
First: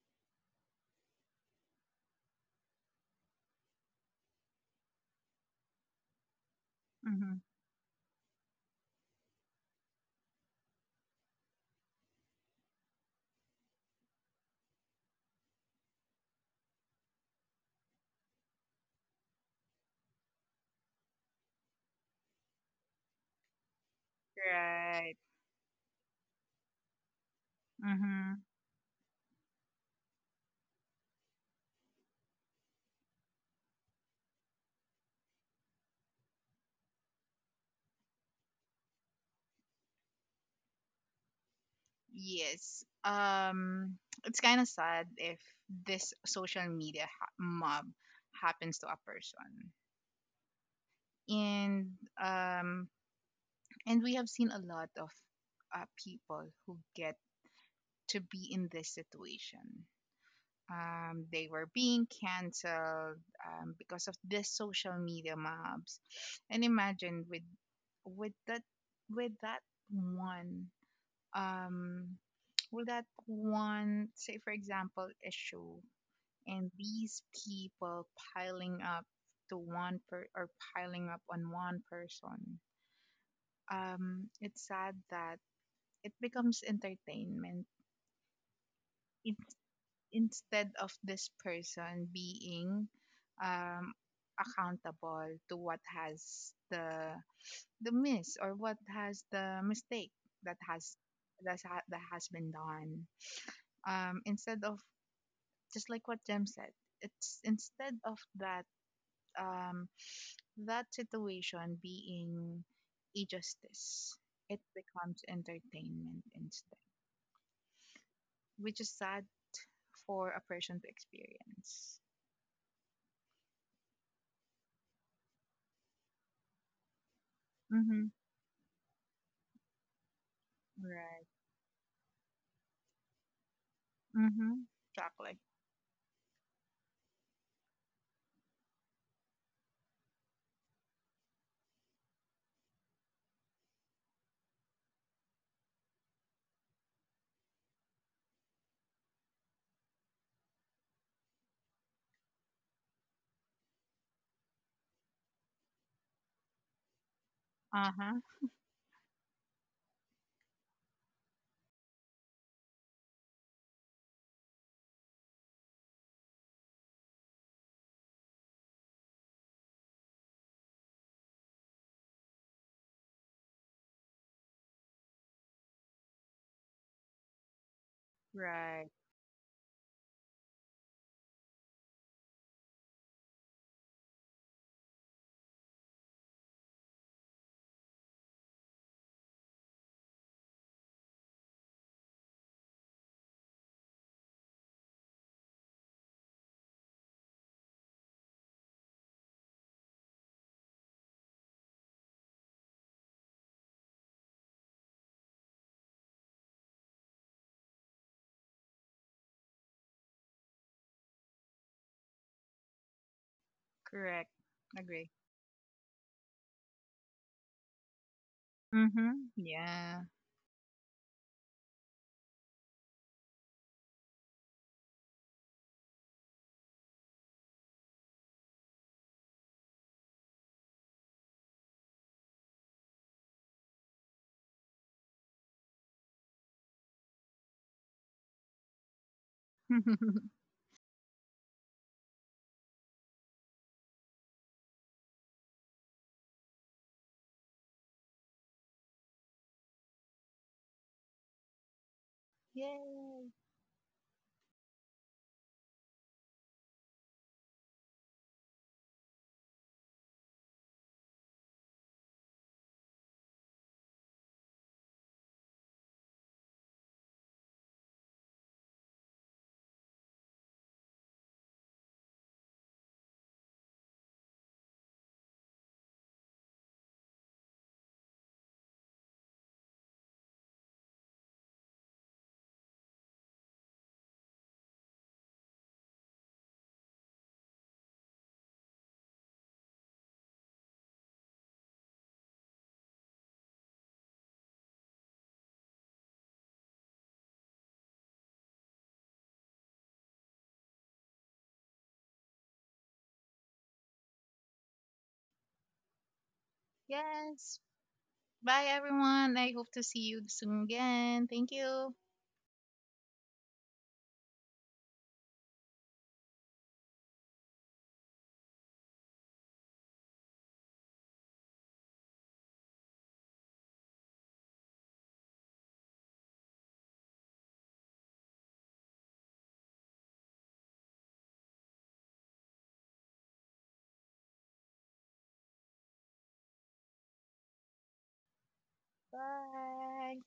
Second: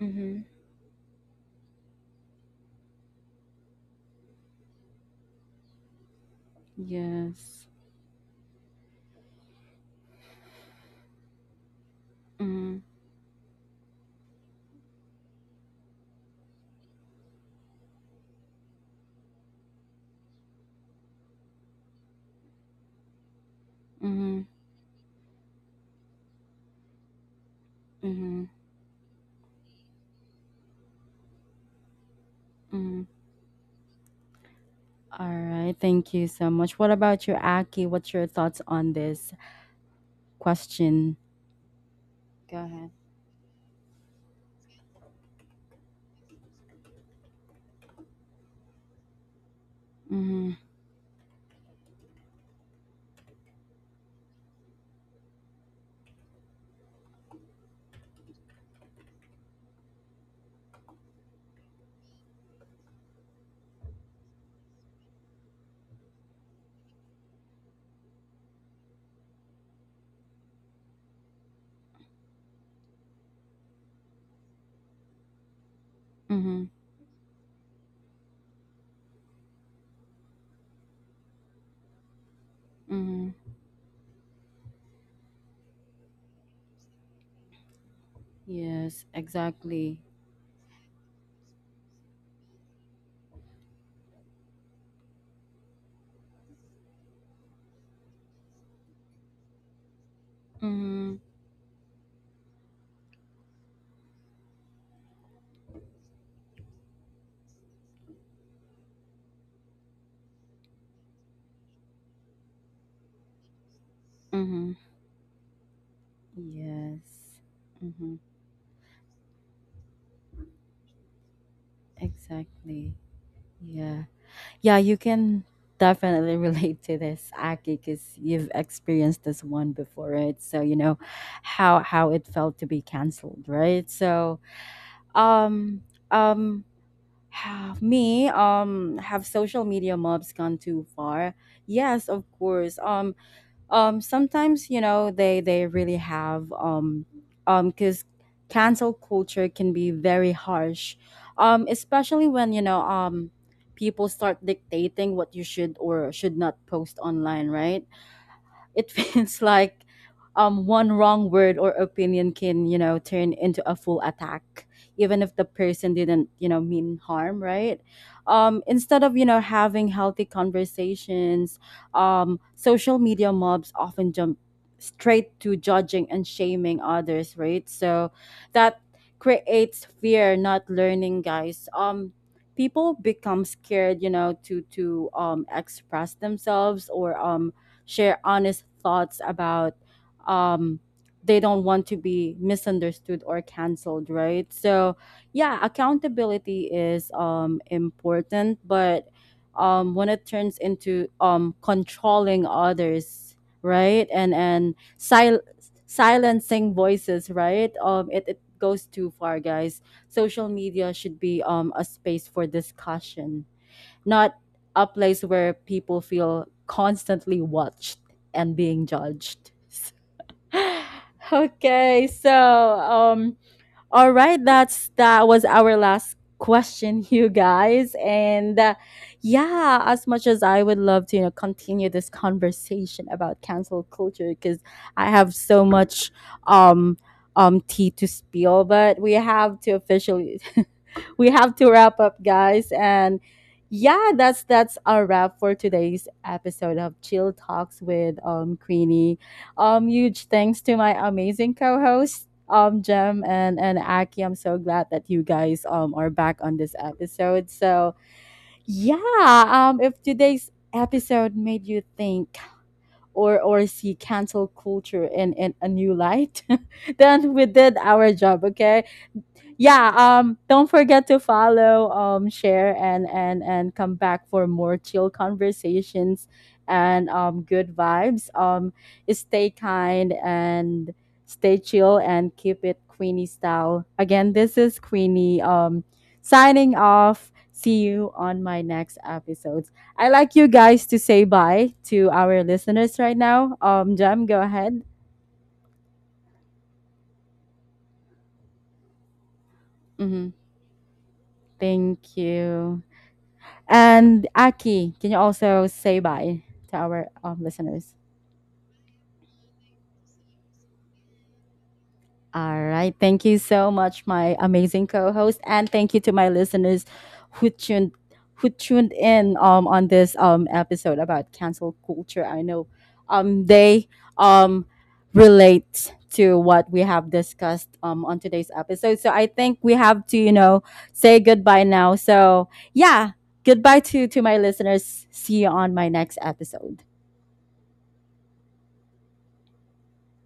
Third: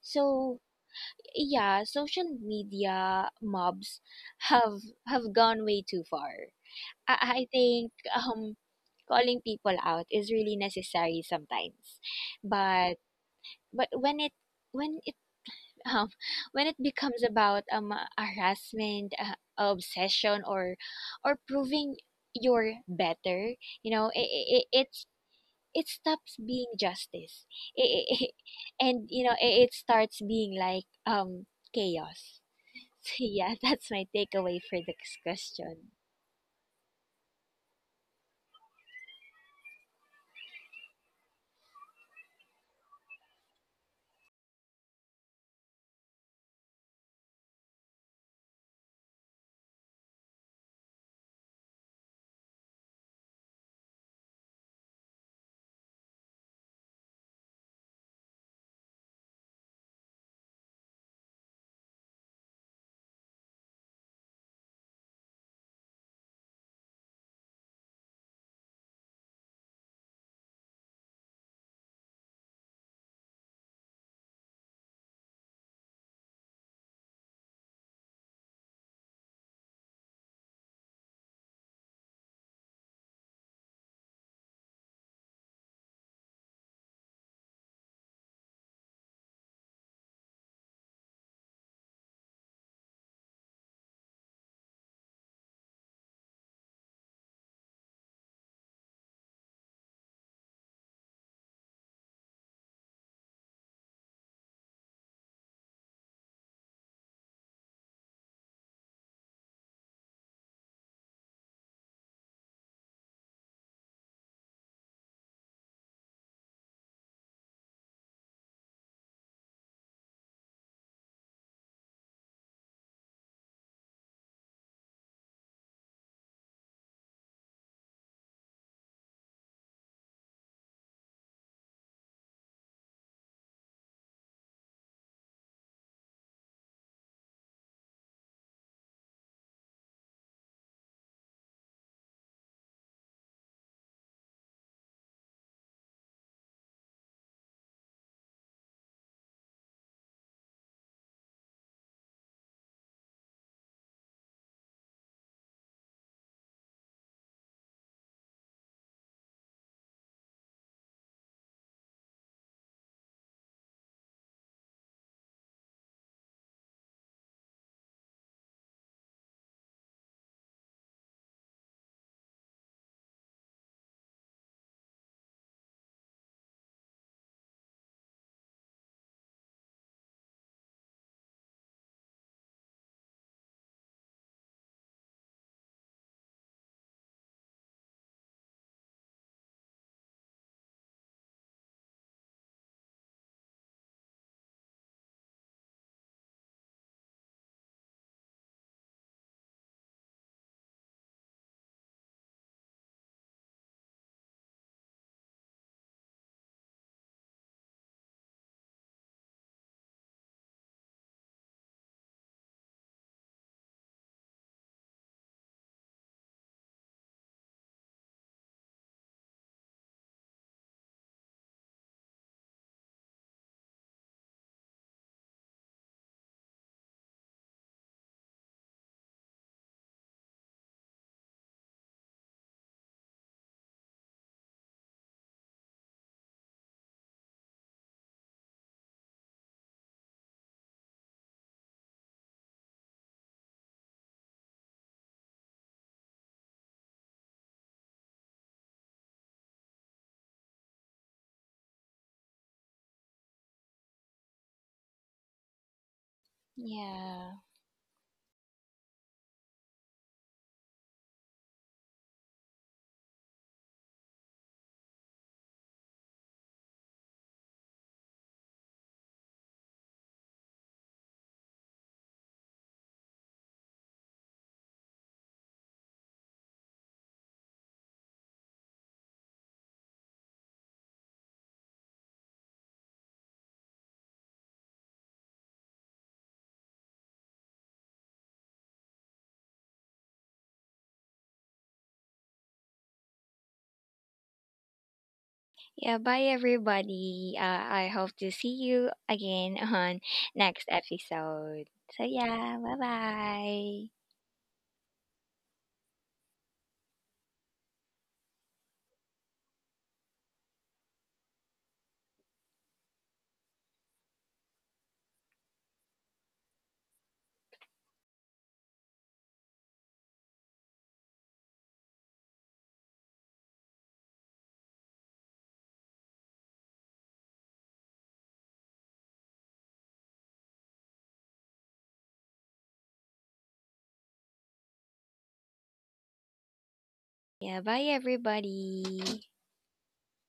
Speaker 1: Mm-hmm.
Speaker 2: So, yeah, social media mobs have have gone way too far.
Speaker 3: Mhm.
Speaker 2: I
Speaker 1: Yes.
Speaker 2: think, um calling people out is really necessary sometimes.
Speaker 1: Mm-hmm.
Speaker 2: But but when it when, um, when it becomes about, harassment, obsession, or proving you're better, you know,
Speaker 1: Mm-hmm.
Speaker 3: Right.
Speaker 2: it stops being justice, I- I-
Speaker 3: Mhm.
Speaker 1: Mm-hmm.
Speaker 2: and you know, it starts being like, chaos.
Speaker 1: Mm-hmm.
Speaker 2: So yeah, that's my takeaway for this
Speaker 1: All right,
Speaker 2: question.
Speaker 1: thank you so much. What about you, Aki? What's your thoughts on this question? Go
Speaker 3: Yes,
Speaker 1: ahead.
Speaker 3: um, it's kind of sad if this mob happens to a person.
Speaker 1: Mm-hmm.
Speaker 3: And um, and we have seen a lot of people who get to be in this situation they were being canceled because of the social media mobs. And imagine with that with that one um with that one, say for example, issue,
Speaker 1: Mm-hmm.
Speaker 3: and these people piling up to one per or piling up on one person,
Speaker 1: Mm-hmm.
Speaker 3: um, it's sad that it becomes entertainment.
Speaker 1: Yes,
Speaker 3: It
Speaker 1: exactly.
Speaker 3: Instead of this person being um, accountable to what has the miss or what has the mistake that has
Speaker 1: Mm-hmm.
Speaker 3: that has been done, instead of, just like what Jem said, it's instead of that um, that situation being a justice, it
Speaker 1: Mm-hmm.
Speaker 3: becomes entertainment instead,
Speaker 1: Yes. Mm-hmm.
Speaker 3: which is sad for a person to experience.
Speaker 1: Exactly. Yeah. Yeah, you can definitely relate to this, Aki,
Speaker 3: Mm-hmm.
Speaker 1: because you've experienced this one before, right? So you know
Speaker 3: Right.
Speaker 1: how it felt to be canceled, right? So
Speaker 3: Mhm. Chocolate.
Speaker 1: um um me, have social media mobs gone too far? Yes, of course. Sometimes, you know, they really have. Because cancel culture can be very harsh, especially when, you know, people start dictating what you should or should not post online, right?
Speaker 3: Uh-huh.
Speaker 1: It feels like one wrong word or opinion can, you know, turn into a full attack, even if the person didn't, you know, mean harm, right? Instead of, you know, having healthy conversations, social media mobs often jump straight to judging and shaming others, right? So that
Speaker 3: Right.
Speaker 1: creates fear, not learning, guys. People become scared, you know, to express themselves, or share honest thoughts about um, they don't want to be misunderstood or canceled, right? So yeah, accountability is important, but when it turns into controlling others, right, and silencing voices, right, it, it goes too far, guys. Social media should be a space for discussion,
Speaker 3: Correct.
Speaker 1: not a
Speaker 3: Agree.
Speaker 1: place where people feel constantly watched and being
Speaker 3: Mhm.
Speaker 1: judged.
Speaker 3: Yeah.
Speaker 1: Okay, so all right, that's that was our last question, you guys, and yeah, as much as I would love to, you know, continue this conversation about cancel culture because I have so much um tea to spill, but we have to officially we have to wrap up, guys. And yeah, that's our wrap for today's episode of Chill Talks with Queenie. Huge thanks to my amazing co-host Jem
Speaker 3: Yay.
Speaker 1: and Aki. I'm so glad that you guys are back on this
Speaker 2: Yeah.
Speaker 1: episode. So yeah, if today's episode made you think or see cancel culture in a new light, then we did our job. Okay, yeah, don't forget to follow, share, and and come back for more chill conversations and good vibes. Stay kind and stay chill and keep it Queenie style. Again, this is Queenie signing off. See you on my next episodes. I like you guys to say bye to our listeners right now. Jam, go ahead.
Speaker 2: Yeah, bye everybody. I hope to see you again on
Speaker 1: Hmm.
Speaker 2: next episode. So
Speaker 1: Thank
Speaker 2: yeah, bye
Speaker 1: you.
Speaker 2: bye.
Speaker 1: And Aki, can you also say bye to our
Speaker 3: Yes.
Speaker 1: listeners?
Speaker 3: Bye, everyone. I hope to see you soon again. Thank you.
Speaker 1: All right, thank you so much, my amazing co-host, and thank you to my listeners who tuned who tuned in, on this episode about cancel culture. I know they um, relate to what we have discussed on today's episode. So I think we have to, you know, say goodbye now. So yeah, goodbye to my listeners. See you on my next episode.
Speaker 2: Yeah, bye everybody.
Speaker 3: Bye.